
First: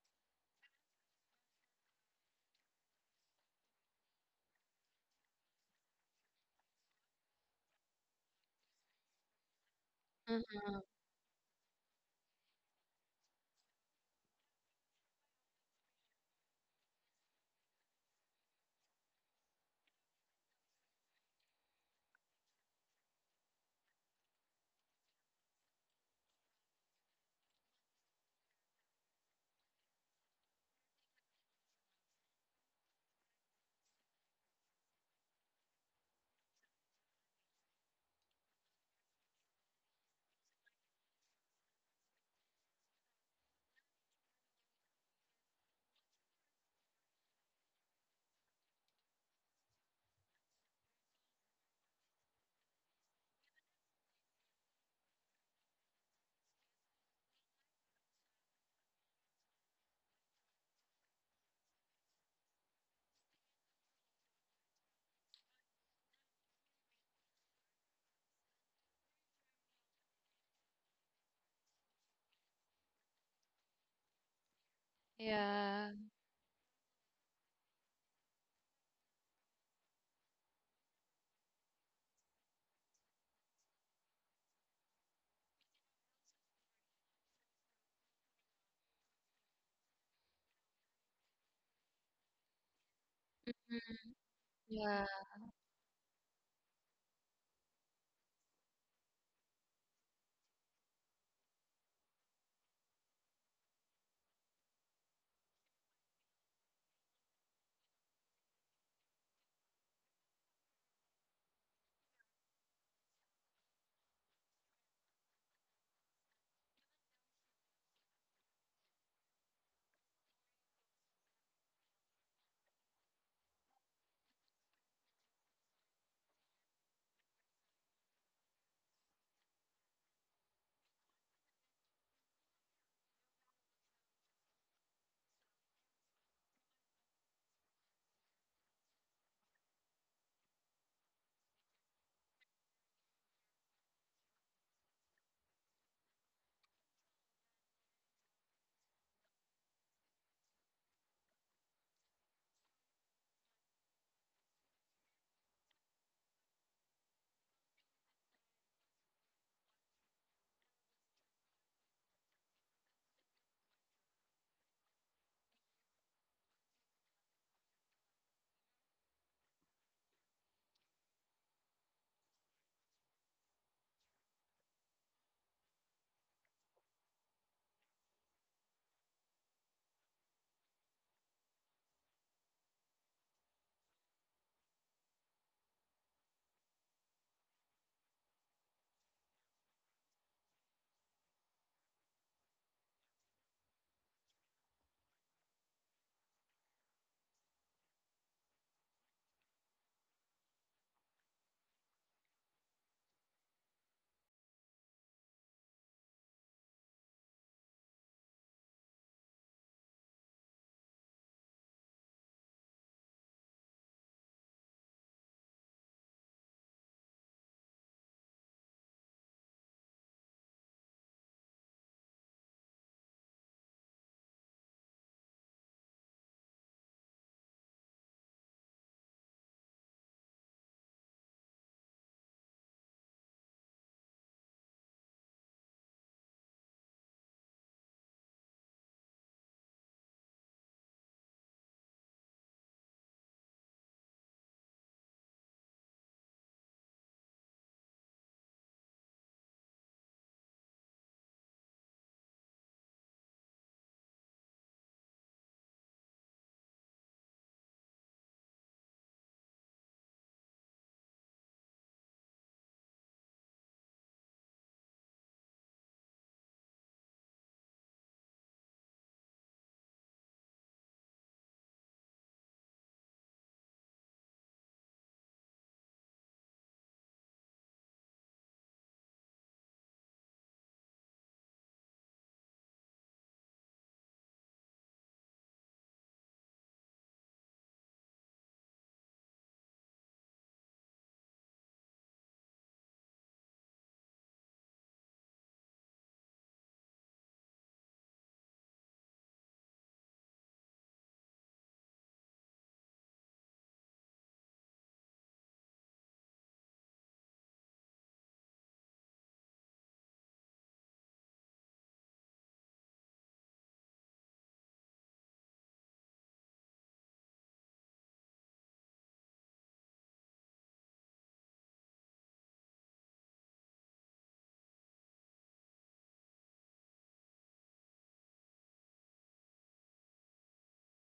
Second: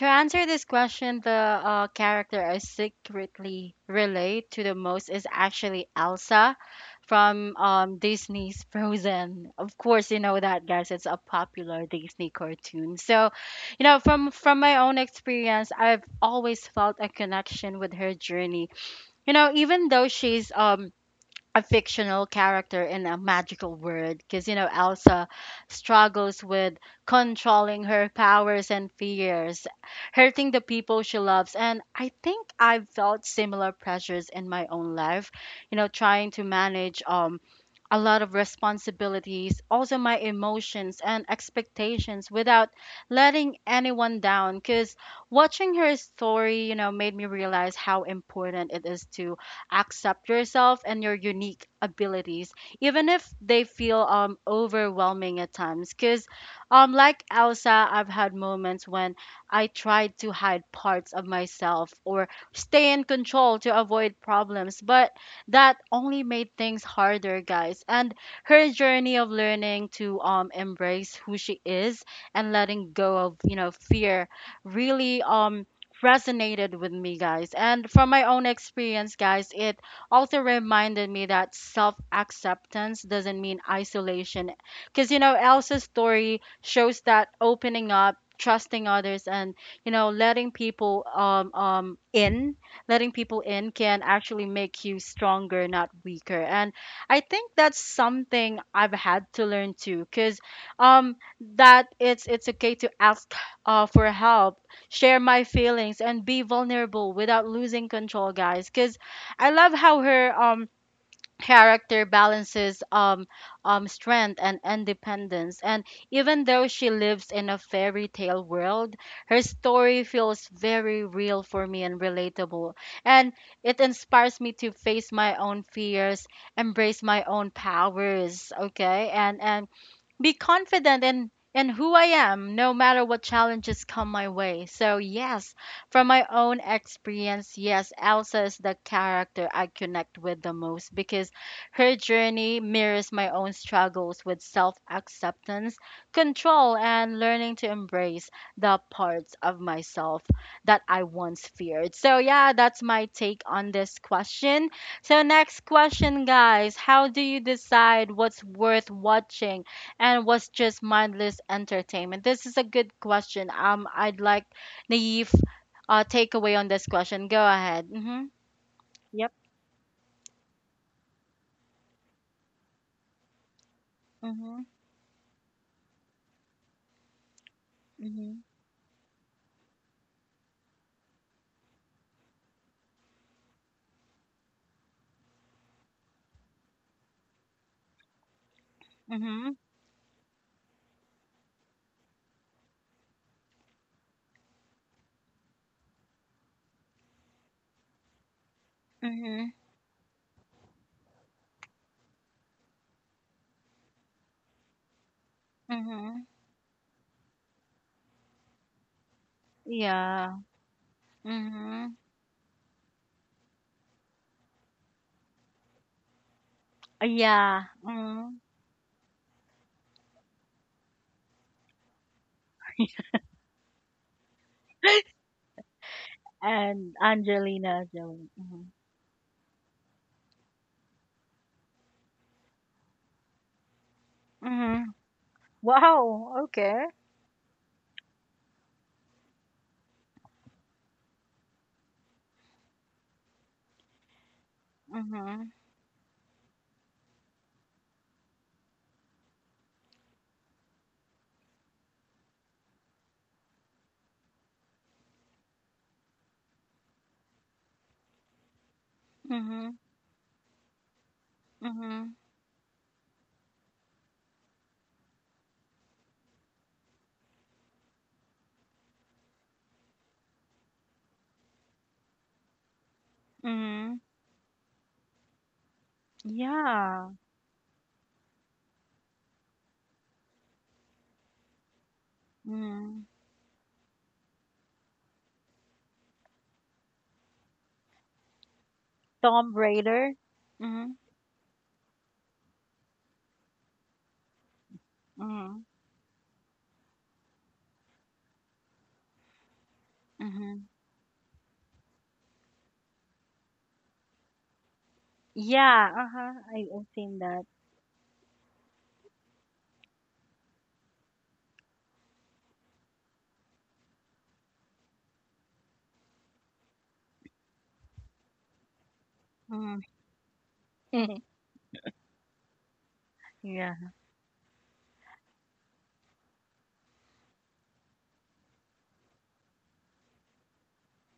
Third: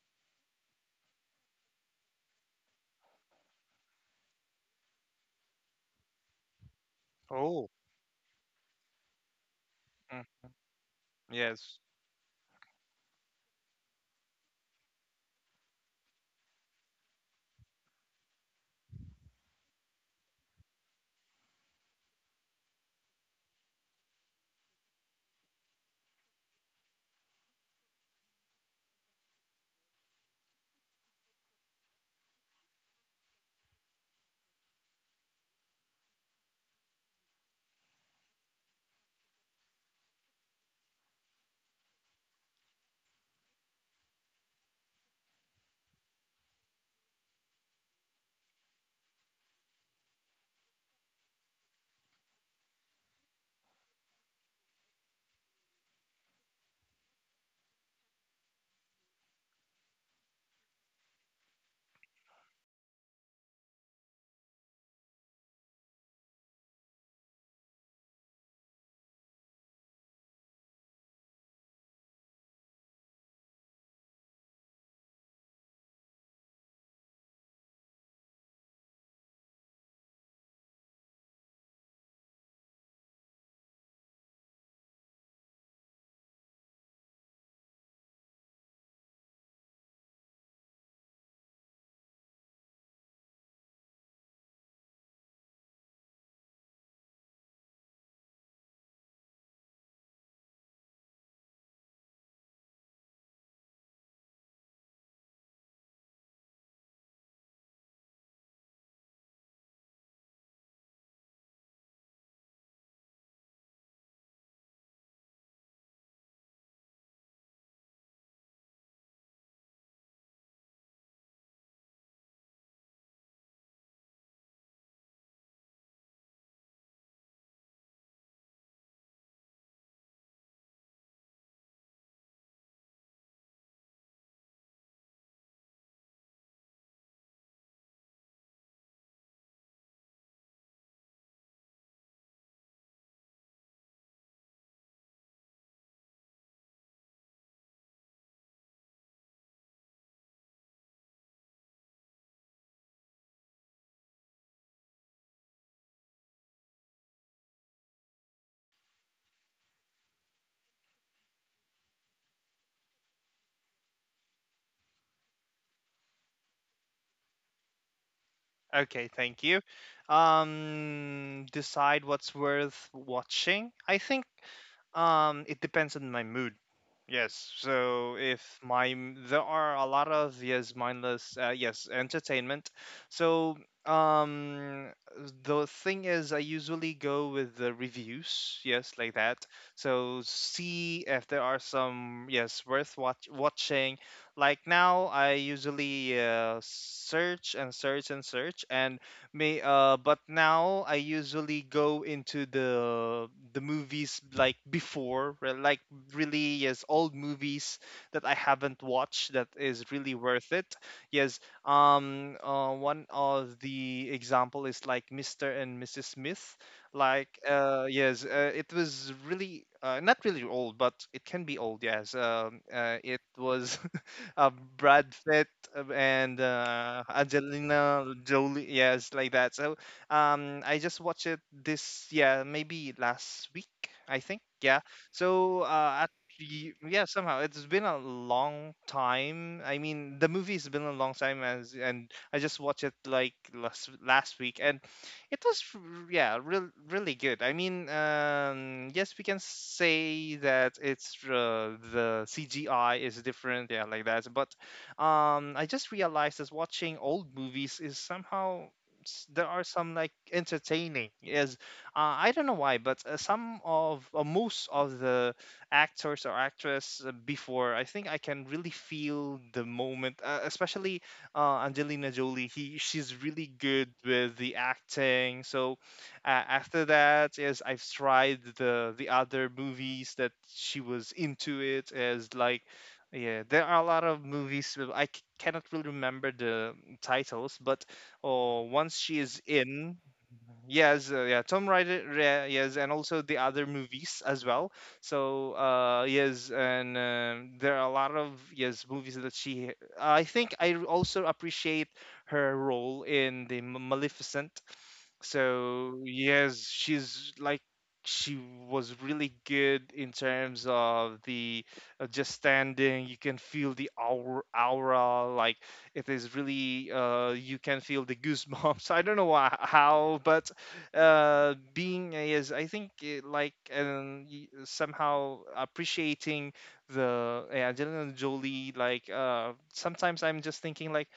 [SPEAKER 1] to answer this question, the character I secretly relate to the most is actually Elsa from
[SPEAKER 2] Oh.
[SPEAKER 1] Disney's Frozen. Of course, you
[SPEAKER 2] Mm,
[SPEAKER 1] know that,
[SPEAKER 3] Mm-hmm.
[SPEAKER 1] guys. It's a
[SPEAKER 2] yes.
[SPEAKER 1] popular Disney cartoon. So, you know, from my own experience, I've always felt a connection with her journey. You know, even though she's a fictional character in a magical world, because you know Elsa struggles with controlling her powers and fears, hurting the people she loves. And I think I've felt similar pressures in my own life, you know, trying to manage a lot of responsibilities, also my emotions and expectations without letting anyone down. Because watching her story, you know, made me realize how important it is to accept yourself and your unique abilities, even if they feel overwhelming at times. Because, like Elsa, I've had moments when I tried to hide parts of myself or stay in control to avoid problems, but that only made things harder, guys. And her journey of learning to embrace who she is and letting go of, you know, fear really
[SPEAKER 3] Yeah.
[SPEAKER 1] resonated with me, guys, and from my own experience, guys, it also reminded me that self-acceptance doesn't mean isolation, because you know Elsa's story shows that opening up, trusting others, and you know letting people in
[SPEAKER 3] Mm.
[SPEAKER 1] can actually make you
[SPEAKER 3] Yeah.
[SPEAKER 1] stronger, not weaker. And I think that's something I've had to learn too, because um, that it's okay to ask for help, share my feelings, and be vulnerable without losing control, guys. Because I love how her character balances strength and independence. And even though she lives in a fairy tale world, her story feels very real for me and relatable. And it inspires me to face my own fears, embrace my own powers, okay, and be confident in who I am no matter what challenges come my way. So yes, from my own experience, yes, Elsa is the character I connect with the most because her journey mirrors my own struggles with self-acceptance, control, and learning to embrace the parts of myself that I once feared. So yeah, that's my take on this question. So, next question, guys. How do you decide what's worth watching and was just mindless entertainment? This is a good question. I'd like Naive takeaway on this question. Go ahead. Mm-hmm.
[SPEAKER 2] Okay,
[SPEAKER 1] Yep.
[SPEAKER 2] thank you. Decide what's worth watching. I think
[SPEAKER 1] Mm-hmm.
[SPEAKER 2] It depends on my mood. Yes. So
[SPEAKER 1] Mm-hmm.
[SPEAKER 2] if my there are a lot of yes mindless yes entertainment. So um the thing is I usually go with the reviews, yes, like that.
[SPEAKER 1] Mm-hmm.
[SPEAKER 2] So see if there are some yes worth watching. Like now I usually search and search and search and
[SPEAKER 1] Mm-hmm.
[SPEAKER 2] may but now I usually go into the movies like before, like
[SPEAKER 1] Mm-hmm.
[SPEAKER 2] really yes, old movies that I haven't watched that is really
[SPEAKER 1] Yeah.
[SPEAKER 2] worth it. Yes,
[SPEAKER 1] Mm-hmm.
[SPEAKER 2] one of the example is like Mr. and Mrs. Smith. Like
[SPEAKER 1] Yeah. Mm-hmm.
[SPEAKER 2] it was really not really old, but it can be old. Yes, it was uh, Brad
[SPEAKER 1] *laughs*
[SPEAKER 2] Pitt uh, and
[SPEAKER 1] And
[SPEAKER 2] uh,
[SPEAKER 1] Angelina
[SPEAKER 2] Angelina
[SPEAKER 1] Jolie. Hmm.
[SPEAKER 2] Jolie, yes, like that. So I just watched it this, yeah, maybe last week, I think. Yeah.
[SPEAKER 1] Mm-hmm.
[SPEAKER 2] So
[SPEAKER 1] Wow. Okay.
[SPEAKER 2] yeah, somehow it's been a long time. I mean, the movie's been a long time as, and I just watched it like last last week, and it
[SPEAKER 1] Mm-hmm.
[SPEAKER 2] was, yeah, real, really good. I mean, yes, we can say that it's the CGI is different, yeah, like that. But I just realized that watching old movies is somehow there are
[SPEAKER 1] Mm-hmm.
[SPEAKER 2] some like entertaining. Is
[SPEAKER 1] Mm-hmm.
[SPEAKER 2] I don't know why, but some of most of the actors or actress before, I think I can really feel the moment, especially Angelina Jolie. He she's really good
[SPEAKER 1] Mm-hmm.
[SPEAKER 2] with the acting. So after
[SPEAKER 1] Yeah.
[SPEAKER 2] that, yes, I've tried the other movies that she was into. It as like
[SPEAKER 1] Mm-hmm.
[SPEAKER 2] yeah, there are a lot of movies. Cannot really remember the titles, but oh, once she is
[SPEAKER 1] Tom
[SPEAKER 2] in.
[SPEAKER 1] Raider. Mm-hmm.
[SPEAKER 2] Yes, yeah, Tomb Raider, yeah, yes, and also the other movies as well. So,
[SPEAKER 1] Mm-hmm.
[SPEAKER 2] yes, and there are a lot of yes movies that she. I think
[SPEAKER 1] Mm-hmm.
[SPEAKER 2] I also appreciate her role in the Maleficent
[SPEAKER 1] Yeah,
[SPEAKER 2] so
[SPEAKER 1] uh-huh.
[SPEAKER 2] yes,
[SPEAKER 1] I've seen
[SPEAKER 2] she's
[SPEAKER 1] that.
[SPEAKER 2] like she was really good in terms of the just standing. You can feel the aura, aura like it is really. You can feel the goosebumps. *laughs* I don't know why,
[SPEAKER 1] Mm.
[SPEAKER 2] how, but
[SPEAKER 1] *laughs*
[SPEAKER 2] being is I think it, like
[SPEAKER 1] Yeah.
[SPEAKER 2] somehow appreciating Angelina Jolie. Like sometimes I'm just thinking like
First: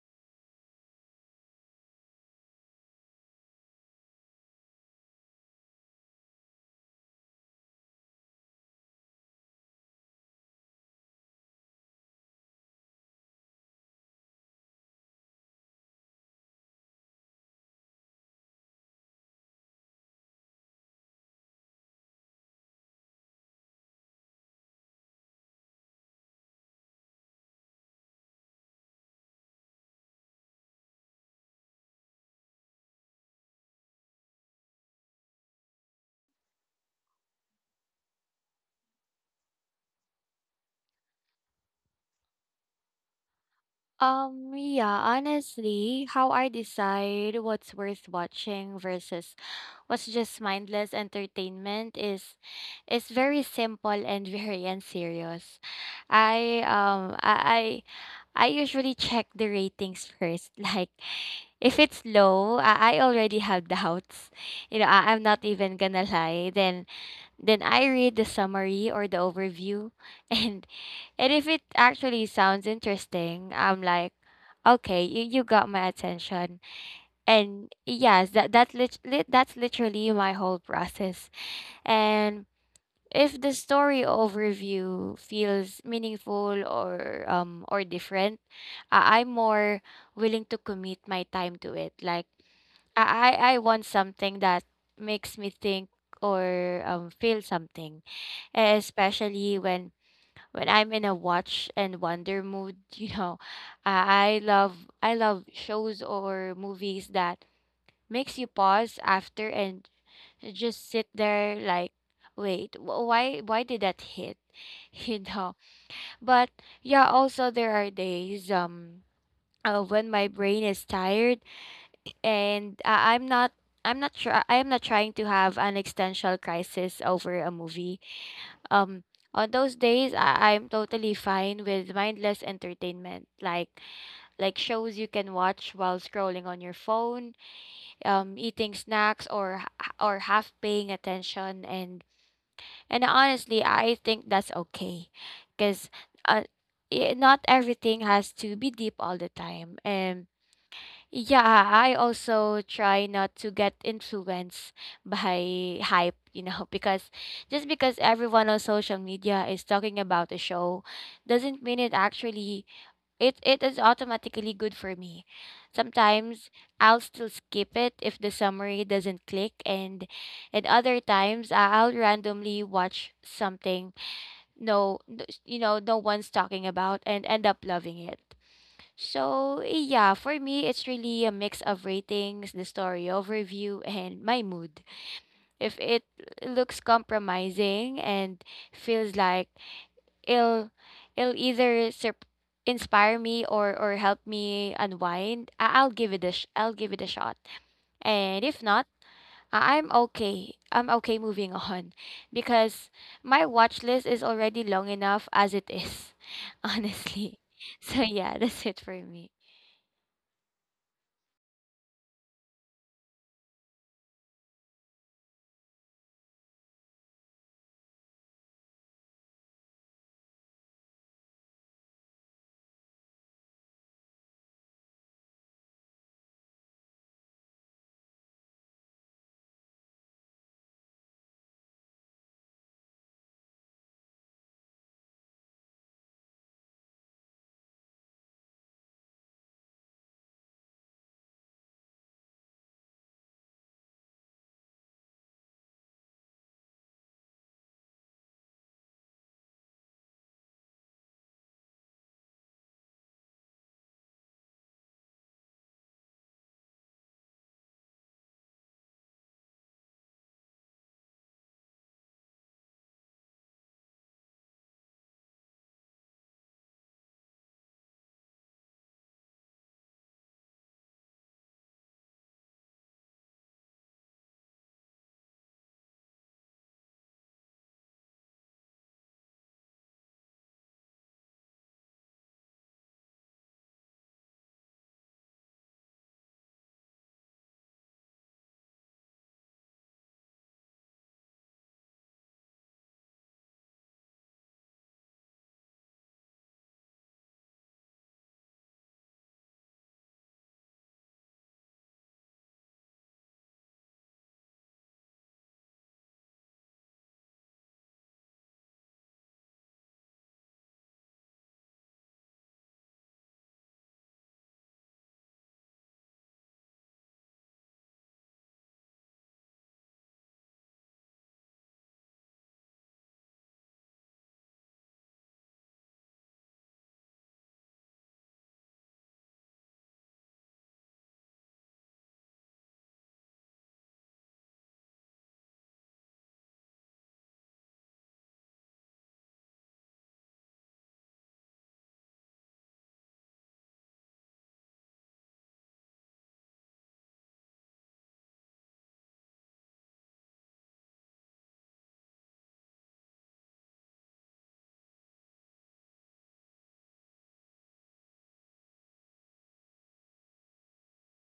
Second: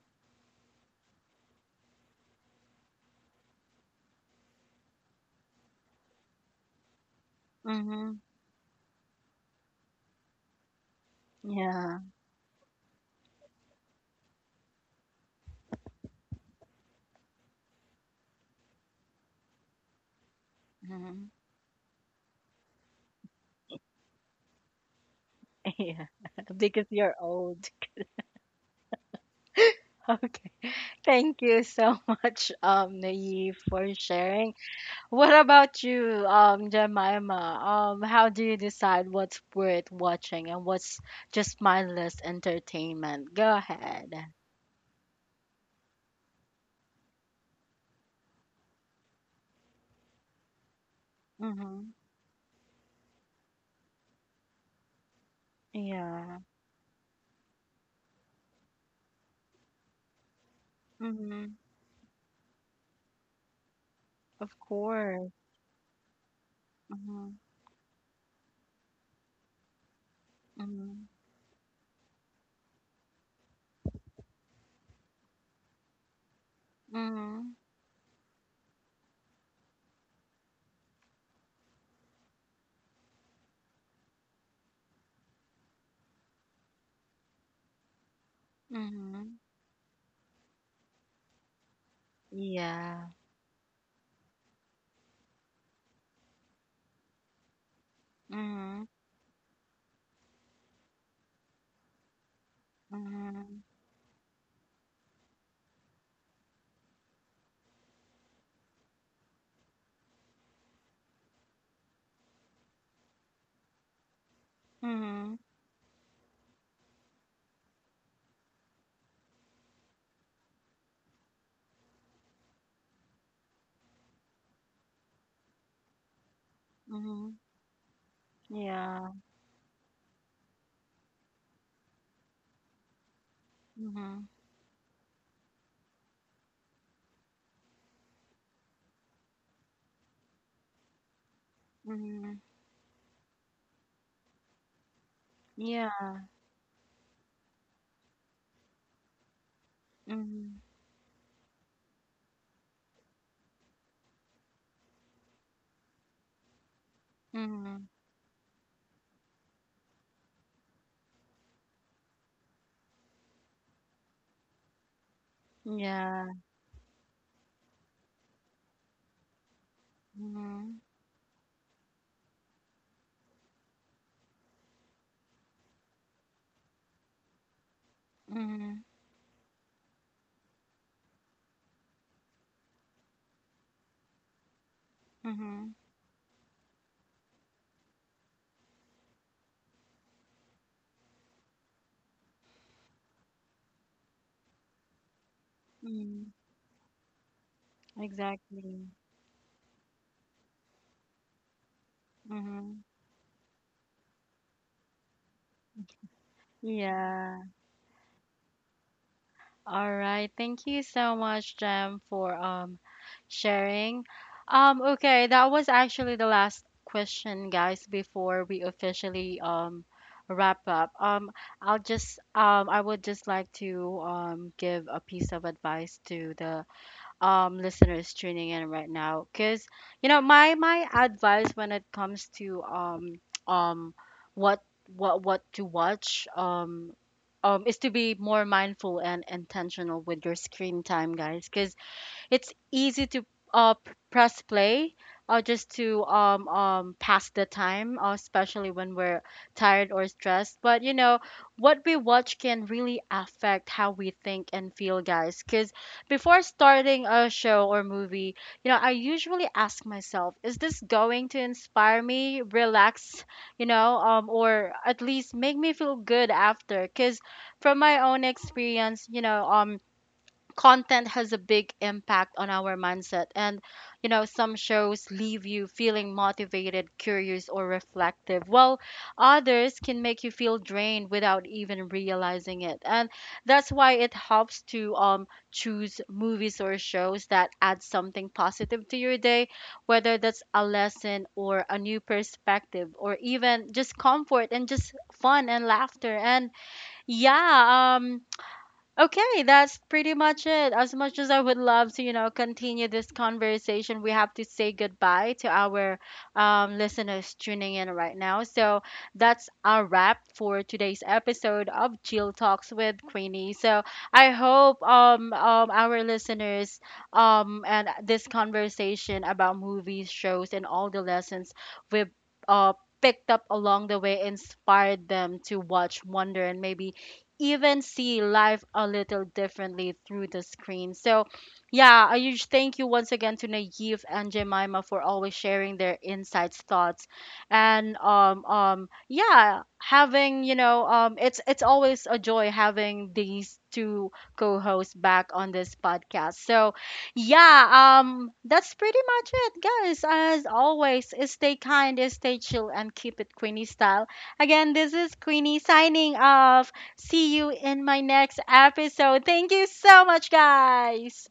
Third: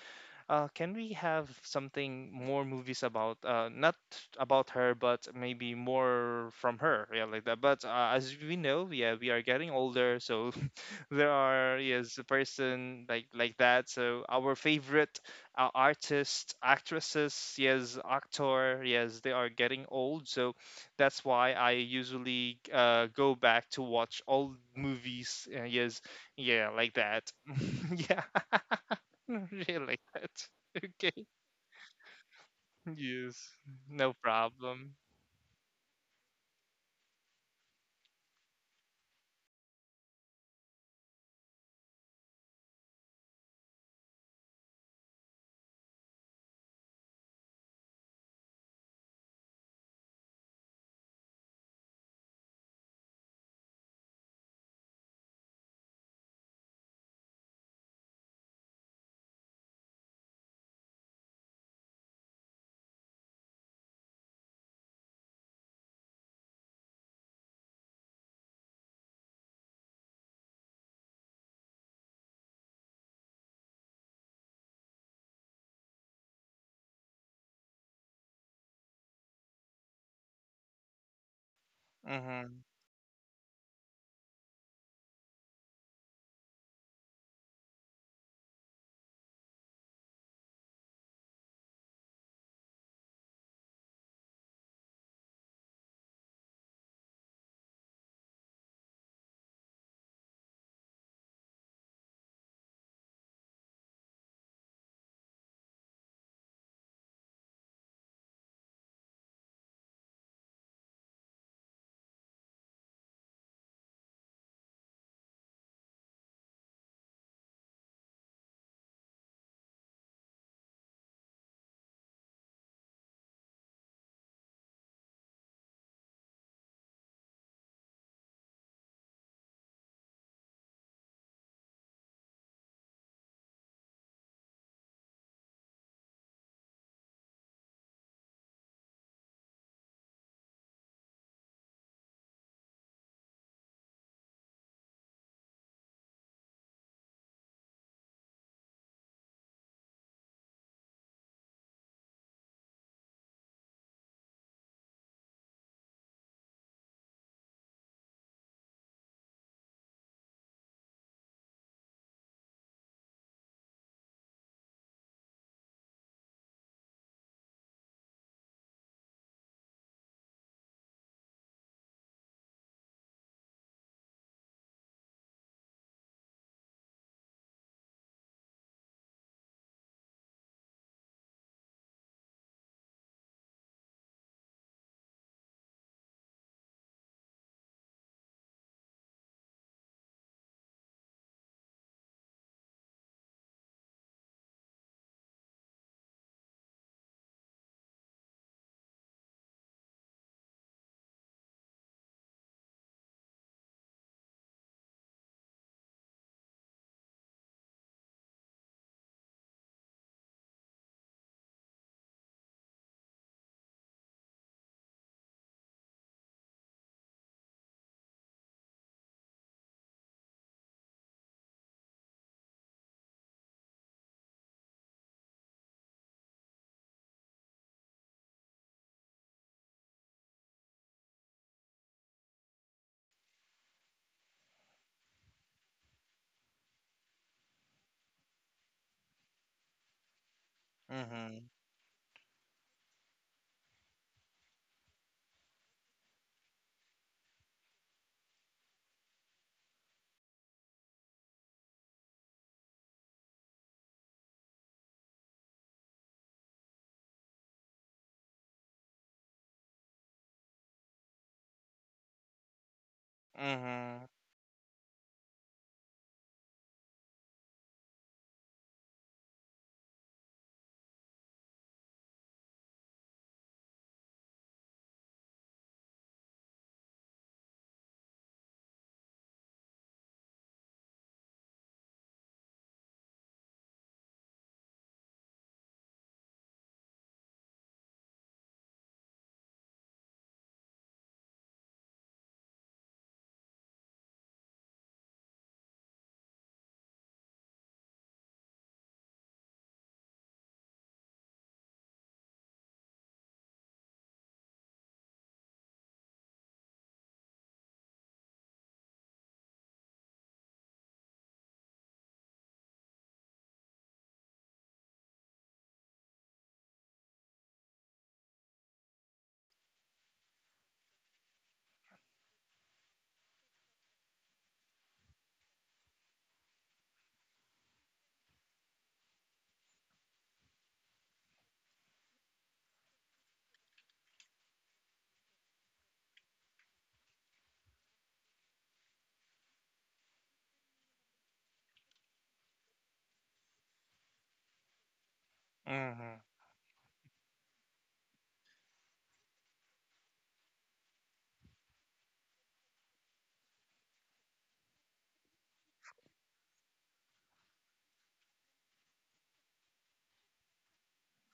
[SPEAKER 2] can we have something more movies about not about her, but maybe more from her, yeah, like that. But
[SPEAKER 1] Mm-hmm.
[SPEAKER 2] as we know, yeah, we are getting older, so *laughs* there are
[SPEAKER 1] Yeah.
[SPEAKER 2] yes a person like that. So our favorite artists, actresses, yes, actor, yes, they are getting old. So that's
[SPEAKER 1] Mm-hmm.
[SPEAKER 2] why I usually go back to watch old movies.
[SPEAKER 1] *laughs*
[SPEAKER 2] Yes,
[SPEAKER 1] Yeah. *laughs*
[SPEAKER 2] yeah,
[SPEAKER 1] Because
[SPEAKER 2] like
[SPEAKER 1] you're
[SPEAKER 2] that.
[SPEAKER 1] old.
[SPEAKER 2] *laughs* yeah. *laughs* Really?
[SPEAKER 1] *laughs*
[SPEAKER 2] That's
[SPEAKER 1] Okay.
[SPEAKER 2] okay.
[SPEAKER 1] Thank you so *laughs* much,
[SPEAKER 2] Yes.
[SPEAKER 1] Naive, for
[SPEAKER 2] No
[SPEAKER 1] sharing.
[SPEAKER 2] problem.
[SPEAKER 1] What about you, Jemima? How do you decide what's worth watching and what's just mindless entertainment? Go ahead.
[SPEAKER 3] Yeah, honestly, how I decide what's worth watching versus what's just mindless
[SPEAKER 1] Mm-hmm.
[SPEAKER 3] entertainment is very simple and *laughs* very unserious.
[SPEAKER 1] Yeah.
[SPEAKER 3] I um I I usually check the ratings first. *laughs* Like
[SPEAKER 1] Mm-hmm.
[SPEAKER 3] if it's low, I already have *laughs* doubts.
[SPEAKER 1] Of
[SPEAKER 3] You know, I'm
[SPEAKER 1] course.
[SPEAKER 3] not even gonna lie. Then
[SPEAKER 1] Mm-hmm.
[SPEAKER 3] I read the summary or the overview *laughs* and
[SPEAKER 1] Mm-hmm.
[SPEAKER 3] and if it actually sounds interesting, I'm like, okay, you got my attention.
[SPEAKER 1] Mm-hmm.
[SPEAKER 3] And yes, that's literally my whole process. And
[SPEAKER 2] Mhm.
[SPEAKER 3] if the story overview feels meaningful or different, I'm
[SPEAKER 1] Mm-hmm.
[SPEAKER 3] more willing to commit my time to it. Like
[SPEAKER 1] Yeah.
[SPEAKER 3] I want something that makes me think or feel something,
[SPEAKER 1] Mhm.
[SPEAKER 3] especially when I'm in a watch and wonder mood, *laughs* you know,
[SPEAKER 1] Mhm.
[SPEAKER 3] I I love I love shows or movies that makes you pause after and just sit there like, wait, why did that hit? *laughs* You
[SPEAKER 1] Mhm.
[SPEAKER 3] know. But yeah, also there are days when my brain is tired, and I'm not sure. I am not trying to have an existential crisis
[SPEAKER 1] Mhm.
[SPEAKER 3] over a movie. um
[SPEAKER 1] Yeah.
[SPEAKER 3] on those days I'm totally fine with mindless entertainment, like
[SPEAKER 1] Mhm.
[SPEAKER 3] shows you can watch while scrolling on your phone, eating snacks, or half paying attention,
[SPEAKER 1] Mhm.
[SPEAKER 3] and honestly I think that's okay because
[SPEAKER 1] Yeah.
[SPEAKER 3] uh, not everything has to be deep all the time. And
[SPEAKER 1] Mhm.
[SPEAKER 3] yeah, I also try not to get influenced *laughs* by hype, you know, *laughs* because just
[SPEAKER 1] Mhm.
[SPEAKER 3] because everyone on social media is talking about a show doesn't mean it actually it it is automatically good for me.
[SPEAKER 1] Yeah.
[SPEAKER 3] Sometimes I'll still skip it if the summary doesn't click, and at
[SPEAKER 1] Mhm.
[SPEAKER 3] other times I'll randomly watch something no no one's talking about and end up loving it.
[SPEAKER 1] Mhm.
[SPEAKER 3] So, yeah, for me, it's really a mix of ratings, the story overview, *laughs* and my mood.
[SPEAKER 1] Mhm.
[SPEAKER 3] If it looks compromising and feels like it'll, it'll either inspire me, or help me unwind,
[SPEAKER 1] Mhm.
[SPEAKER 3] I'll give it a shot. And if not,
[SPEAKER 1] Exactly.
[SPEAKER 3] I'm okay. I'm okay moving *laughs* on
[SPEAKER 1] Mhm.
[SPEAKER 3] because my watch list is already long enough as it is, *laughs* honestly.
[SPEAKER 1] Yeah.
[SPEAKER 3] So, yeah, *laughs* that's it for me.
[SPEAKER 1] All right. Thank you so much, Jem, for sharing. Okay, that was actually the last question, guys, before we officially wrap up. I'll just I would just like to give a piece of advice to the listeners tuning in right now. Because you know, my advice when it comes to um what what to watch is to be more mindful and intentional with your screen time,
[SPEAKER 2] Mhm.
[SPEAKER 1] guys. Because it's easy to press play just to pass the time, especially when we're tired or stressed. But you know, what we watch can really affect how we think and feel, guys. Because before starting a show or movie, you know, I usually ask myself, is this going to inspire me, relax, you know,
[SPEAKER 2] Mhm.
[SPEAKER 1] or at least make me feel good after? Because from my own experience, you know, content has a big impact on our mindset, and you know some shows leave you feeling motivated, curious, or reflective, while others can make you feel drained without even realizing it. And that's why it helps to choose movies or shows that add something positive to your day, whether that's a lesson or a new perspective or even just comfort and just fun and laughter. And yeah, okay, that's pretty much it. As much as I would love to, you know, continue this conversation, we have to say goodbye to our listeners tuning in right now. So that's a wrap for today's episode of Jill Talks with Queenie. So I hope our listeners and this conversation about movies, shows, and all the lessons we've uh, picked up along the way inspired them to watch, wonder, and maybe even see life a little differently through the screen. So, yeah, a huge thank you once again to Naive and Jemima for always sharing their insights, thoughts, and yeah, having you know it's always a joy having these two co-hosts back on this
[SPEAKER 2] Mhm.
[SPEAKER 1] podcast. So, yeah, that's pretty much it, guys. As always, stay kind, stay chill, and keep it Queenie style. Again, this is Queenie signing off. See you in my next episode. Thank you so much, guys.